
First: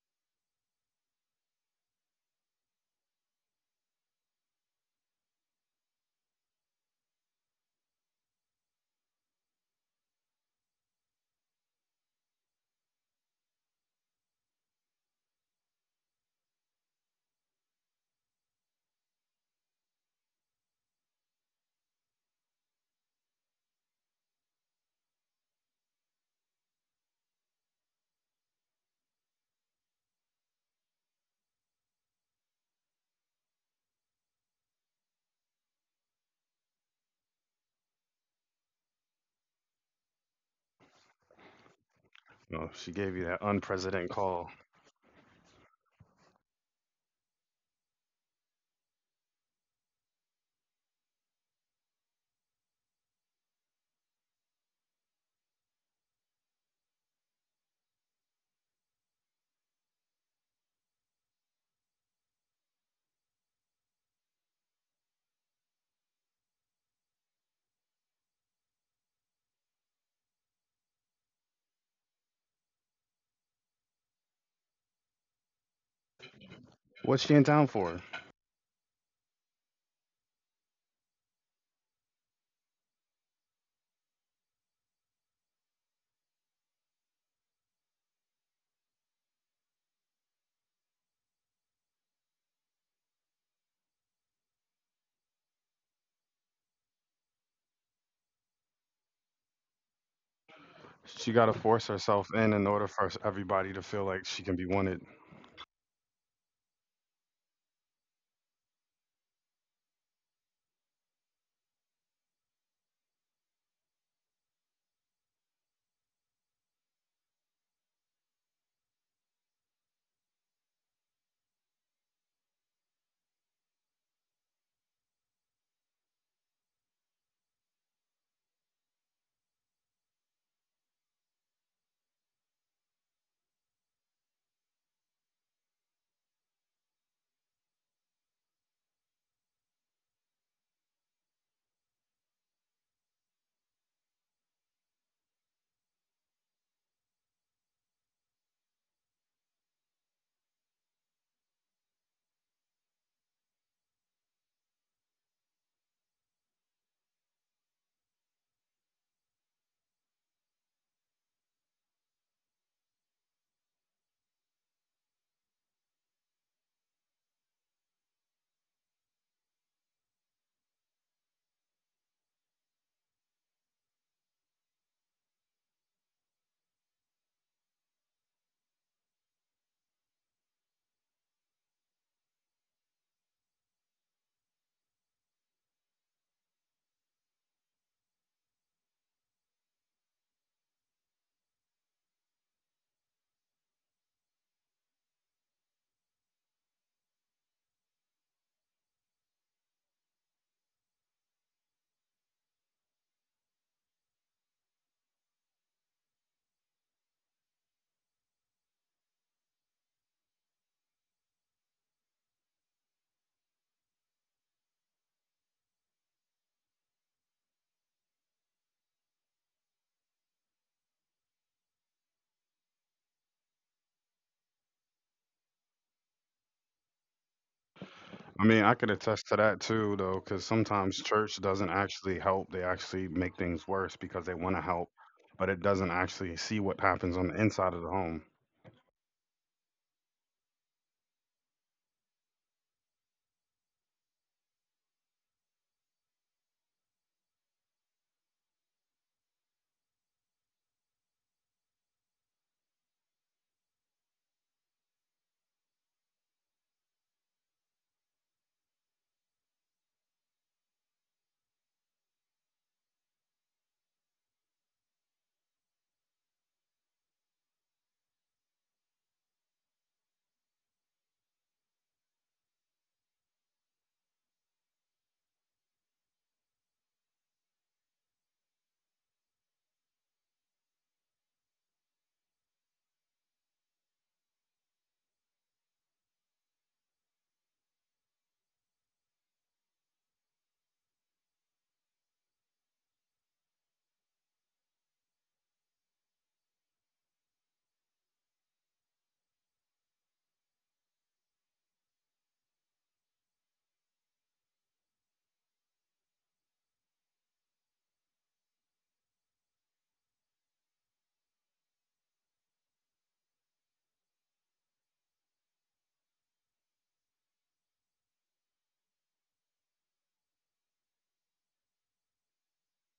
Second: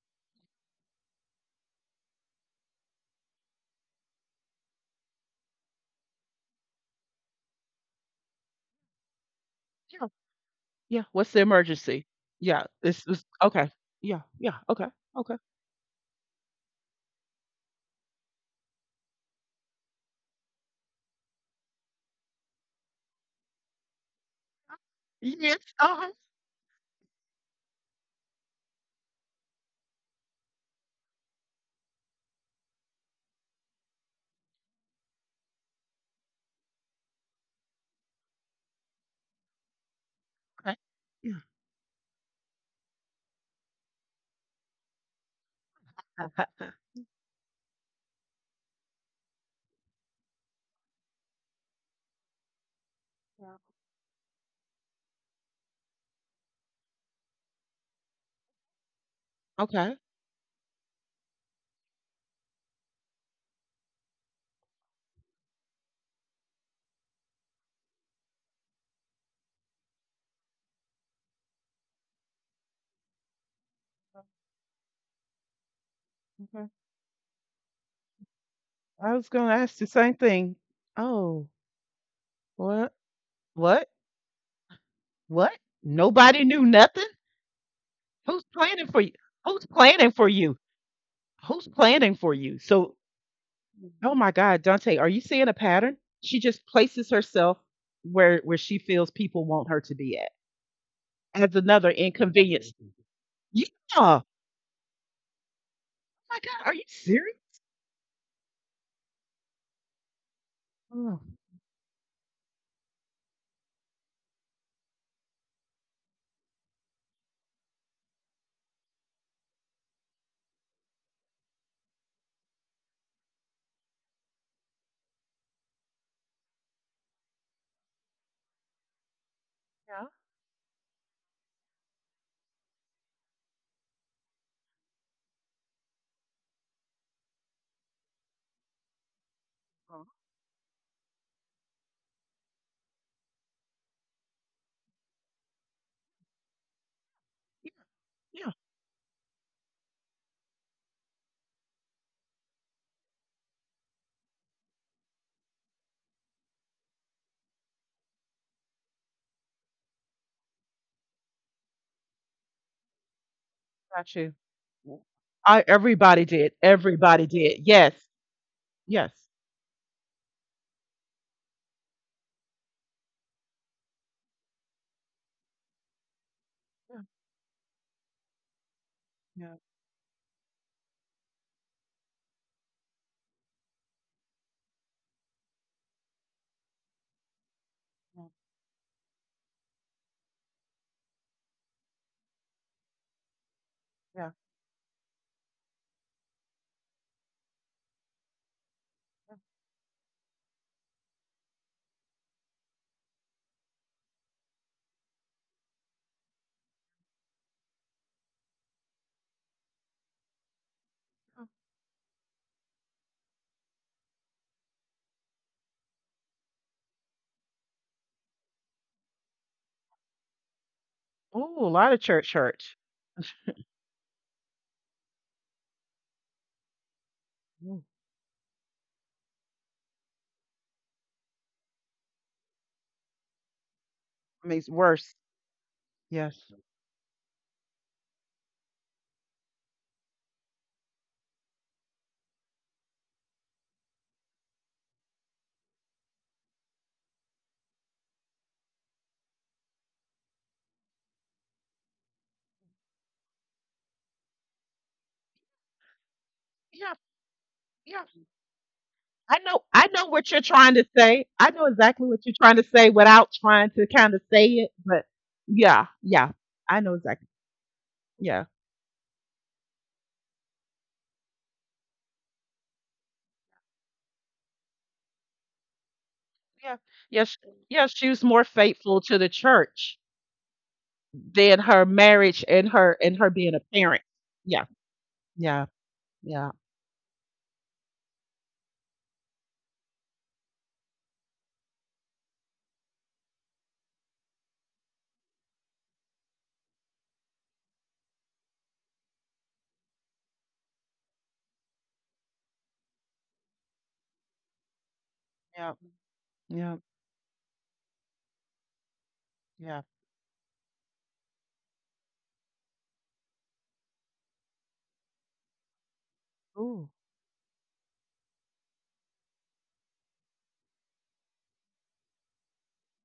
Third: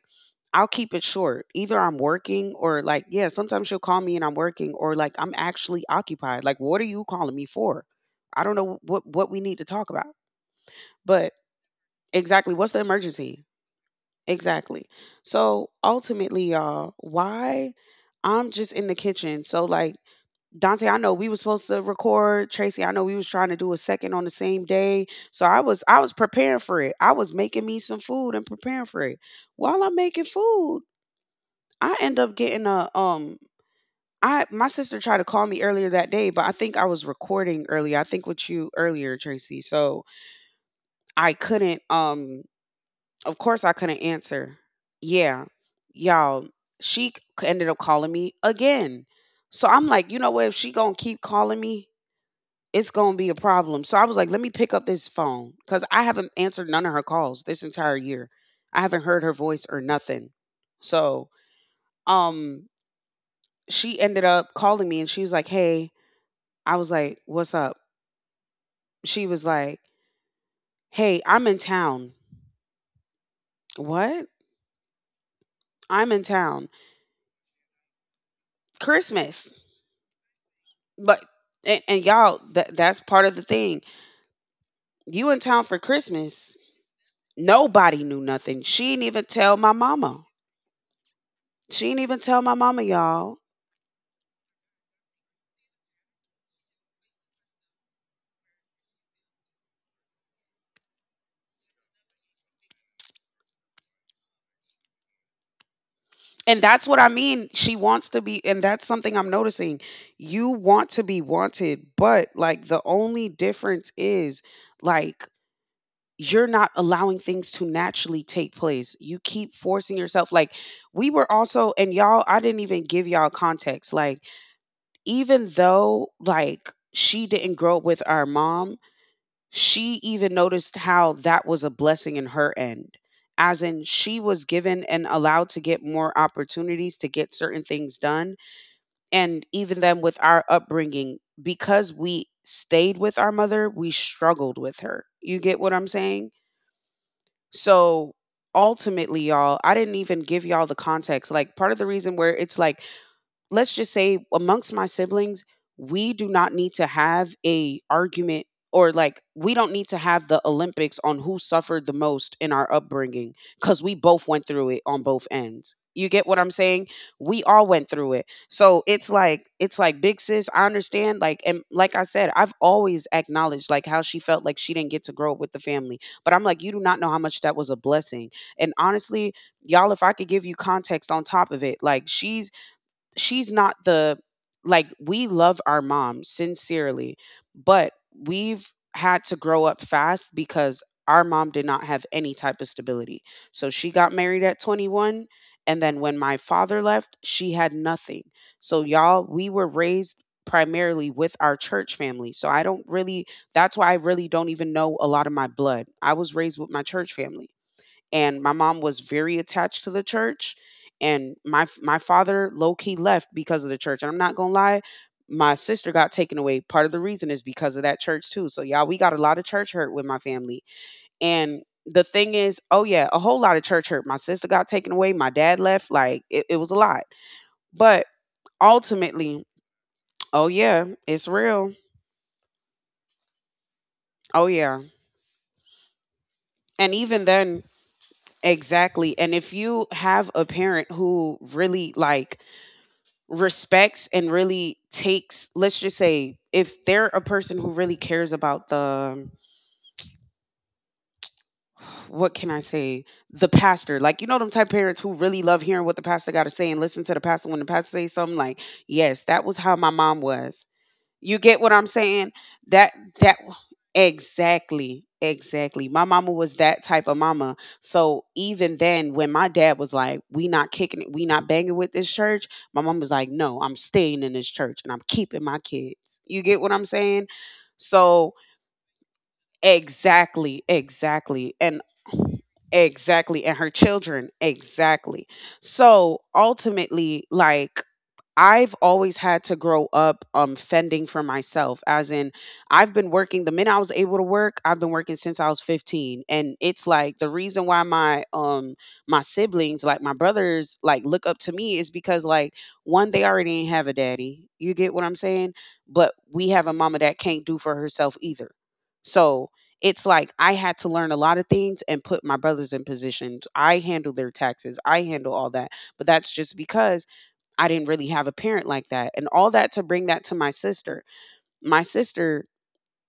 Speaker 2: I'll keep it short. Either I'm working or like yeah, sometimes she'll call me and I'm working or like I'm actually occupied. Like what are you calling me for? I don't know what what we need to talk about.
Speaker 3: yeah, yeah.
Speaker 2: But
Speaker 3: What's the emergency?
Speaker 2: exactly.
Speaker 3: Yeah,
Speaker 2: What's the
Speaker 3: this was
Speaker 2: emergency?
Speaker 3: okay. Yeah, yeah,
Speaker 2: Exactly.
Speaker 3: okay, okay.
Speaker 2: So ultimately, y'all, why I'm just in the kitchen. So like Dante, I know we was supposed to record. Tracy, I know we was trying to do a second on the same day.
Speaker 3: Yes,
Speaker 2: So I was
Speaker 3: uh-huh.
Speaker 2: I was preparing for it. I was making me some food and preparing for it. While I'm making food, I end up getting a um I, my sister tried to call me earlier that day, but I think I was recording earlier. I think with you earlier, Tracy. So
Speaker 3: Okay. Yeah.
Speaker 2: I
Speaker 3: [laughs]
Speaker 2: couldn't um
Speaker 1: No, she gave you that
Speaker 2: of course, I
Speaker 1: unprecedented
Speaker 2: couldn't
Speaker 1: call.
Speaker 2: answer. Yeah, y'all, she c- ended up calling me again. So I'm like, you know what? If she gonna keep calling me, it's gonna be a
Speaker 3: Yeah.
Speaker 2: problem. So I was like, let me pick up this phone because I haven't answered none of her calls this entire year. I haven't heard her voice or
Speaker 3: Okay.
Speaker 2: nothing. So um, she ended up calling me and she was like, hey. I was like, what's up? She was like, hey, I'm in town. What? I'm in
Speaker 3: Okay.
Speaker 2: town.
Speaker 1: What's she in town for?
Speaker 3: I was
Speaker 2: Christmas.
Speaker 3: gonna ask the same thing.
Speaker 2: But
Speaker 3: Oh,
Speaker 2: and, and y'all, that
Speaker 3: what?
Speaker 2: that's part of the thing.
Speaker 3: What?
Speaker 2: You in
Speaker 3: What?
Speaker 2: town for
Speaker 3: Nobody
Speaker 2: Christmas.
Speaker 3: knew nothing?
Speaker 2: Nobody knew
Speaker 3: Who's
Speaker 2: nothing.
Speaker 3: planning
Speaker 2: She
Speaker 3: for
Speaker 2: didn't
Speaker 3: you?
Speaker 2: even tell
Speaker 3: Who's
Speaker 2: my
Speaker 3: planning
Speaker 2: mama.
Speaker 3: for you? Who's
Speaker 2: She didn't
Speaker 3: planning
Speaker 2: even
Speaker 3: for
Speaker 2: tell my
Speaker 3: you?
Speaker 2: mama,
Speaker 3: So,
Speaker 2: y'all.
Speaker 3: oh my God, Dante, are you seeing a pattern? She just places herself where where she feels people want her to be at
Speaker 1: She
Speaker 3: as
Speaker 1: got to
Speaker 3: another
Speaker 1: force herself in
Speaker 3: inconvenience.
Speaker 1: in order for
Speaker 3: Yeah.
Speaker 1: everybody to feel
Speaker 3: Oh
Speaker 1: like she can be wanted.
Speaker 3: my
Speaker 2: And
Speaker 3: God, are you
Speaker 2: that's what I
Speaker 3: serious?
Speaker 2: mean. She wants to be, and that's something I'm noticing. You want to
Speaker 3: Mm,
Speaker 2: be wanted, but like the only difference is like you're not allowing things to naturally take place. You keep forcing yourself. Like we were also, and y'all, I didn't even give y'all context. Like even though like she didn't grow up with our mom, she
Speaker 3: yeah.
Speaker 2: even noticed how that was a blessing in her end. As in, she was given and allowed to get more opportunities to get certain things done. And even then,
Speaker 3: Uh-huh,
Speaker 2: with our upbringing, because we stayed with our mother, we struggled with her. You get what I'm saying?
Speaker 3: yeah.
Speaker 2: So
Speaker 3: Yeah.
Speaker 2: ultimately, y'all, I didn't even give y'all the context. Like, part of the reason where it's like, let's just say amongst my siblings, we do not need to have a argument or like we don't need to have the Olympics on who suffered the most in our upbringing cuz we
Speaker 3: Got
Speaker 2: both
Speaker 3: you.
Speaker 2: went through it on both
Speaker 3: I.
Speaker 2: ends. You
Speaker 3: Everybody
Speaker 2: get what I'm
Speaker 3: did.
Speaker 2: saying?
Speaker 3: Everybody
Speaker 2: We
Speaker 3: did.
Speaker 2: all went
Speaker 3: Yes.
Speaker 2: through it. So it's
Speaker 3: Yes.
Speaker 2: like, it's like big sis, I understand, like, and like I said, I've always acknowledged like how she felt like she didn't get to grow up with the family. But I'm like, you do not
Speaker 3: Yeah.
Speaker 2: know how much that was a blessing. And honestly,
Speaker 3: Yeah.
Speaker 2: y'all, if I could give you context on top of it, like she's she's not the, like we love our mom sincerely, but
Speaker 3: Yeah.
Speaker 2: we've had to grow up fast because our mom did not have any type of stability. So she got
Speaker 3: Yeah.
Speaker 2: married at twenty-one and then when my father left, she had nothing. So y'all, we were raised primarily with our church family. So I don't really, that's why I really don't even know a lot of my blood. I was raised with my church family and my mom was very attached to the church and my my father low key left because of the church and I'm not going to lie, my sister got taken away, part of the reason is because of that church too. So y'all, we got a lot of church hurt with my family. And
Speaker 3: Oh, a lot
Speaker 2: the
Speaker 3: of
Speaker 2: thing
Speaker 3: church
Speaker 2: is,
Speaker 3: hurt.
Speaker 2: oh yeah, a whole lot of church hurt. My sister got taken away, my dad left, like it, it was a lot.
Speaker 3: Mm,
Speaker 2: But
Speaker 1: I mean, I could attest
Speaker 2: ultimately,
Speaker 1: to that too, though,
Speaker 2: oh
Speaker 1: because
Speaker 2: yeah,
Speaker 1: sometimes
Speaker 2: it's
Speaker 1: church
Speaker 2: real.
Speaker 1: doesn't actually help. They actually make things worse because they
Speaker 2: Oh
Speaker 3: I mean,
Speaker 1: want to
Speaker 3: it's
Speaker 2: yeah.
Speaker 1: help,
Speaker 3: worse.
Speaker 1: but it doesn't actually
Speaker 3: Yes.
Speaker 1: see what
Speaker 2: And even
Speaker 1: happens on the
Speaker 2: then,
Speaker 1: inside of the home.
Speaker 2: exactly, and if you have a parent who really like respects and really takes, let's just say if they're a person who really cares about the, what can I say? The pastor, like you know, them type parents who really love hearing what the pastor got to say and listen to the pastor when the pastor
Speaker 3: Yeah,
Speaker 2: says something. Like, yes,
Speaker 3: I
Speaker 2: that was
Speaker 3: know.
Speaker 2: how
Speaker 3: I
Speaker 2: my
Speaker 3: know
Speaker 2: mom
Speaker 3: what you're
Speaker 2: was.
Speaker 3: trying to say.
Speaker 2: You
Speaker 3: I
Speaker 2: get
Speaker 3: know
Speaker 2: what I'm
Speaker 3: exactly what
Speaker 2: saying?
Speaker 3: you're trying to
Speaker 2: That
Speaker 3: say without
Speaker 2: that
Speaker 3: trying to kind of say it.
Speaker 2: exactly,
Speaker 3: But
Speaker 2: exactly.
Speaker 3: yeah,
Speaker 2: My mama
Speaker 3: yeah,
Speaker 2: was
Speaker 3: I
Speaker 2: that
Speaker 3: know
Speaker 2: type of
Speaker 3: exactly.
Speaker 2: mama. So
Speaker 3: Yeah,
Speaker 2: even then, when my dad was like, "We not kicking it, we not banging with this church," my mom was like, "No, I'm staying in this church and I'm keeping my kids." You get what
Speaker 3: yeah,
Speaker 2: I'm saying?
Speaker 3: yes, yeah. She was
Speaker 2: So
Speaker 3: more faithful to the church
Speaker 2: exactly, exactly,
Speaker 3: than
Speaker 2: and
Speaker 3: her marriage and her and her
Speaker 2: exactly,
Speaker 3: being
Speaker 2: and
Speaker 3: a
Speaker 2: her
Speaker 3: parent.
Speaker 2: children
Speaker 3: Yeah,
Speaker 2: exactly.
Speaker 3: yeah,
Speaker 2: So
Speaker 3: yeah,
Speaker 2: ultimately, like I've always had to grow up um fending for myself as in I've been working the minute I was able to work, I've been working since I was fifteen and it's like the reason why my um my siblings like my brothers like look up to me is because like one, they already ain't have a daddy. You get what I'm saying?
Speaker 3: yeah,
Speaker 2: But we have a
Speaker 3: yeah,
Speaker 2: mama that can't do for herself either. So
Speaker 3: yeah.
Speaker 2: it's like I had to learn a lot of things and put my brothers in positions. I handle their taxes. I handle all that. But that's just
Speaker 3: Ooh,
Speaker 2: because I didn't really have a parent like that. And all that to bring that to my sister. My sister,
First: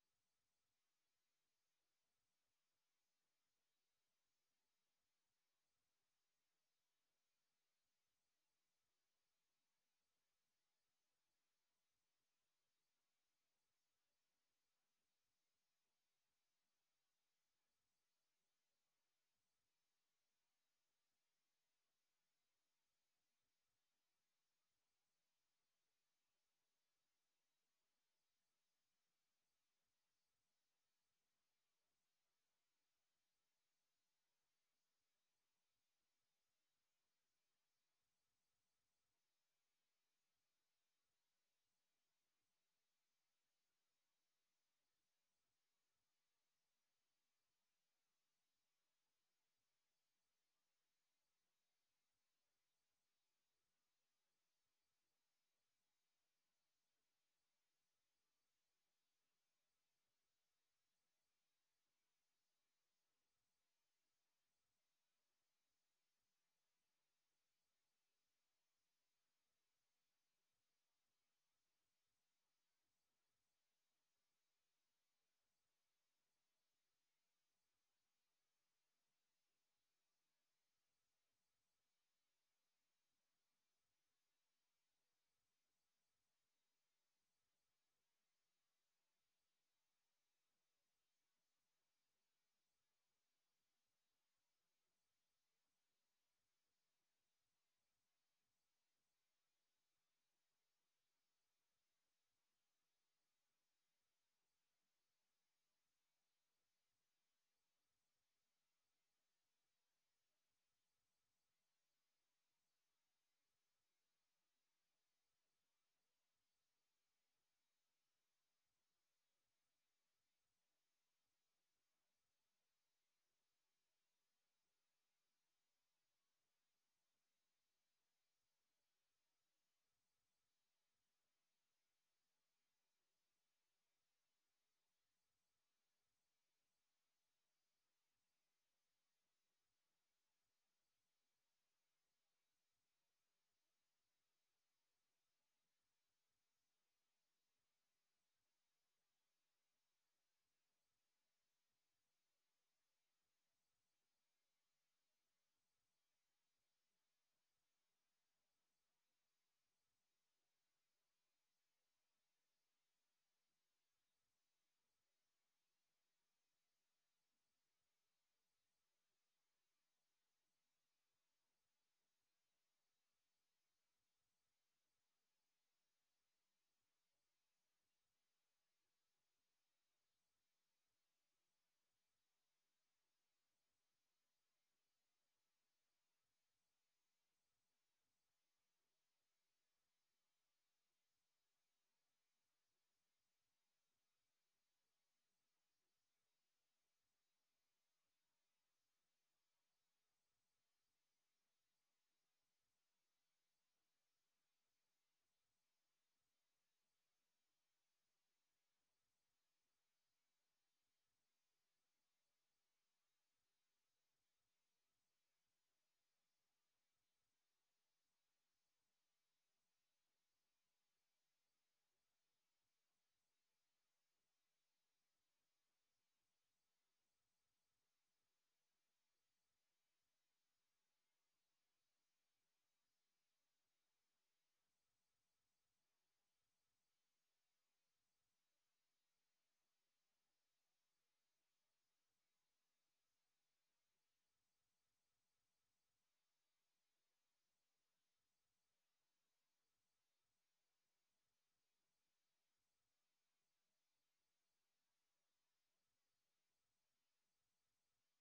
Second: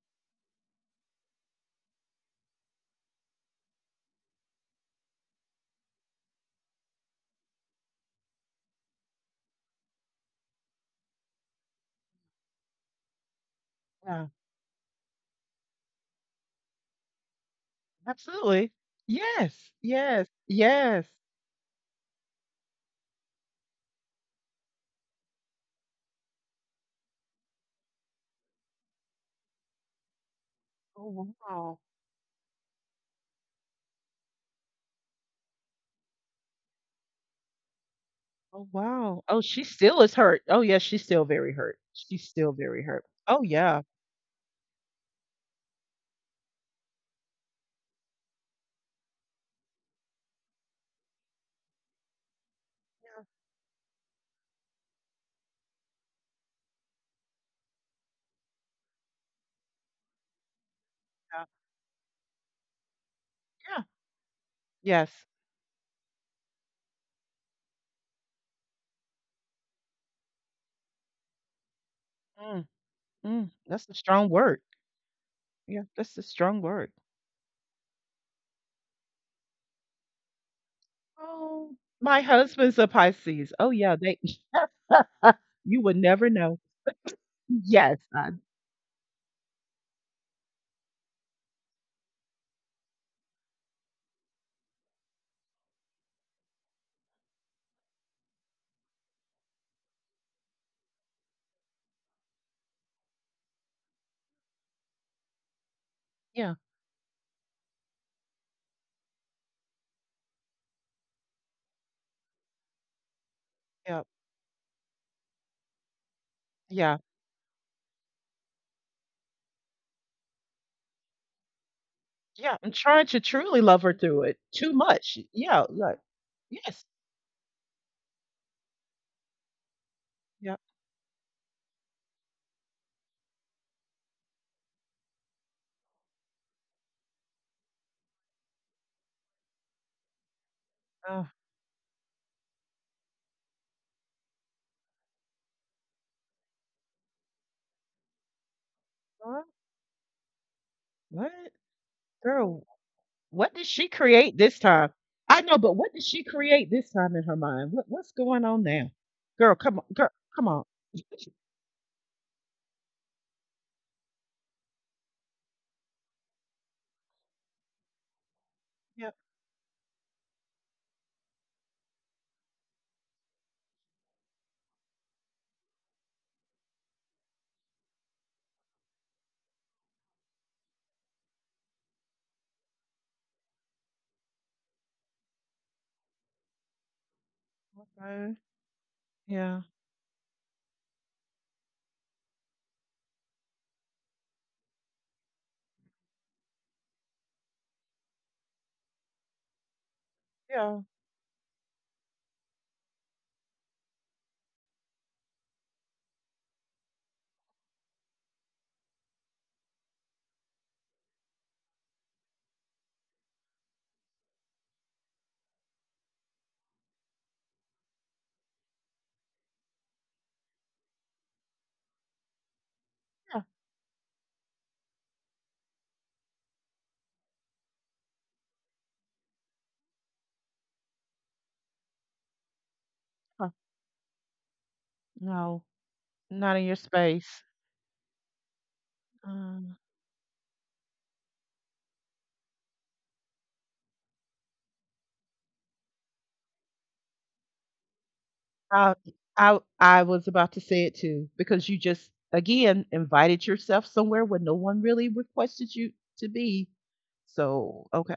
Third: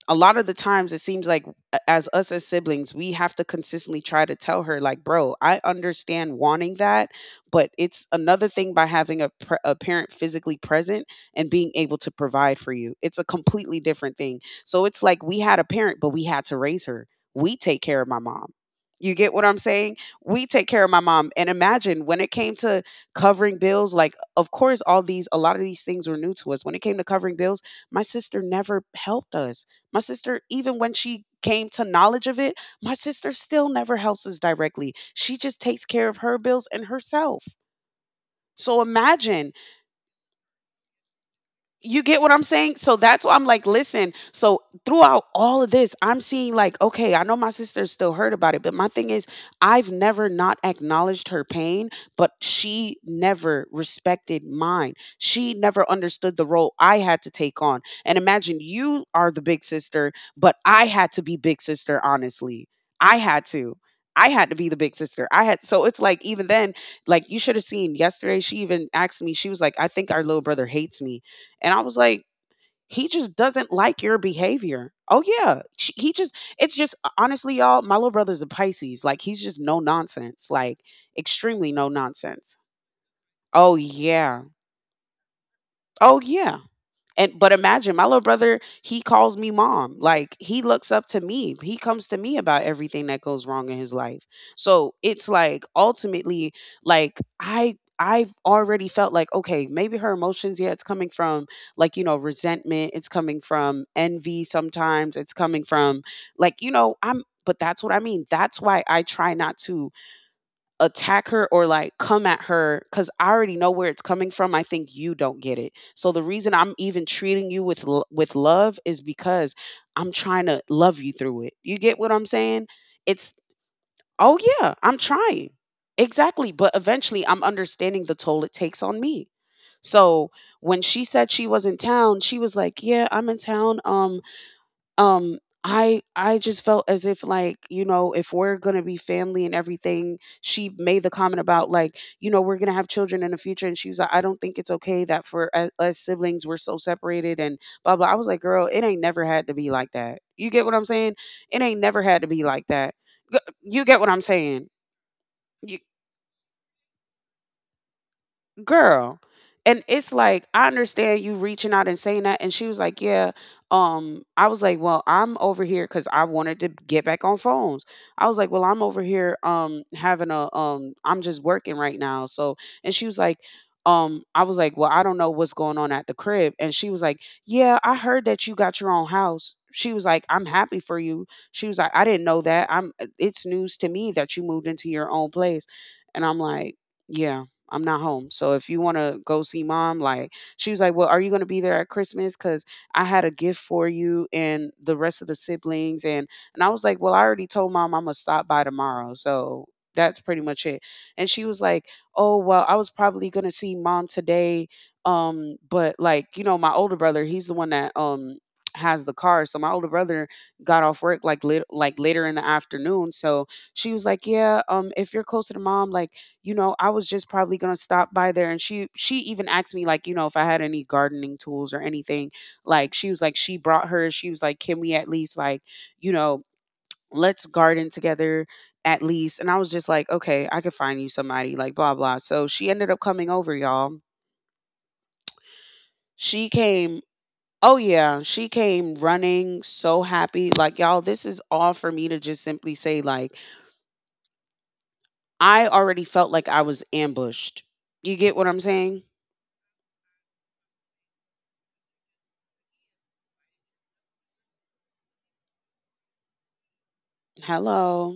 Speaker 2: a lot of the times it seems like, a- as us as siblings, we have to consistently try to tell her like, bro, I understand wanting that, but it's another thing by having a, pr- a parent physically present and being able to provide for you, it's a completely different
Speaker 3: yeah,
Speaker 2: thing. So it's like we had a parent but we had to raise her. We take care of my mom.
Speaker 3: absolutely.
Speaker 2: You get what I'm
Speaker 3: Yes,
Speaker 2: saying?
Speaker 3: yes,
Speaker 2: We take care of my
Speaker 3: yes.
Speaker 2: mom. And imagine when it came to covering bills, like of course all these, a lot of these things were new to us when it came to covering bills. My sister never helped us. My sister, even when
Speaker 3: Oh
Speaker 2: she came
Speaker 3: wow.
Speaker 2: to knowledge of it, my sister still never helps us directly. She just takes care of her bills and herself.
Speaker 3: Oh
Speaker 2: So
Speaker 3: wow. Oh,
Speaker 2: imagine,
Speaker 3: she still is hurt. Oh yeah, she's still very hurt.
Speaker 2: you get
Speaker 3: She's
Speaker 2: what I'm
Speaker 3: still
Speaker 2: saying?
Speaker 3: very
Speaker 2: So
Speaker 3: hurt.
Speaker 2: that's why
Speaker 3: Oh
Speaker 2: I'm like,
Speaker 3: yeah.
Speaker 2: listen. So throughout all of this, I'm seeing like, okay, I know my sister's still hurt about it, but my thing is, I've never not acknowledged her pain, but she
Speaker 3: Yeah.
Speaker 2: never respected mine. She never understood the role I had to take on. And imagine you are the big sister, but I had to be
Speaker 3: Yeah.
Speaker 2: big sister, honestly. I had to.
Speaker 3: Yeah.
Speaker 2: I had to be the big sister.
Speaker 3: Yes.
Speaker 2: I had, so it's like even then, like you should have seen yesterday. She even asked me. She was like, "I think our little brother hates me." And I was like,
Speaker 3: Mm,
Speaker 2: he just
Speaker 3: mm.
Speaker 2: doesn't
Speaker 3: That's a
Speaker 2: like your
Speaker 3: strong word.
Speaker 2: behavior. Oh yeah,
Speaker 3: Yeah,
Speaker 2: Sh- he
Speaker 3: that's a
Speaker 2: just,
Speaker 3: strong
Speaker 2: it's
Speaker 3: word.
Speaker 2: just honestly y'all, my little brother's a Pisces. Like he's just no nonsense, like extremely
Speaker 3: Oh,
Speaker 2: no
Speaker 3: my
Speaker 2: nonsense.
Speaker 3: husband's a Pisces. Oh
Speaker 2: Oh
Speaker 3: yeah, they.
Speaker 2: yeah.
Speaker 3: [laughs] You would
Speaker 2: Oh
Speaker 3: never
Speaker 2: yeah.
Speaker 3: know.
Speaker 2: And but imagine
Speaker 3: Yes.
Speaker 2: my little
Speaker 3: I,
Speaker 2: brother, he calls me mom. Like he looks up to me. He comes to me about everything that goes wrong in his life. So it's like ultimately, like I I've already felt like, okay, maybe her emotions, yeah, it's coming from like, you know, resentment, it's coming from envy sometimes, it's coming from
Speaker 3: yeah.
Speaker 2: like, you know, I'm, but that's what I mean. That's why I try not to attack her or like come at her because I already know where it's
Speaker 3: Yeah.
Speaker 2: coming from. I think you don't get it. So the reason I'm
Speaker 3: Yeah.
Speaker 2: even treating you with l- with love is because I'm trying to love you through it. You get what I'm
Speaker 3: Yeah.
Speaker 2: saying?
Speaker 3: I'm trying to
Speaker 2: It's
Speaker 3: truly love her through
Speaker 2: oh
Speaker 3: it.
Speaker 2: yeah,
Speaker 3: Too
Speaker 2: I'm
Speaker 3: much.
Speaker 2: trying,
Speaker 3: Yeah. Like.
Speaker 2: exactly, but
Speaker 3: Yes.
Speaker 2: eventually I'm understanding the toll it takes on me. So
Speaker 3: Yeah.
Speaker 2: when she said she was in town, she was like, "Yeah, I'm in town. Um, um i i just felt as if, like, you know, if we're gonna be family and everything. She made the
Speaker 3: Uh,
Speaker 2: comment about, like, you know, we're gonna have children in the future, and she was like, "I don't think it's okay that for u- us siblings we're so separated and blah blah." I was like, "Girl, it ain't never had
Speaker 3: what?
Speaker 2: to be like that. You get what I'm saying?
Speaker 3: What?
Speaker 2: It ain't never had to be like
Speaker 3: Girl,
Speaker 2: that." G-
Speaker 3: what did
Speaker 2: you
Speaker 3: she
Speaker 2: get what I'm
Speaker 3: create this
Speaker 2: saying,
Speaker 3: time? I know, but what did she create this time in her mind? What what's going on now?
Speaker 2: girl?
Speaker 3: Girl,
Speaker 2: And
Speaker 3: come on,
Speaker 2: it's
Speaker 3: girl,
Speaker 2: like,
Speaker 3: come
Speaker 2: I
Speaker 3: on.
Speaker 2: understand you reaching out and saying that. And she was like, "Yeah." um I was like, "Well, I'm over here because I wanted to get back on phones." I was like, "Well, I'm over
Speaker 3: Yeah,
Speaker 2: here um having a um I'm just working right now." So, and she was like, um I was like, "Well, I don't know what's going on at the crib." And she was like, "Yeah, I heard that you got your own house." She was like, "I'm happy for you." She was like, "I didn't know that. I'm uh, it's news to me that you moved into your own place." And I'm like, "Yeah, I'm not home.
Speaker 3: no,
Speaker 2: So if you want to go see
Speaker 3: yeah,
Speaker 2: mom, like." She was like, "Well, are you going to be there at Christmas? Cuz I had a gift for you and the rest of the siblings." And and I was like, "Well, I already told mom I'm going to stop by tomorrow." So that's pretty much it.
Speaker 3: yeah,
Speaker 2: And she was like, "Oh, well, I was probably going to see mom today, um but, like, you know, my older brother, he's the one that um has the car. So my older brother got off work like lit- like later in the afternoon." So she was like, "Yeah, um if you're closer to mom, like, you know, I was just probably gonna stop by there." And she she even asked me, like, you know, if I had any gardening tools or anything. Like, she was like,
Speaker 3: yeah.
Speaker 2: she brought her. She was like, "Can we at least, like, you know, let's garden together at least." And I was just like, "Okay, I could find you somebody," like blah blah. So she ended up coming
Speaker 3: Uh,
Speaker 2: over, y'all.
Speaker 3: no,
Speaker 2: She
Speaker 3: not in your
Speaker 2: came.
Speaker 3: space.
Speaker 2: Oh yeah, she came running
Speaker 3: Um,
Speaker 2: so happy. Like, y'all, this is all for me to just simply say, like, I already felt like I was ambushed. You get what I'm
Speaker 3: I,
Speaker 2: saying?
Speaker 3: I, I was about to say it too because you just again invited yourself somewhere where no one really requested you to be. So okay,
Speaker 2: Hello.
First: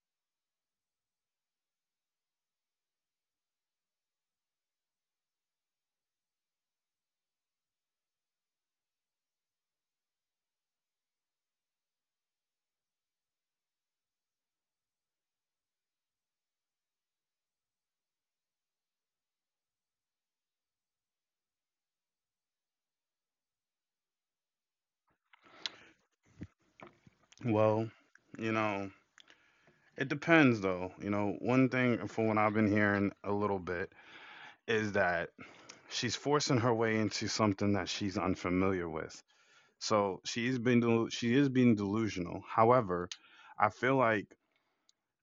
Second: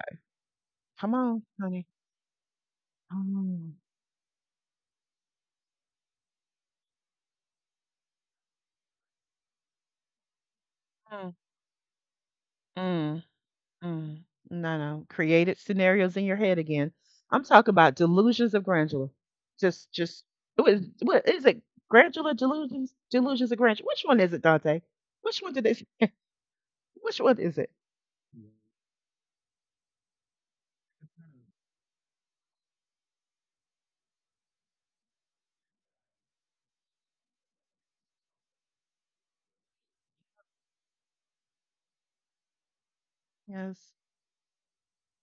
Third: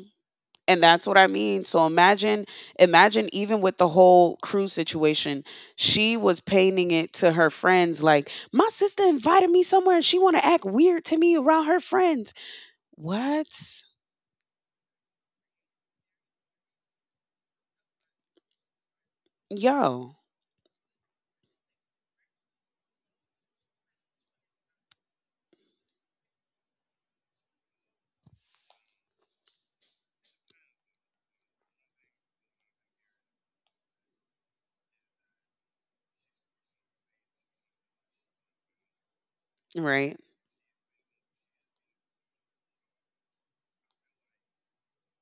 Speaker 2: And that's
Speaker 3: come
Speaker 2: what I
Speaker 3: on,
Speaker 2: mean. So
Speaker 3: honey.
Speaker 2: imagine, imagine even
Speaker 3: Mm,
Speaker 2: with the whole crew situation, she was painting it to her friends like, "My sister invited me somewhere and she want to act weird to
Speaker 3: mm,
Speaker 2: me around her friends."
Speaker 3: mm.
Speaker 2: What?
Speaker 3: Mm, no, no. Created scenarios in your head again. I'm talking about delusions of grandeur. Just,
Speaker 2: Yo,
Speaker 3: just what is, what is it? Grandeur delusions, delusions of grandeur. Which one is it, Dante? Which one did they? Which one is it?
Speaker 1: Well, you know, it depends though. You know, one thing from what I've been hearing a little bit is that she's forcing her way into something that she's unfamiliar with.
Speaker 2: right.
Speaker 1: So she's been delu- she is being delusional. However, I
Speaker 3: Yes.
Speaker 1: feel like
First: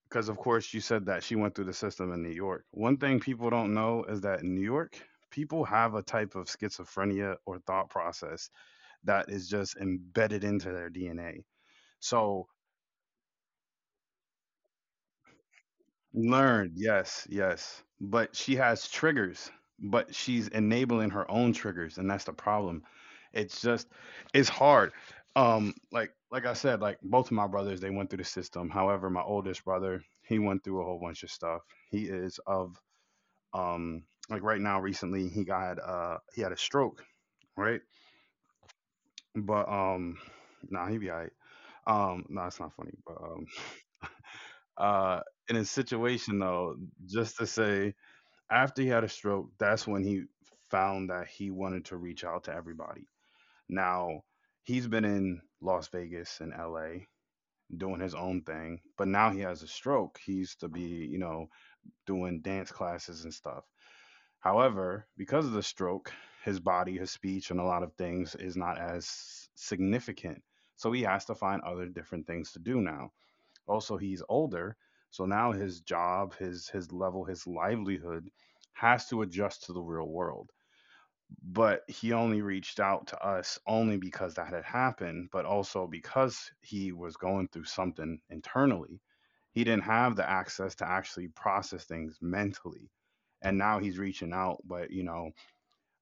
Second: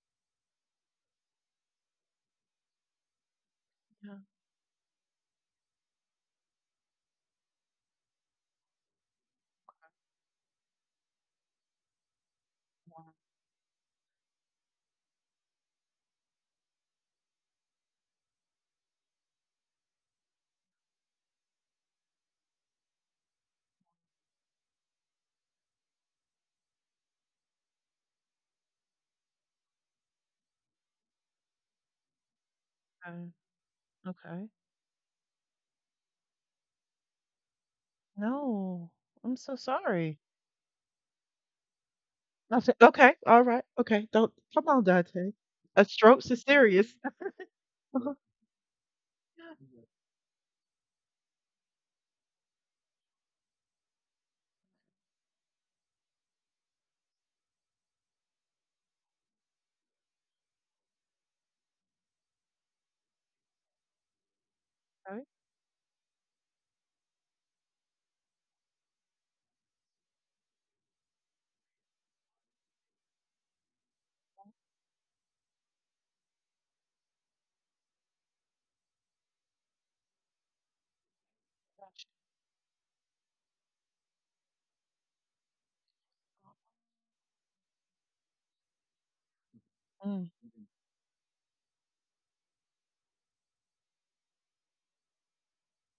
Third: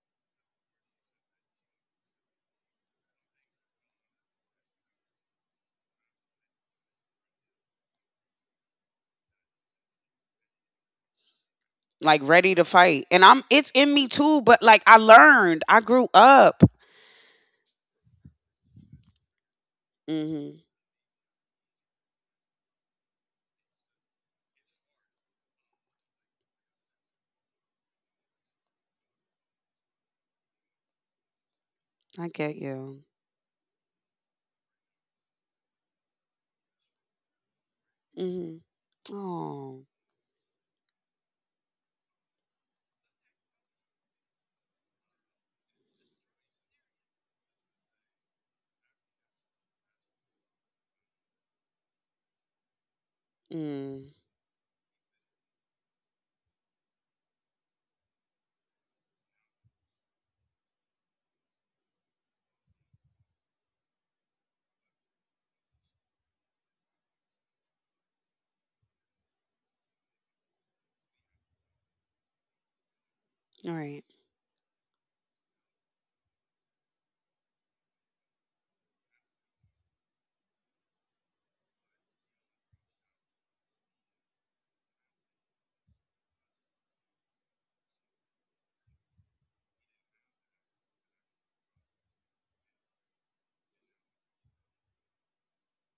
Speaker 1: because of course you said that she went through the system in New York. One thing people don't know
Speaker 3: Yeah,
Speaker 1: is that in New York, people have a type of schizophrenia or thought process that is just embedded into their D N A.
Speaker 2: Like
Speaker 1: So
Speaker 2: ready to fight. And I'm it's in me too, but like I learned. I grew up.
Speaker 1: learned, yes, yes. But she has triggers, but she's
Speaker 2: Mhm.
Speaker 1: enabling her own triggers, and that's the problem. It's just it's hard. Um, like like I said, like both of my brothers, they went through the system. However, my oldest brother, he went through a whole bunch of stuff. He
Speaker 2: I
Speaker 1: is
Speaker 2: get
Speaker 1: of
Speaker 2: you.
Speaker 3: okay.
Speaker 1: um like
Speaker 3: Okay.
Speaker 1: right now recently he got uh he had a stroke, right?
Speaker 2: Mhm.
Speaker 3: No, I'm so
Speaker 1: But
Speaker 2: Oh.
Speaker 1: um
Speaker 3: sorry.
Speaker 1: nah he be all right. Um no, nah, it's
Speaker 3: I
Speaker 1: not
Speaker 3: said,
Speaker 1: funny,
Speaker 3: okay.
Speaker 1: but
Speaker 3: All
Speaker 1: um
Speaker 3: right. Okay. Don't come on,
Speaker 1: uh
Speaker 3: Dante.
Speaker 1: in his
Speaker 3: A stroke's
Speaker 1: situation
Speaker 3: is
Speaker 1: though,
Speaker 3: serious. [laughs]
Speaker 1: just to say
Speaker 3: Okay.
Speaker 1: after he had a stroke, that's when he found that he wanted to reach out to everybody.
Speaker 2: Mm.
Speaker 1: Now, he's been in Las Vegas and L A doing his own thing, but now he has a stroke. He used to be, you know, doing dance classes and stuff. However, because of the stroke, his body, his speech, and a lot of things is not as significant. So he has to find other different things to do now.
Speaker 2: All
Speaker 1: Also,
Speaker 2: right.
Speaker 1: he's older, so now his job, his his level, his livelihood has to adjust to the real world. But he only reached out to us only because that had happened, but also because he was going through something internally. He didn't have the
Speaker 3: Mm,
Speaker 1: access to actually process things mentally. And now he's reaching out, but you know,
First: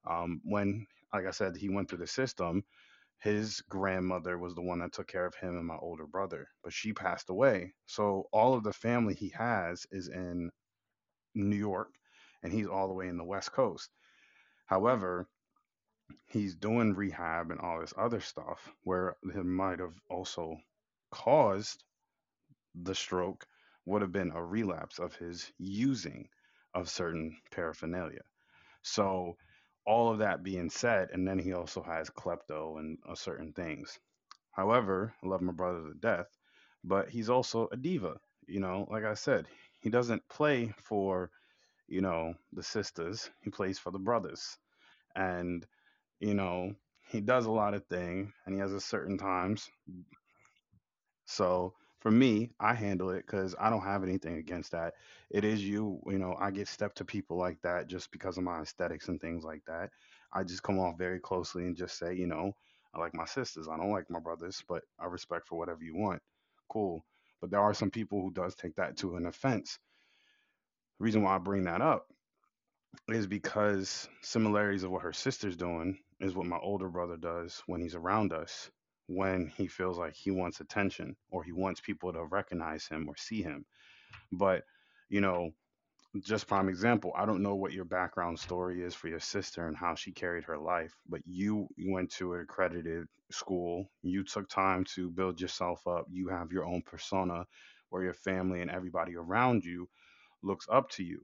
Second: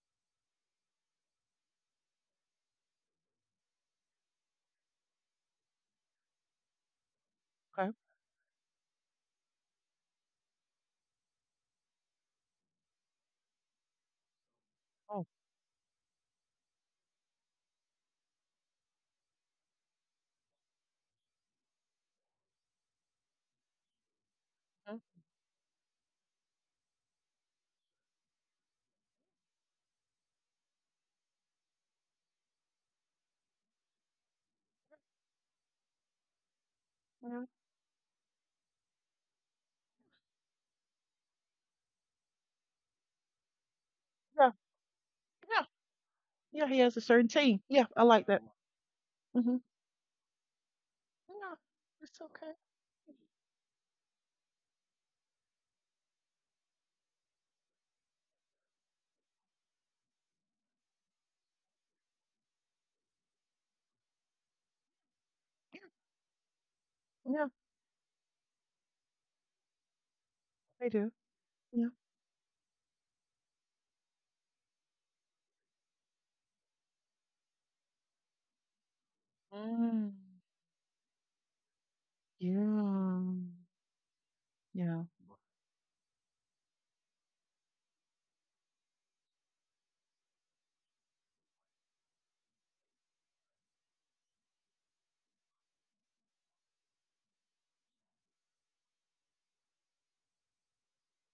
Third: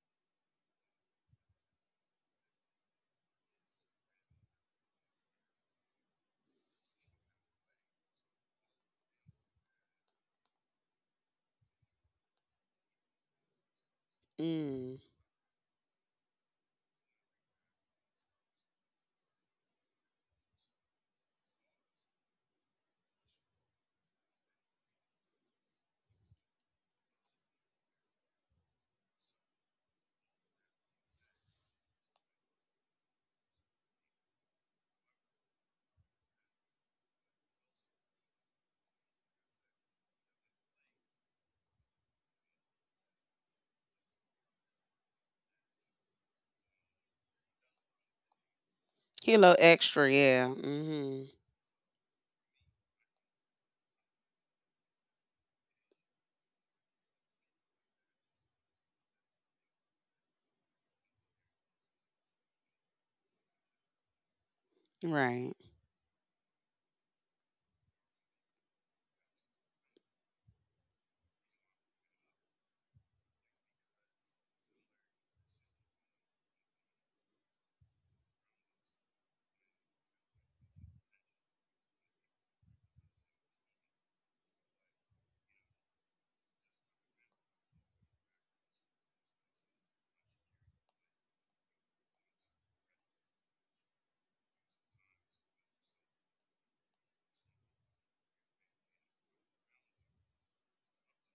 Speaker 1: um, when like I said, he went through the system. His grandmother was the one that took care of him and my older brother, but she passed away.
Speaker 3: okay.
Speaker 1: So all of the family he has is in New York and he's all the way in the West Coast.
Speaker 2: Mm.
Speaker 3: Oh.
Speaker 1: However, he's doing rehab and all this other stuff where it might have also caused the stroke would have been a
Speaker 3: Mm,
Speaker 1: relapse of his using of certain paraphernalia. So all of that being said, and then he also has klepto and uh, certain things. However, I love my brother to death, but he's
Speaker 3: yeah.
Speaker 1: also a diva. You know, like I said, he doesn't play for, you know, the sisters, he plays for the
Speaker 3: Yeah.
Speaker 1: brothers.
Speaker 3: Yeah.
Speaker 1: And, you
Speaker 3: Yeah. He
Speaker 1: know,
Speaker 3: has a certain
Speaker 1: he does a
Speaker 3: team.
Speaker 1: lot
Speaker 3: Yeah.
Speaker 1: of
Speaker 3: I like
Speaker 1: things,
Speaker 3: that.
Speaker 1: and he has a certain
Speaker 2: He a little
Speaker 3: Mhm.
Speaker 1: times.
Speaker 2: extra, yeah. Mhm.
Speaker 3: Yeah,
Speaker 1: So for
Speaker 3: it's okay.
Speaker 1: me, I handle it because I don't have anything against that. It is you, you know, I get stepped to people like that just because of my aesthetics and things like that. I just come off very closely and just say, you know, I like my sisters. I don't like my brothers, but I
Speaker 2: Right.
Speaker 1: respect for whatever you want. Cool.
Speaker 3: Yeah,
Speaker 1: But there are some people who does take that to an offense.
Speaker 3: I do.
Speaker 1: The reason why I bring
Speaker 3: Yeah.
Speaker 1: that up is because similarities of what her sister's doing is what my older brother does when he's around us, when he feels
Speaker 3: Mm.
Speaker 1: like he wants attention or he wants people to recognize him
Speaker 3: Yeah.
Speaker 1: or see him. But
Speaker 3: Yeah,
Speaker 1: you know, just prime example, I don't know what your background story is for your sister and how she carried her life, but you went to an accredited school, you took time to build yourself up, you have your own persona where your family and everybody around you looks up to you.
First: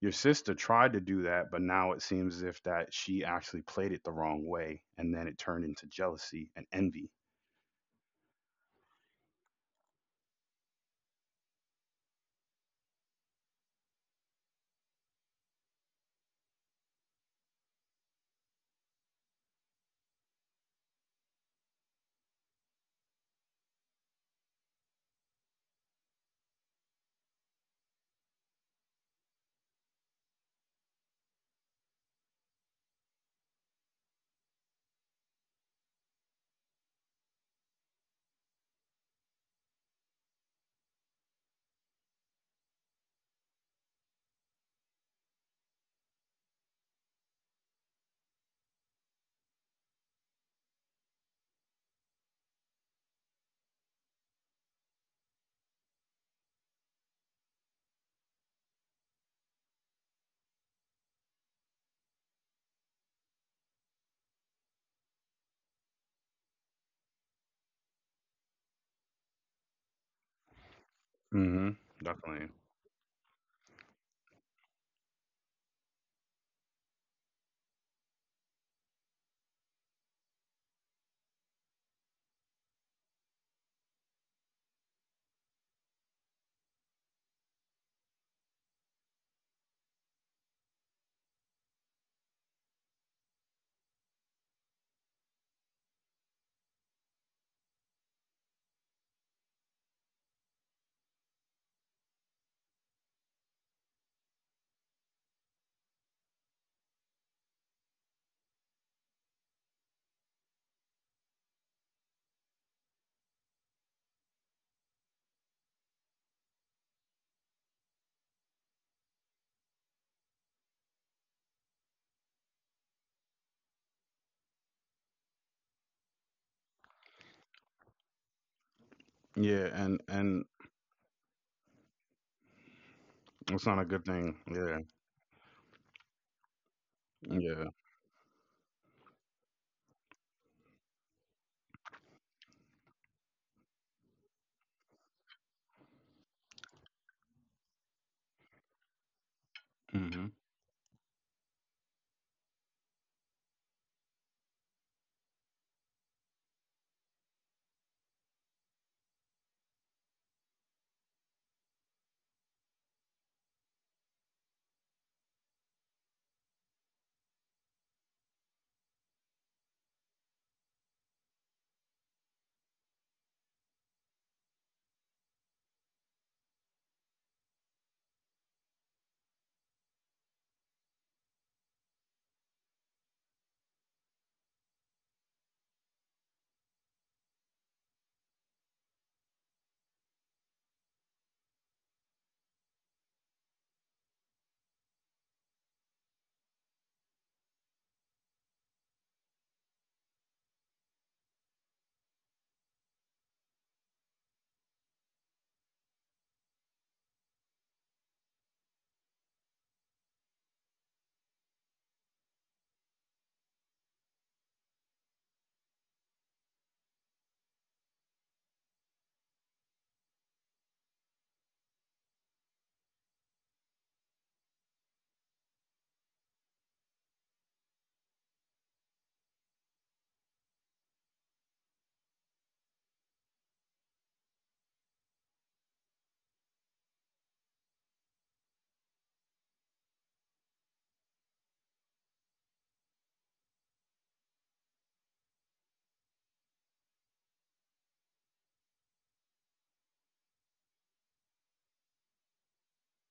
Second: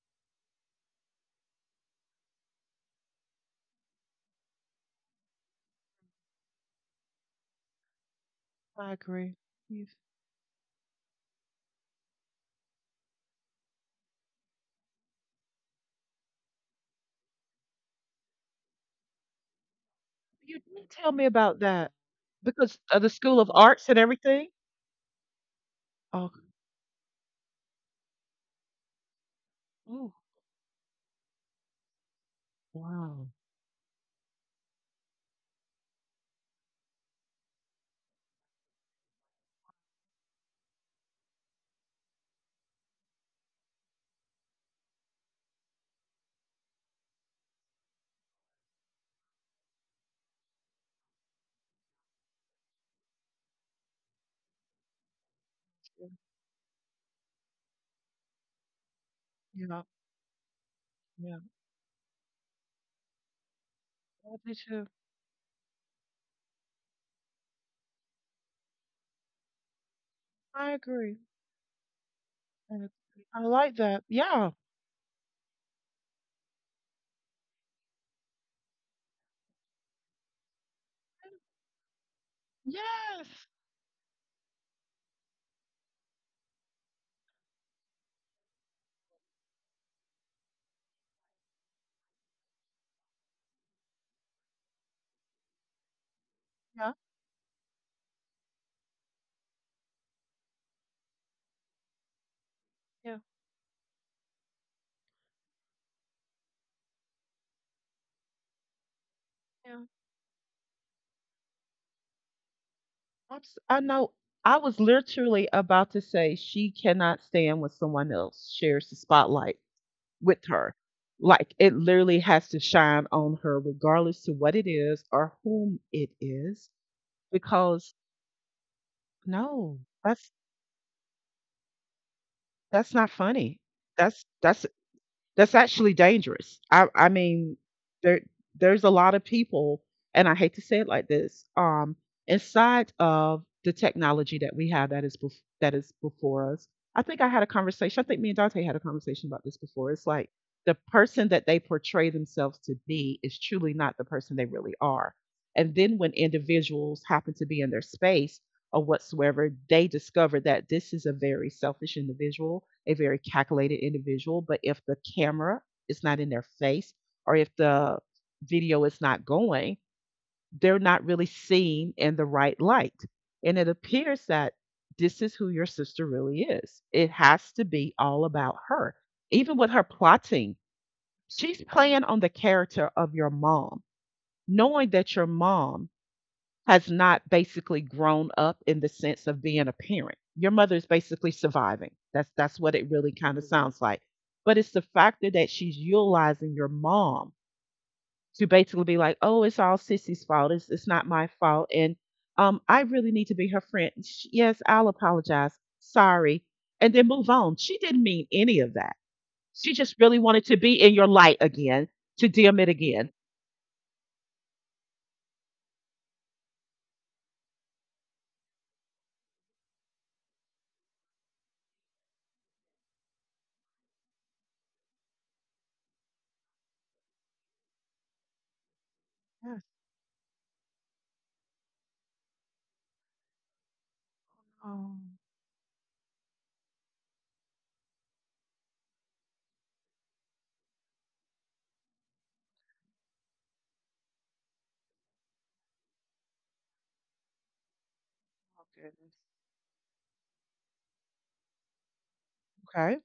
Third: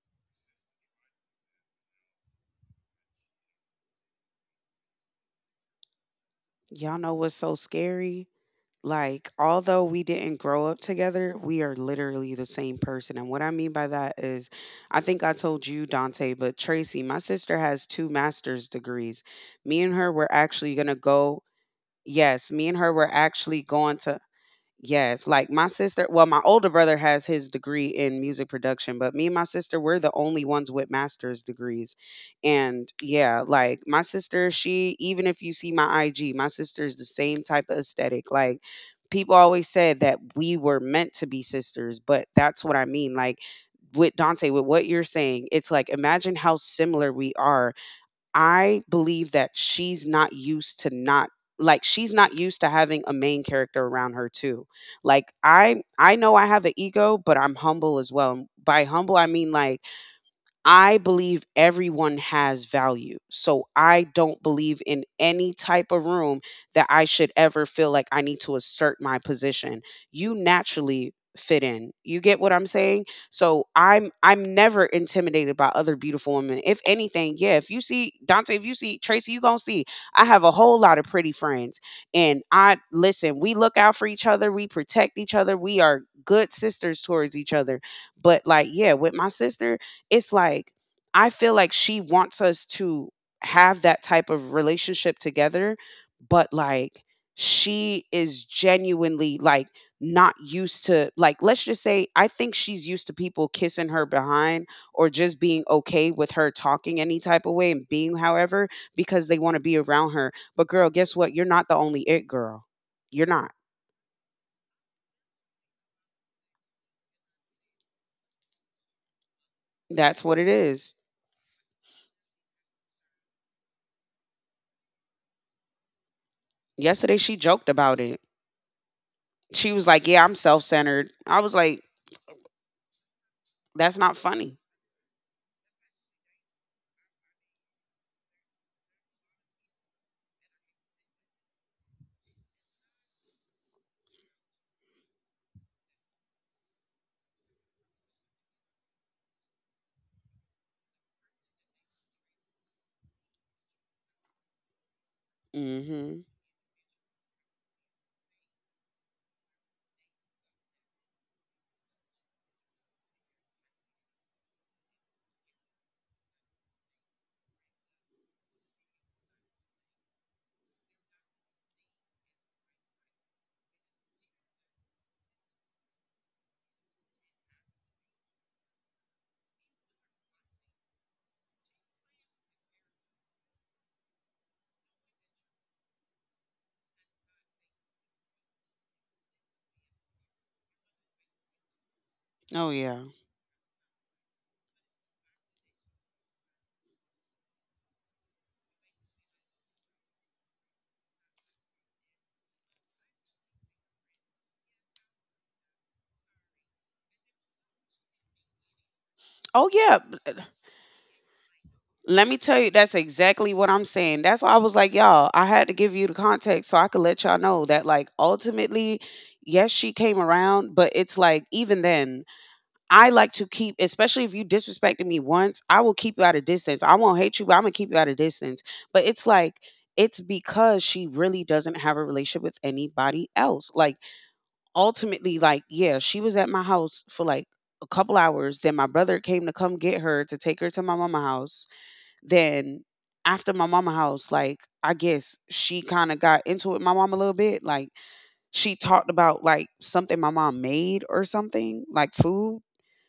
Speaker 1: Your sister tried to do that, but now it seems as if that she actually played it the wrong way, and then it turned into jealousy and
Speaker 2: Y'all
Speaker 1: envy.
Speaker 2: know what's so scary?
Speaker 3: I
Speaker 2: Like,
Speaker 3: agree.
Speaker 2: although
Speaker 3: You
Speaker 2: we didn't grow up together, we are literally the same person. And what I mean by that is, I think I told you, Dante, but Tracy, my sister has two master's degrees. Me and her were
Speaker 3: you
Speaker 2: actually
Speaker 3: did
Speaker 2: going to
Speaker 3: tell me
Speaker 2: go,
Speaker 3: about that
Speaker 2: yes, me
Speaker 3: because
Speaker 2: and her
Speaker 3: of the
Speaker 2: were
Speaker 3: School of
Speaker 2: actually
Speaker 3: Arts and
Speaker 2: going to.
Speaker 3: everything.
Speaker 2: Yes, like my sister,
Speaker 3: Oh,
Speaker 2: well, my older brother has his degree in music production, but me and my sister, we're
Speaker 3: ooh,
Speaker 2: the only ones with master's degrees. And
Speaker 3: wow.
Speaker 2: yeah, like my sister, she, even if you see my I G, my sister is the same type of aesthetic. Like, people always said that we were meant to be sisters, but that's what I mean. Like, with Dante, with what you're saying, it's like imagine how similar we are. I believe that she's not used to not, like, she's not used to having a main character around her too. Like, I
Speaker 3: Yeah,
Speaker 2: I know I have an ego, but I'm humble as well. And by humble I mean, like,
Speaker 3: yeah.
Speaker 2: I
Speaker 3: Yeah.
Speaker 2: believe everyone has value. So I
Speaker 3: I
Speaker 2: don't
Speaker 3: do
Speaker 2: believe
Speaker 3: too.
Speaker 2: in any type of room that I should ever feel like I need to assert my position. You
Speaker 3: I
Speaker 2: naturally
Speaker 3: agree.
Speaker 2: fit
Speaker 1: Hmm.
Speaker 2: in. You get
Speaker 1: Definitely.
Speaker 2: what I'm
Speaker 3: I agree.
Speaker 2: saying?
Speaker 3: I
Speaker 2: So
Speaker 3: like that.
Speaker 2: I'm
Speaker 3: Yeah.
Speaker 2: I'm never intimidated by other beautiful women. If anything, yeah, if you see Dante, if you see Tracy, you going to see I have a whole lot of pretty friends. And I listen,
Speaker 3: Yes.
Speaker 2: we look out for each other, we protect each other, we are good sisters towards each other. But, like, yeah, with my sister, it's like I feel like she wants us to have that type of relationship together, but
Speaker 3: Yeah.
Speaker 2: like she is genuinely, like, not used to, like, let's just say I think she's used to
Speaker 3: Yeah.
Speaker 2: people kissing her behind or just being okay with her talking any type of way and being however because they want to be
Speaker 3: Yeah.
Speaker 2: around her. But girl, guess what? You're not the only it girl. You're
Speaker 3: I'm,
Speaker 2: not.
Speaker 3: s- I know. I was literally about to say she cannot stand when someone else shares the spotlight.
Speaker 2: That's what
Speaker 3: With
Speaker 2: it
Speaker 3: her.
Speaker 2: is.
Speaker 3: Like it literally has to shine on her, regardless to what it is or whom it is,
Speaker 2: Yesterday she joked
Speaker 3: because
Speaker 2: about it.
Speaker 1: Yeah,
Speaker 2: She
Speaker 3: no,
Speaker 2: was
Speaker 1: and
Speaker 2: like, "Yeah,
Speaker 3: that's
Speaker 2: I'm
Speaker 1: and
Speaker 2: self-centered." I was like,
Speaker 3: that's not
Speaker 1: it's
Speaker 3: funny.
Speaker 1: not a
Speaker 2: that's
Speaker 1: good
Speaker 2: not
Speaker 3: That's
Speaker 1: thing.
Speaker 2: funny.
Speaker 3: that's
Speaker 1: Yeah,
Speaker 3: That's actually dangerous. I I mean,
Speaker 1: yeah.
Speaker 3: there there's a lot of people, and I hate to say it like this, um, inside of the technology that we have that is bef- that is before us. I think I had a conversation. I think me and Dante had a conversation about this before. It's
Speaker 1: Hmm.
Speaker 3: like the person that they portray themselves to be is truly not the person they really are. And then when
Speaker 2: Mhm.
Speaker 3: individuals happen to be in their space or whatsoever, they discover that this is a very selfish individual, a very calculated individual. But if the camera is not in their face or if the video is not going, they're not really seen in the right light. And it appears that this is who your sister really is. It has to be all about her. Even with her plotting, she's playing on the character of your mom, knowing that your mom has not basically grown up in the sense of being a parent. Your mother is basically surviving. That's that's
Speaker 2: Oh
Speaker 3: what it
Speaker 2: yeah.
Speaker 3: really kind of sounds like. But it's the factor that she's utilizing your mom to basically be like, "Oh, it's all Sissy's fault. It's it's not my fault." And um, I really need to be her friend. Sh- Yes, I'll apologize. Sorry, and then move on. She didn't mean any of that.
Speaker 2: Oh
Speaker 3: She just
Speaker 2: yeah. b-
Speaker 3: really
Speaker 2: uh,
Speaker 3: wanted to be in your light again,
Speaker 2: Let
Speaker 3: to
Speaker 2: me tell
Speaker 3: dim
Speaker 2: you,
Speaker 3: it
Speaker 2: that's
Speaker 3: again.
Speaker 2: exactly what I'm saying. That's why I was like, y'all, I had to give you the context so I could let y'all know that, like, ultimately, yes, she came around, but it's like even then, I like to keep, especially if you disrespected me once, I will keep you at a distance. I won't hate you, but I'm gonna keep you at a distance. But it's like
Speaker 3: Yes.
Speaker 2: it's because she really doesn't have a relationship with anybody else. Like,
Speaker 3: Oh,
Speaker 2: ultimately, like, yeah, she was at my house for like a couple hours. Then my brother came to come get her to take her to my mama house. Then after my mama house, like, I guess she kind of got into it with my mom a little bit. Like,
Speaker 3: oh
Speaker 2: she talked
Speaker 3: goodness.
Speaker 2: about like something my mom made or something, like food,
Speaker 3: Okay.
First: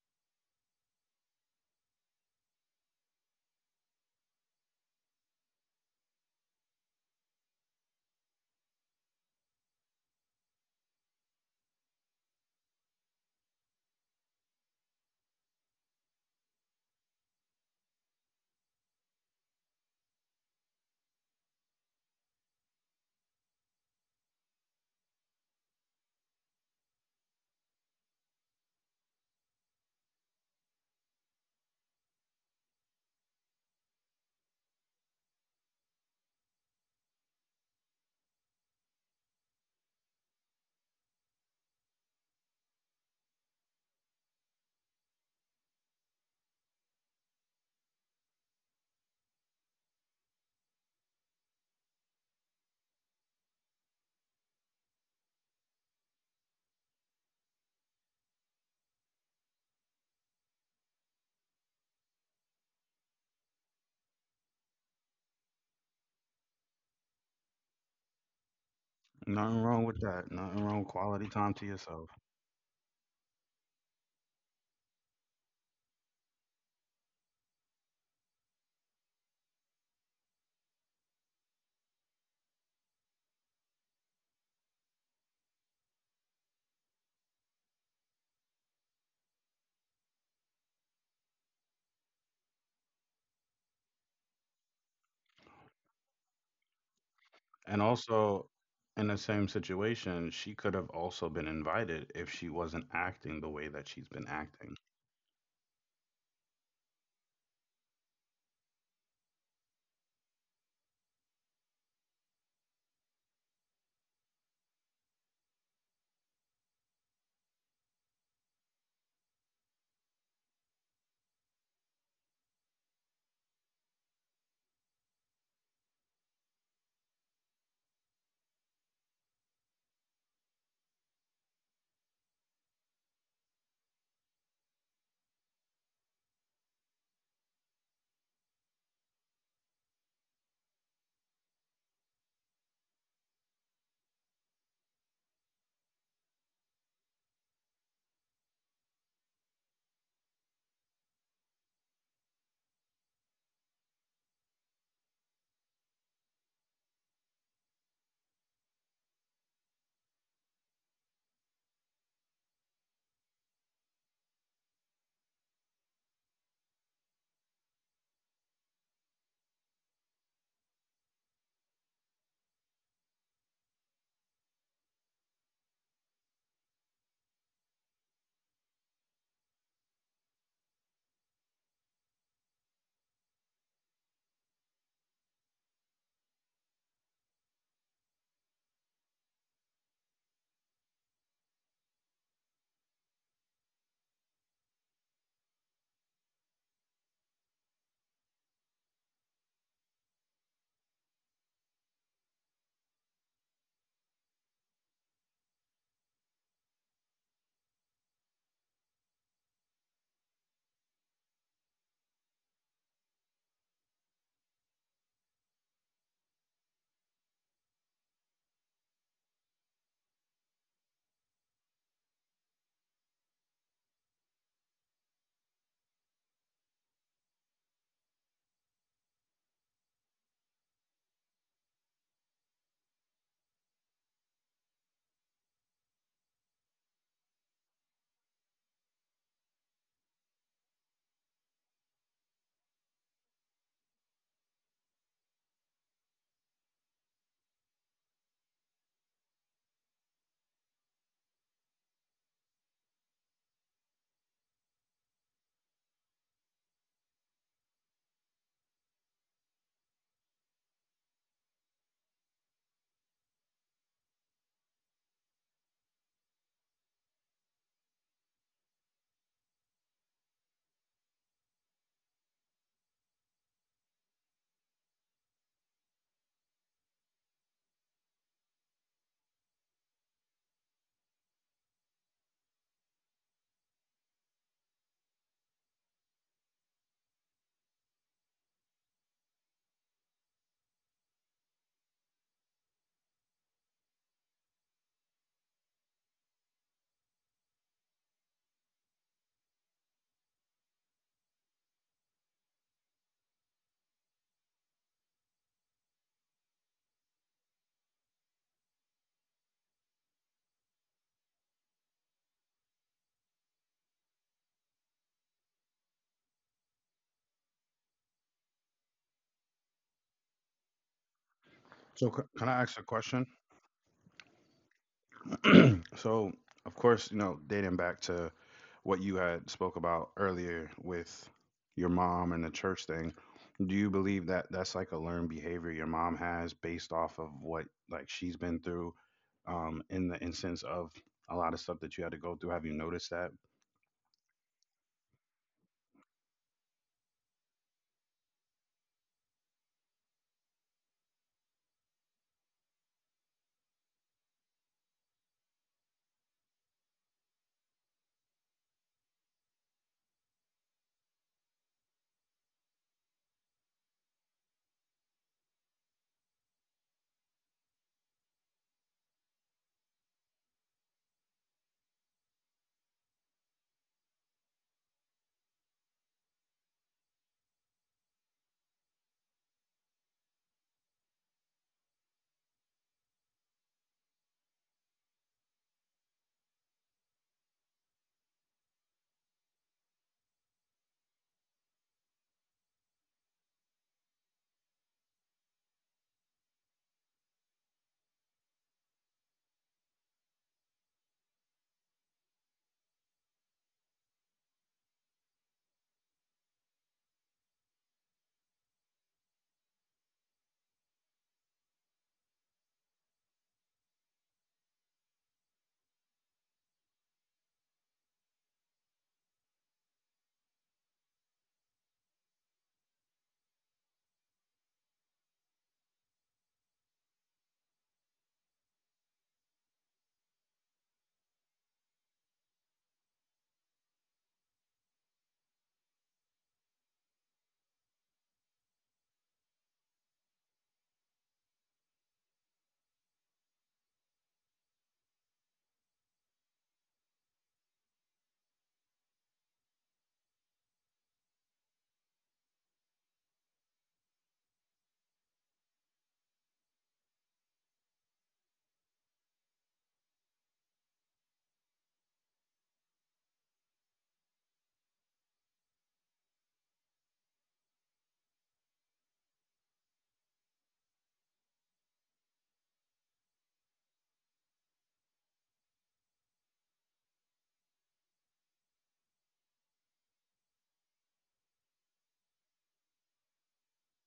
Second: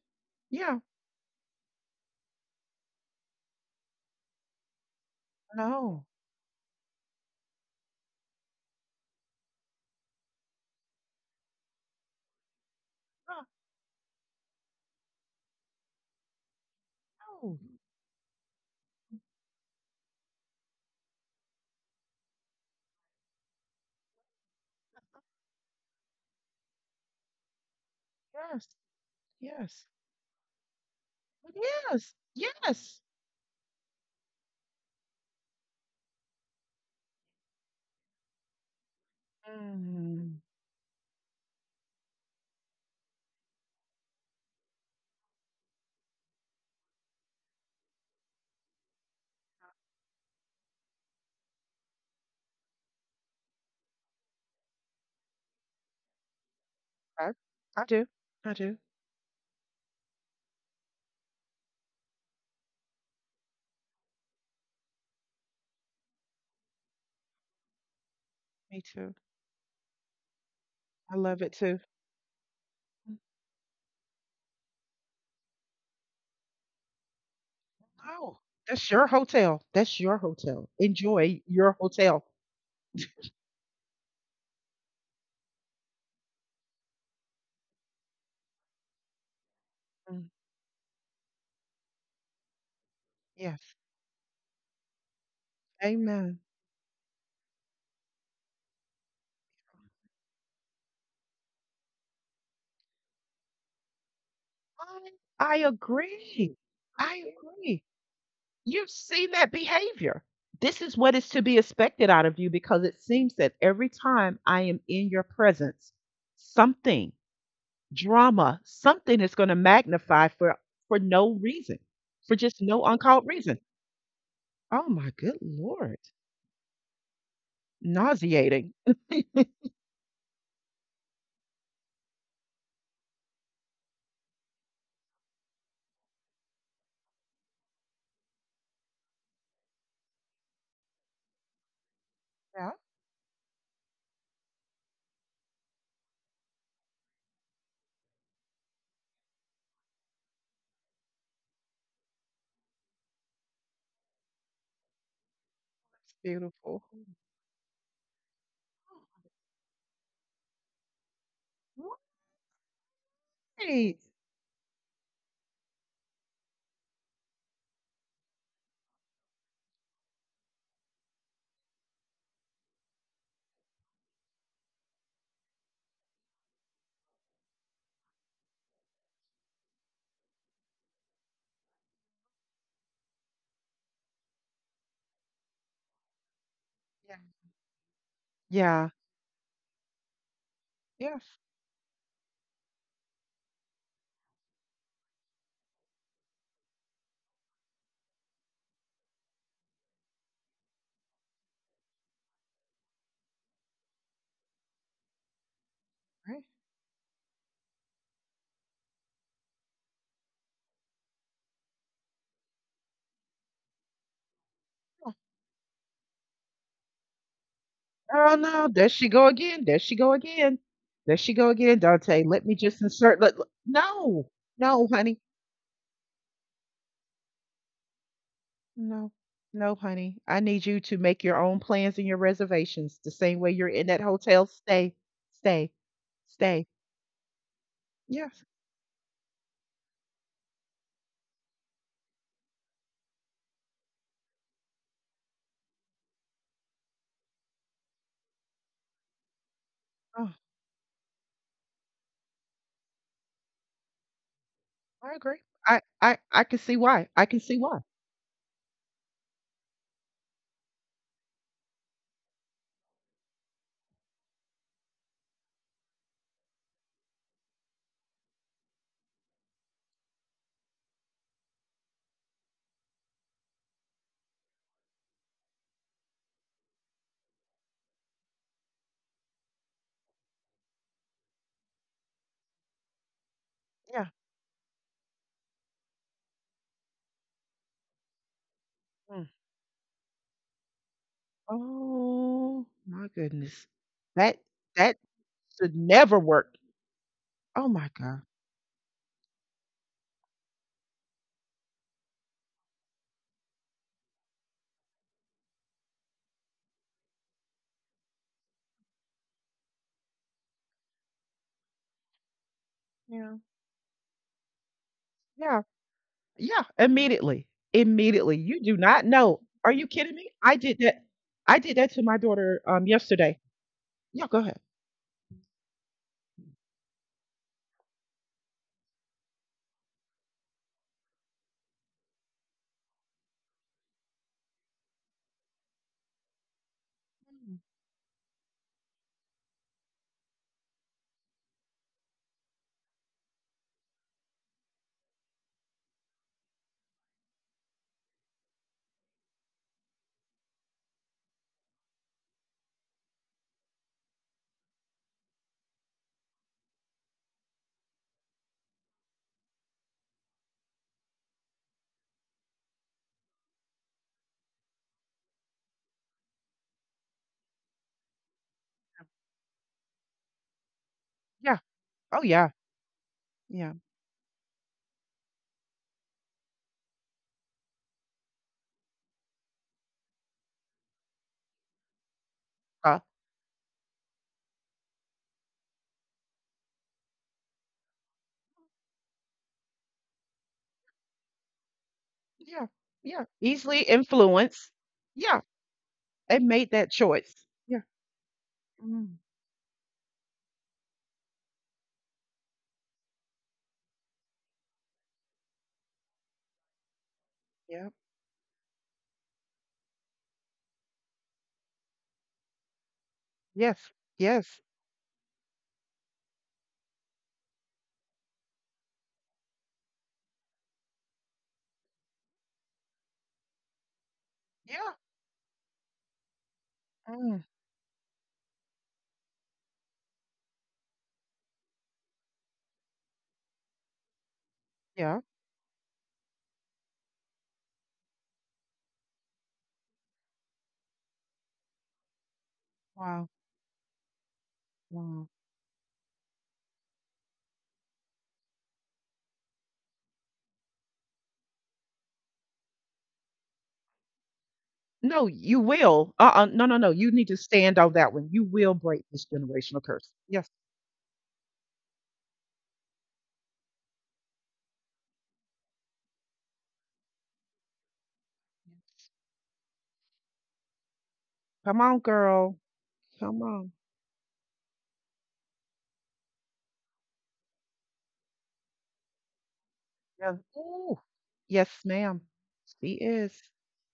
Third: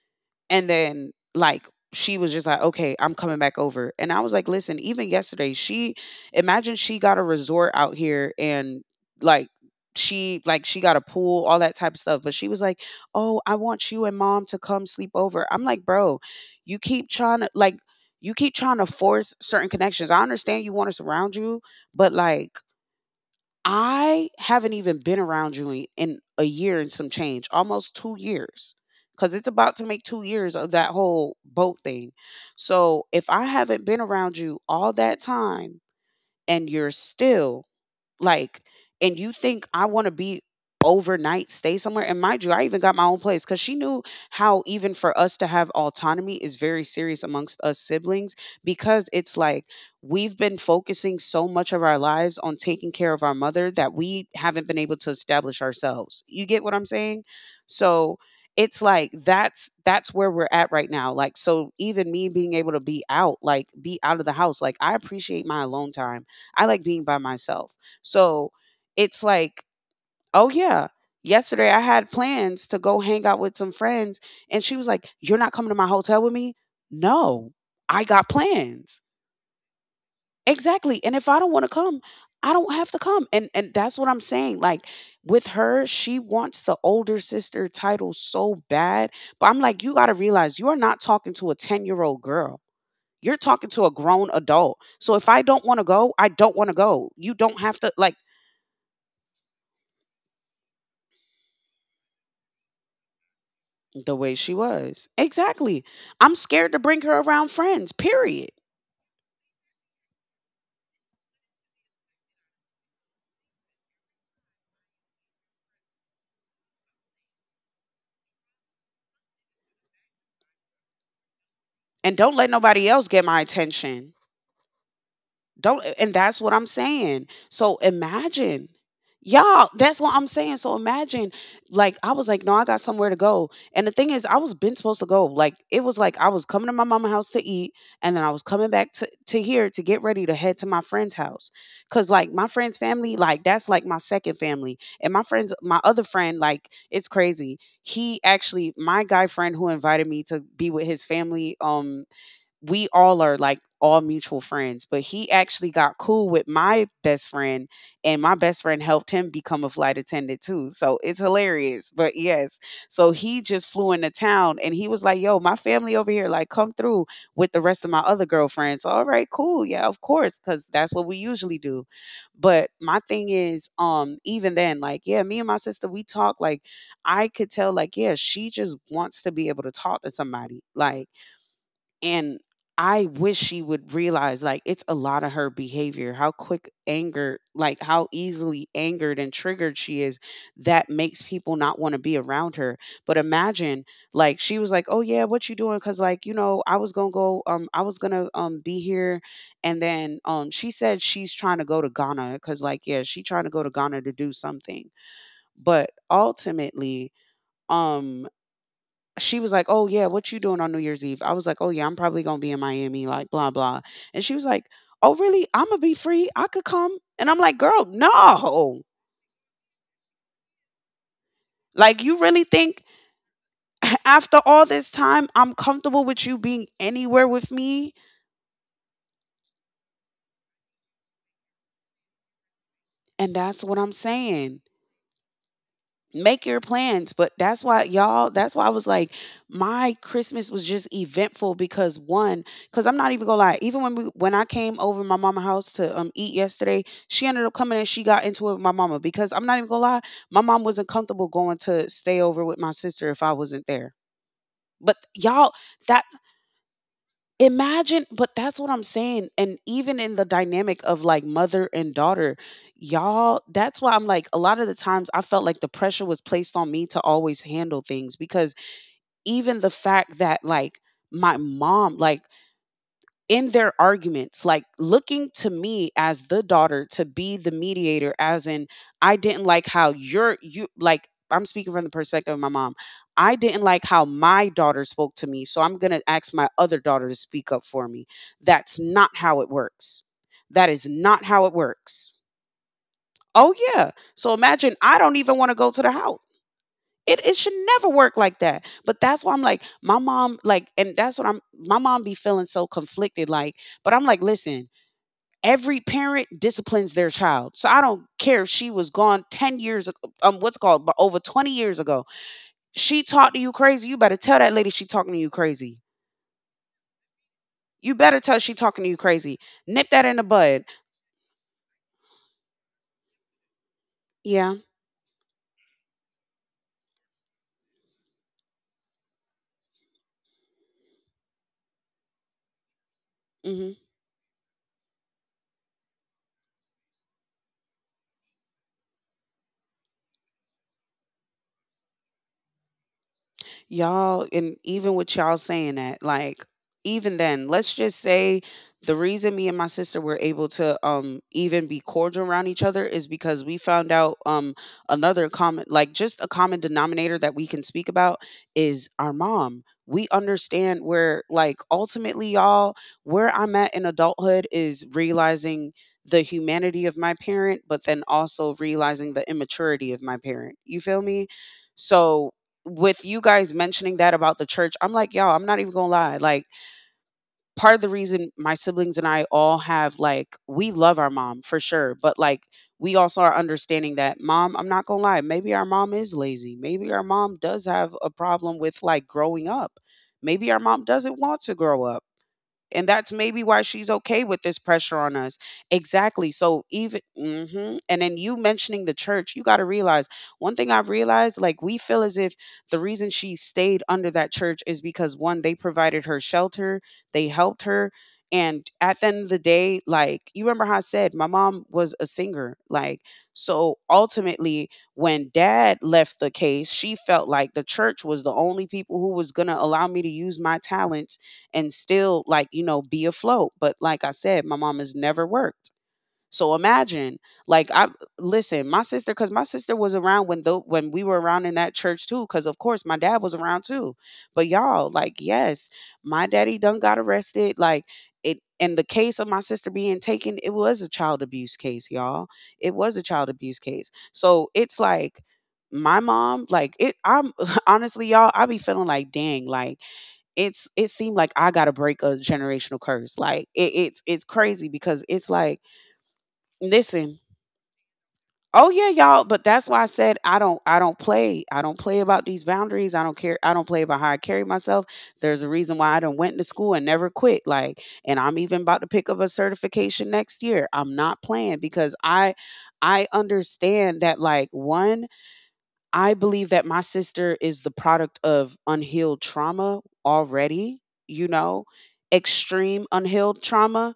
Speaker 2: and
Speaker 3: Yeah.
Speaker 2: then, like, she was just like, "Okay, I'm coming back over." And I was like, "Listen, even yesterday, she
Speaker 3: No.
Speaker 2: imagine she got a resort out here and, like, she like she got a pool, all that type of stuff, but she was like, "Oh, I want you and mom to come sleep over." I'm like, "Bro, you keep trying to
Speaker 3: Oh,
Speaker 2: like, you keep trying to force certain connections. I understand you want to surround you, but like I haven't even been around you in, in a year and some change, almost two
Speaker 3: yes,
Speaker 2: years, because it's about to
Speaker 3: yes,
Speaker 2: make two years of that whole boat thing.
Speaker 3: yes, yes.
Speaker 2: So if I haven't been around you all that time and you're still like, and you think I want to
Speaker 3: Mm.
Speaker 2: be overnight, stay somewhere." And mind you, I even got my own place because she knew how, even for us to have autonomy, is very serious amongst us siblings because it's like we've been focusing so much of our lives on taking care of our mother that we haven't been able to establish ourselves. You get what I'm saying?
Speaker 3: I, I do.
Speaker 2: So,
Speaker 3: I
Speaker 2: it's
Speaker 3: do.
Speaker 2: like that's that's where we're at right now. Like, so even me being able to be out, like be out of the house, like I appreciate my alone time. I like being by myself. So
Speaker 3: Me too.
Speaker 2: it's like,
Speaker 1: Nothing wrong with that.
Speaker 2: oh
Speaker 1: Nothing wrong
Speaker 2: yeah,
Speaker 1: with
Speaker 3: I
Speaker 1: quality
Speaker 3: love it
Speaker 1: time
Speaker 2: yesterday
Speaker 1: to
Speaker 2: I
Speaker 3: too.
Speaker 2: had
Speaker 1: yourself.
Speaker 2: plans to go hang out with some friends. And she was like, "You're not coming to my hotel with me?" No, I got
Speaker 3: Oh, that's
Speaker 2: plans.
Speaker 3: your hotel. That's your hotel.
Speaker 2: Exactly. And if I
Speaker 3: Enjoy
Speaker 2: don't want to
Speaker 3: your
Speaker 2: come,
Speaker 3: hotel.
Speaker 2: I don't have to come. And and that's what I'm saying. Like, with her, she wants the older sister title so bad. But I'm like, you gotta
Speaker 3: Mm.
Speaker 2: realize you are not talking to a ten-year-old girl. You're talking
Speaker 3: Yes.
Speaker 2: to a grown adult. So if I don't want to go, I
Speaker 3: Amen.
Speaker 2: don't want to go. You don't have
Speaker 1: And
Speaker 2: to like
Speaker 1: also, in the same situation, she could have also been invited if she wasn't acting the way that she's
Speaker 2: the
Speaker 1: been
Speaker 2: way she
Speaker 1: acting.
Speaker 2: was.
Speaker 3: I, I
Speaker 2: Exactly. I'm
Speaker 3: agree.
Speaker 2: scared to bring her
Speaker 3: I
Speaker 2: around
Speaker 3: agree.
Speaker 2: friends, period.
Speaker 3: You've seen that behavior. This is what is to be expected out of you because it seems that every time I am in your presence, something drama, something is gonna magnify for for no reason,
Speaker 2: And don't
Speaker 3: for
Speaker 2: let
Speaker 3: just no
Speaker 2: nobody else get
Speaker 3: uncalled
Speaker 2: my
Speaker 3: reason.
Speaker 2: attention.
Speaker 3: Oh my good
Speaker 2: Don't,
Speaker 3: lord.
Speaker 2: and that's what I'm saying. So imagine.
Speaker 3: Nauseating.
Speaker 2: Y'all, that's what I'm saying. So imagine, like, I was like, "No, I got somewhere to go." And the thing is, I was been supposed to go. Like, it was like I was coming to my mama house to eat, and then I was coming back to, to here to get ready to head to my friend's house. Cause like my
Speaker 3: Yeah,
Speaker 2: friend's family, like that's like my second family. And my friends, my other friend, like, it's crazy. He actually, my guy friend who invited me to be with his family, um, we all are like all mutual friends, but he actually got
Speaker 3: that's
Speaker 2: cool with
Speaker 3: beautiful.
Speaker 2: my best friend, and my best friend helped him become a flight attendant too. So it's hilarious, but yes. So he just flew
Speaker 3: Right.
Speaker 2: into town and he was like, "Yo, my family over here, like, come through with the rest of my other girlfriends." All right, cool. Yeah, of course, because that's what we usually do. But my thing is, um, even then, like, yeah, me and my sister, we talk, like, I could tell, like, yeah, she just wants to be able to talk to somebody. Like, and I wish she would realize like it's a lot of her behavior, how quick
Speaker 3: Yeah.
Speaker 2: anger, like how easily
Speaker 3: Yeah.
Speaker 2: angered and triggered she is that
Speaker 3: Yes.
Speaker 2: makes people not want to be around her. But imagine like she was like, "Oh yeah, what you doing?" Cuz like, you know, I was going to go um I was going to um be here and then um she said she's trying to go to Ghana cuz like yeah, she trying to go to Ghana to do something. But
Speaker 3: Right.
Speaker 2: ultimately, um she was like, "Oh yeah, what you doing on New Year's Eve?" I was like, "Oh yeah, I'm probably gonna be in Miami, like blah blah." And she was like,
Speaker 3: Yeah.
Speaker 2: "Oh really? I'm gonna be free. I could come." And I'm like, "Girl,
Speaker 3: Oh no,
Speaker 2: no!
Speaker 3: there she go again. There she go again. There she go again,
Speaker 2: Like you
Speaker 3: Dante. Let
Speaker 2: really
Speaker 3: me just
Speaker 2: think
Speaker 3: insert. Let, let-
Speaker 2: [laughs]
Speaker 3: no,
Speaker 2: after all
Speaker 3: no,
Speaker 2: this
Speaker 3: honey,
Speaker 2: time I'm comfortable with you being anywhere with me?"
Speaker 3: no, no, honey. I need you to make your own plans and your reservations the
Speaker 2: And
Speaker 3: same way
Speaker 2: that's
Speaker 3: you're
Speaker 2: what
Speaker 3: in
Speaker 2: I'm
Speaker 3: that hotel.
Speaker 2: saying.
Speaker 3: Stay, stay,
Speaker 2: Make your
Speaker 3: stay.
Speaker 2: plans, but that's why
Speaker 3: Yeah.
Speaker 2: y'all, that's why I was like, my Christmas was just eventful because one, because I'm not even gonna lie, even when we when I came over to my mama's house to um eat yesterday, she ended up coming and she got into it with my mama because I'm not even gonna lie,
Speaker 3: Oh,
Speaker 2: my mom wasn't comfortable going to stay over with my sister if I wasn't there, but
Speaker 3: I agree.
Speaker 2: y'all
Speaker 3: I
Speaker 2: that.
Speaker 3: I I can see why. I can see why.
Speaker 2: Imagine, but that's what I'm saying, and even in the dynamic of, like, mother and daughter, y'all that's why I'm like, a lot of the times I felt like the pressure was placed on me to always handle things because even the fact that, like, my mom like, in their arguments, like looking to me as the daughter to be the mediator, as in, I didn't like how you're, you like, I'm speaking from the perspective of my mom. I didn't like
Speaker 3: Yeah.
Speaker 2: how my daughter spoke to me, so I'm going to ask my other daughter to speak up for me. That's not
Speaker 3: Mm.
Speaker 2: how it works. That is not how it works.
Speaker 3: Oh my
Speaker 2: Oh,
Speaker 3: goodness.
Speaker 2: yeah. So
Speaker 3: That
Speaker 2: imagine
Speaker 3: that
Speaker 2: I don't even want to go
Speaker 3: should
Speaker 2: to the
Speaker 3: never
Speaker 2: house.
Speaker 3: work.
Speaker 2: It, it should
Speaker 3: Oh my
Speaker 2: never work
Speaker 3: god.
Speaker 2: like that. But that's why I'm like, my mom, like, and that's what I'm, my mom be feeling so conflicted. Like, but I'm like, listen, every parent disciplines their child. So I don't care if she was gone ten years um, what's called but over twenty years ago. She
Speaker 3: Yeah.
Speaker 2: talked to you crazy. You better tell that lady she talking to you
Speaker 3: Yeah.
Speaker 2: crazy.
Speaker 3: Yeah. Immediately.
Speaker 2: You better
Speaker 3: Immediately.
Speaker 2: tell she
Speaker 3: You do
Speaker 2: talking to you
Speaker 3: not know.
Speaker 2: crazy.
Speaker 3: Are you
Speaker 2: Nip that
Speaker 3: kidding
Speaker 2: in the
Speaker 3: me? I
Speaker 2: bud.
Speaker 3: did that. I did that
Speaker 1: So,
Speaker 3: to
Speaker 1: c-
Speaker 3: my
Speaker 1: can I
Speaker 3: daughter
Speaker 1: ask a
Speaker 3: um
Speaker 1: question?
Speaker 3: yesterday. Yeah, go ahead.
Speaker 2: Yeah.
Speaker 1: [clears throat] so, of course, you know, dating back to what you had spoke about earlier with your mom and the church thing, do you
Speaker 2: Hmm.
Speaker 1: believe that that's like a learned behavior your mom has based off of what
Speaker 3: Mm.
Speaker 1: like she's been through, um, in the instance of a lot of stuff that you had to go through? Have you noticed that?
Speaker 2: Y'all, and even with y'all saying that, like, even then, let's just say the reason me and my sister were able to um even be cordial around each other is because we found out um another common like just a common denominator that we can speak about is our mom. We understand where like ultimately y'all, where I'm at in adulthood is realizing the humanity of my parent, but then also realizing the immaturity of my parent. You feel me?
Speaker 3: Yeah. Oh
Speaker 2: So
Speaker 3: yeah.
Speaker 2: with you guys
Speaker 3: Yeah.
Speaker 2: mentioning that about the church, I'm like, y'all, I'm not even gonna lie. Like, part of the reason my siblings and I all have, like, we love our mom for sure, but like, we
Speaker 3: Uh,
Speaker 2: also are understanding that mom, I'm not gonna lie, maybe our mom is lazy. Maybe our mom does have a problem with like growing up. Maybe our mom doesn't want to grow up,
Speaker 3: yeah.
Speaker 2: and that's
Speaker 3: Yeah.
Speaker 2: maybe why
Speaker 3: Easily
Speaker 2: she's okay with this
Speaker 3: influenced.
Speaker 2: pressure on us.
Speaker 3: Yeah.
Speaker 2: Exactly.
Speaker 3: They
Speaker 2: So
Speaker 3: made that
Speaker 2: even
Speaker 3: choice.
Speaker 2: hmm,
Speaker 3: Yeah.
Speaker 2: and then you mentioning the
Speaker 3: Mm.
Speaker 2: church, you got to realize one thing I've realized, like we feel as if the reason she stayed under that church is because one, they provided her shelter, they helped
Speaker 3: Yeah.
Speaker 2: her, and at the end of the day, like you remember how I said my mom was a singer, like so
Speaker 3: Yes. Yes.
Speaker 2: ultimately when dad left the case, she felt like the church was the only people who was going to allow me to use my talents and still like, you know, be afloat. But like I said, my mom
Speaker 3: Yeah.
Speaker 2: has never worked. So imagine
Speaker 3: Mm,
Speaker 2: like I, listen, my sister, because my sister was around when the when we were around in that church too because of course my dad was around too, but y'all, like
Speaker 3: yeah.
Speaker 2: yes, my daddy done got arrested, like it and the case of my sister being taken, it was a child abuse case y'all, it was a child
Speaker 3: Wow.
Speaker 2: abuse case. So it's like
Speaker 3: Wow.
Speaker 2: my mom like it, I'm [laughs] honestly y'all, I be feeling like dang, like it's it seemed like I gotta break a generational curse. Like it, it's it's crazy because
Speaker 3: No,
Speaker 2: it's like,
Speaker 3: you will. Uh-uh. No, no, no. You
Speaker 2: listen,
Speaker 3: need to stand on that one. You
Speaker 2: oh
Speaker 3: will
Speaker 2: yeah,
Speaker 3: break
Speaker 2: y'all,
Speaker 3: this
Speaker 2: but that's why
Speaker 3: generational
Speaker 2: I
Speaker 3: curse.
Speaker 2: said I
Speaker 3: Yes.
Speaker 2: don't I don't play. I don't play about these boundaries. I don't care, I don't play about how I carry myself. There's a reason why I done went to school and never quit. Like, and I'm even about to pick up a certification next year. I'm not playing
Speaker 3: Come
Speaker 2: because
Speaker 3: on,
Speaker 2: I
Speaker 3: girl.
Speaker 2: I
Speaker 3: Come on.
Speaker 2: understand that like one, I believe that my sister is the product of unhealed trauma
Speaker 3: Yeah.
Speaker 2: already,
Speaker 3: Ooh.
Speaker 2: you know,
Speaker 3: Yes, ma'am.
Speaker 2: extreme
Speaker 3: She is.
Speaker 2: unhealed trauma.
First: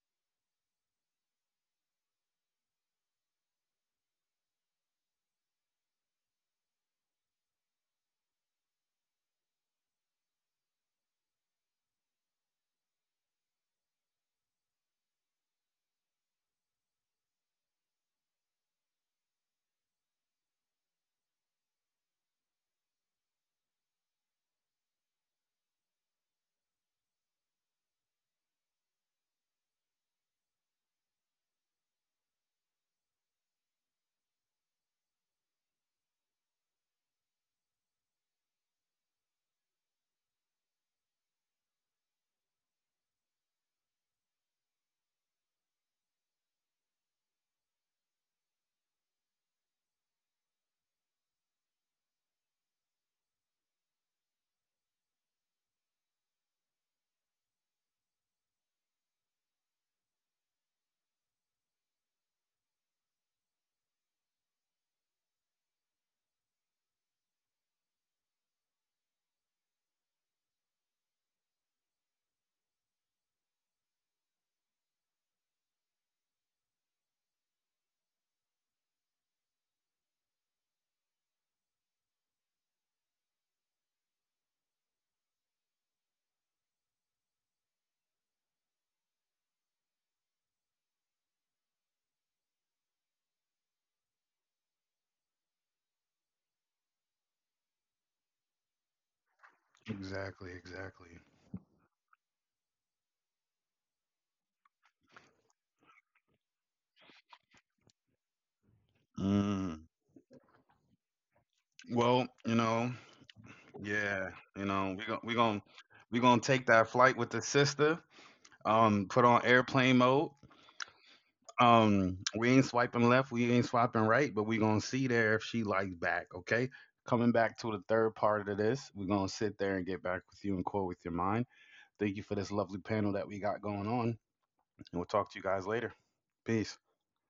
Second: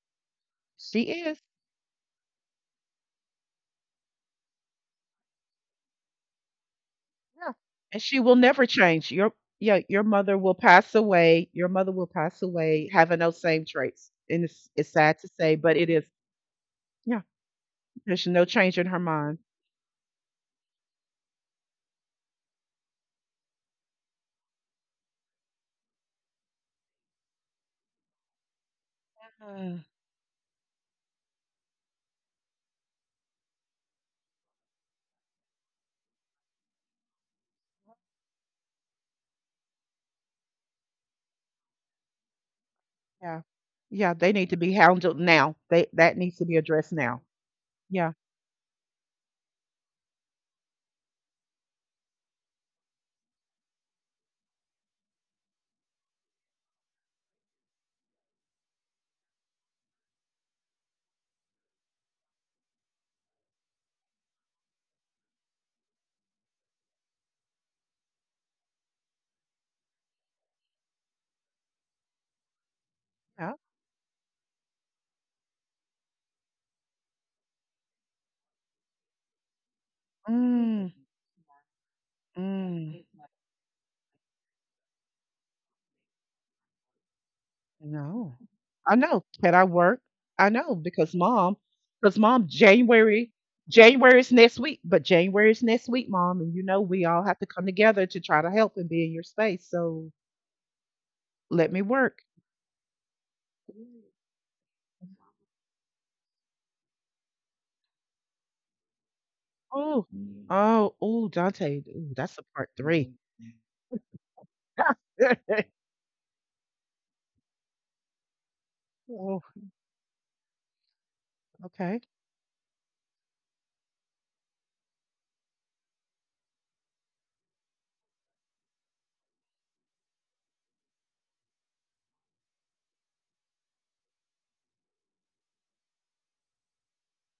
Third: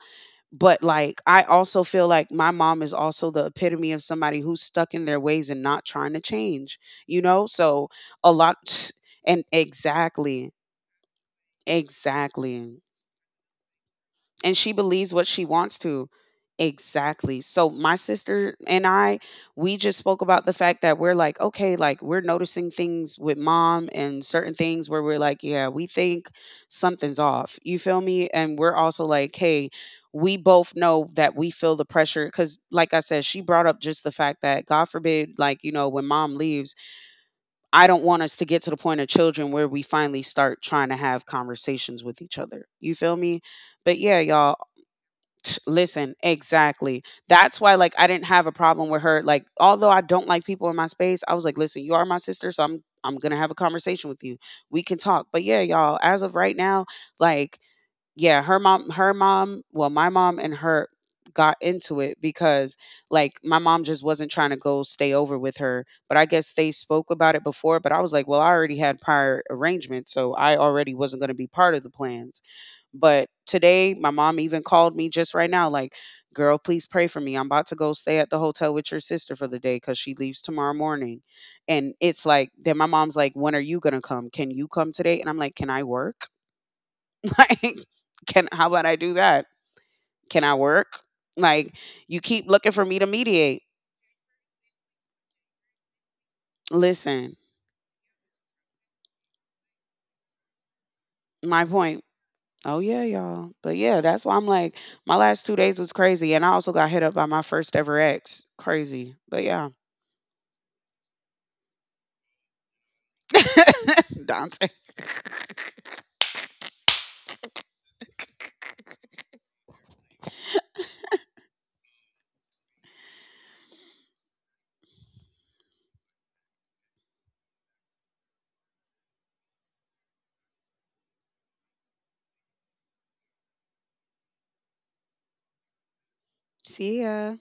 Speaker 2: But
Speaker 3: She
Speaker 2: like,
Speaker 3: is.
Speaker 2: I also feel like my mom is also the epitome of somebody who's stuck in their ways and not trying to change, you know?
Speaker 3: Yeah.
Speaker 2: So
Speaker 3: And she
Speaker 2: a
Speaker 3: will never
Speaker 2: lot,
Speaker 3: change. Your
Speaker 2: and
Speaker 3: yeah, your mother will
Speaker 2: exactly,
Speaker 3: pass away. Your mother will pass
Speaker 2: exactly,
Speaker 3: away having those same traits. And
Speaker 2: and
Speaker 3: it's
Speaker 2: she
Speaker 3: it's
Speaker 2: believes
Speaker 3: sad
Speaker 2: what
Speaker 3: to
Speaker 2: she
Speaker 3: say, but
Speaker 2: wants
Speaker 3: it is.
Speaker 2: to.
Speaker 3: Yeah.
Speaker 2: Exactly. So my
Speaker 3: There's no
Speaker 2: sister
Speaker 3: change in
Speaker 2: and
Speaker 3: her
Speaker 2: I,
Speaker 3: mind.
Speaker 2: we just spoke about the fact that we're like, okay, like we're noticing things with mom and certain things where we're like, yeah, we think something's off. You feel me? And we're also like, hey,
Speaker 3: Mm.
Speaker 2: we both know that we feel the pressure because, like I said, she brought up just the fact that, God forbid, like, you know, when mom leaves, I don't want us to get to the point of children where we finally start trying to have conversations with each other. You feel
Speaker 3: Yeah.
Speaker 2: me? But
Speaker 3: Yeah,
Speaker 2: yeah,
Speaker 3: they need
Speaker 2: y'all,
Speaker 3: to be handled now.
Speaker 2: T-
Speaker 3: They
Speaker 2: listen,
Speaker 3: that needs to be addressed
Speaker 2: exactly,
Speaker 3: now.
Speaker 2: that's why like I
Speaker 3: Yeah.
Speaker 2: didn't have a problem with her, like although I don't like people in my space, I was like listen, you are my sister so i'm i'm gonna have a conversation with you. We can talk, but yeah y'all, as of right now, like yeah, her mom, her mom, well, my mom and her got into it because like my mom just wasn't trying to go stay over with her, but I guess they spoke about it before, but I was like, well, I already had prior arrangements, so I already wasn't going to be part of the plans. But
Speaker 3: Yeah.
Speaker 2: today my mom even called me just right now like, "Girl, please pray for me. I'm about to go stay at the hotel with your sister for the day cuz she leaves tomorrow
Speaker 3: Mm,
Speaker 2: morning." And it's like then my
Speaker 3: mm,
Speaker 2: mom's like, "When are you going to come? Can you come today?" And I'm like, "Can I work?" [laughs] Like,
Speaker 3: no.
Speaker 2: can how about
Speaker 3: I
Speaker 2: I do
Speaker 3: know.
Speaker 2: that?
Speaker 3: Can I work?
Speaker 2: Can
Speaker 3: I
Speaker 2: I
Speaker 3: know
Speaker 2: work?
Speaker 3: because mom,
Speaker 2: Like,
Speaker 3: because
Speaker 2: you
Speaker 3: mom,
Speaker 2: keep looking for me to
Speaker 3: January,
Speaker 2: mediate.
Speaker 3: January is next week, but January is next week, mom, and you know we all
Speaker 2: Listen,
Speaker 3: have to come together to try to help and be in your space. So
Speaker 1: Exactly, exactly.
Speaker 2: my
Speaker 3: let me
Speaker 2: point.
Speaker 3: work.
Speaker 2: Oh yeah, y'all. But yeah, that's why I'm like, my last two days was crazy, and I also got hit up by my first ever ex. Crazy, but yeah,
Speaker 1: Mm.
Speaker 3: Oh, oh, oh, Dante. Ooh,
Speaker 1: Well,
Speaker 3: that's a
Speaker 1: you
Speaker 3: part
Speaker 1: know,
Speaker 3: three.
Speaker 2: [laughs]
Speaker 1: yeah, you
Speaker 2: Dante.
Speaker 1: know, we gon' we gon'
Speaker 3: [laughs]
Speaker 1: we gonna take that flight with the sister. Um, put
Speaker 3: Oh,
Speaker 1: on airplane mode.
Speaker 3: okay.
Speaker 1: Um, we ain't swiping left, we ain't swiping right, but we gonna see there if she likes back. Okay. Coming back to the third part of this, we're gonna sit there and get back with you and core with your mind. Thank you for this lovely panel that we got going on, and we'll talk to you guys later. Peace.
Speaker 2: See ya.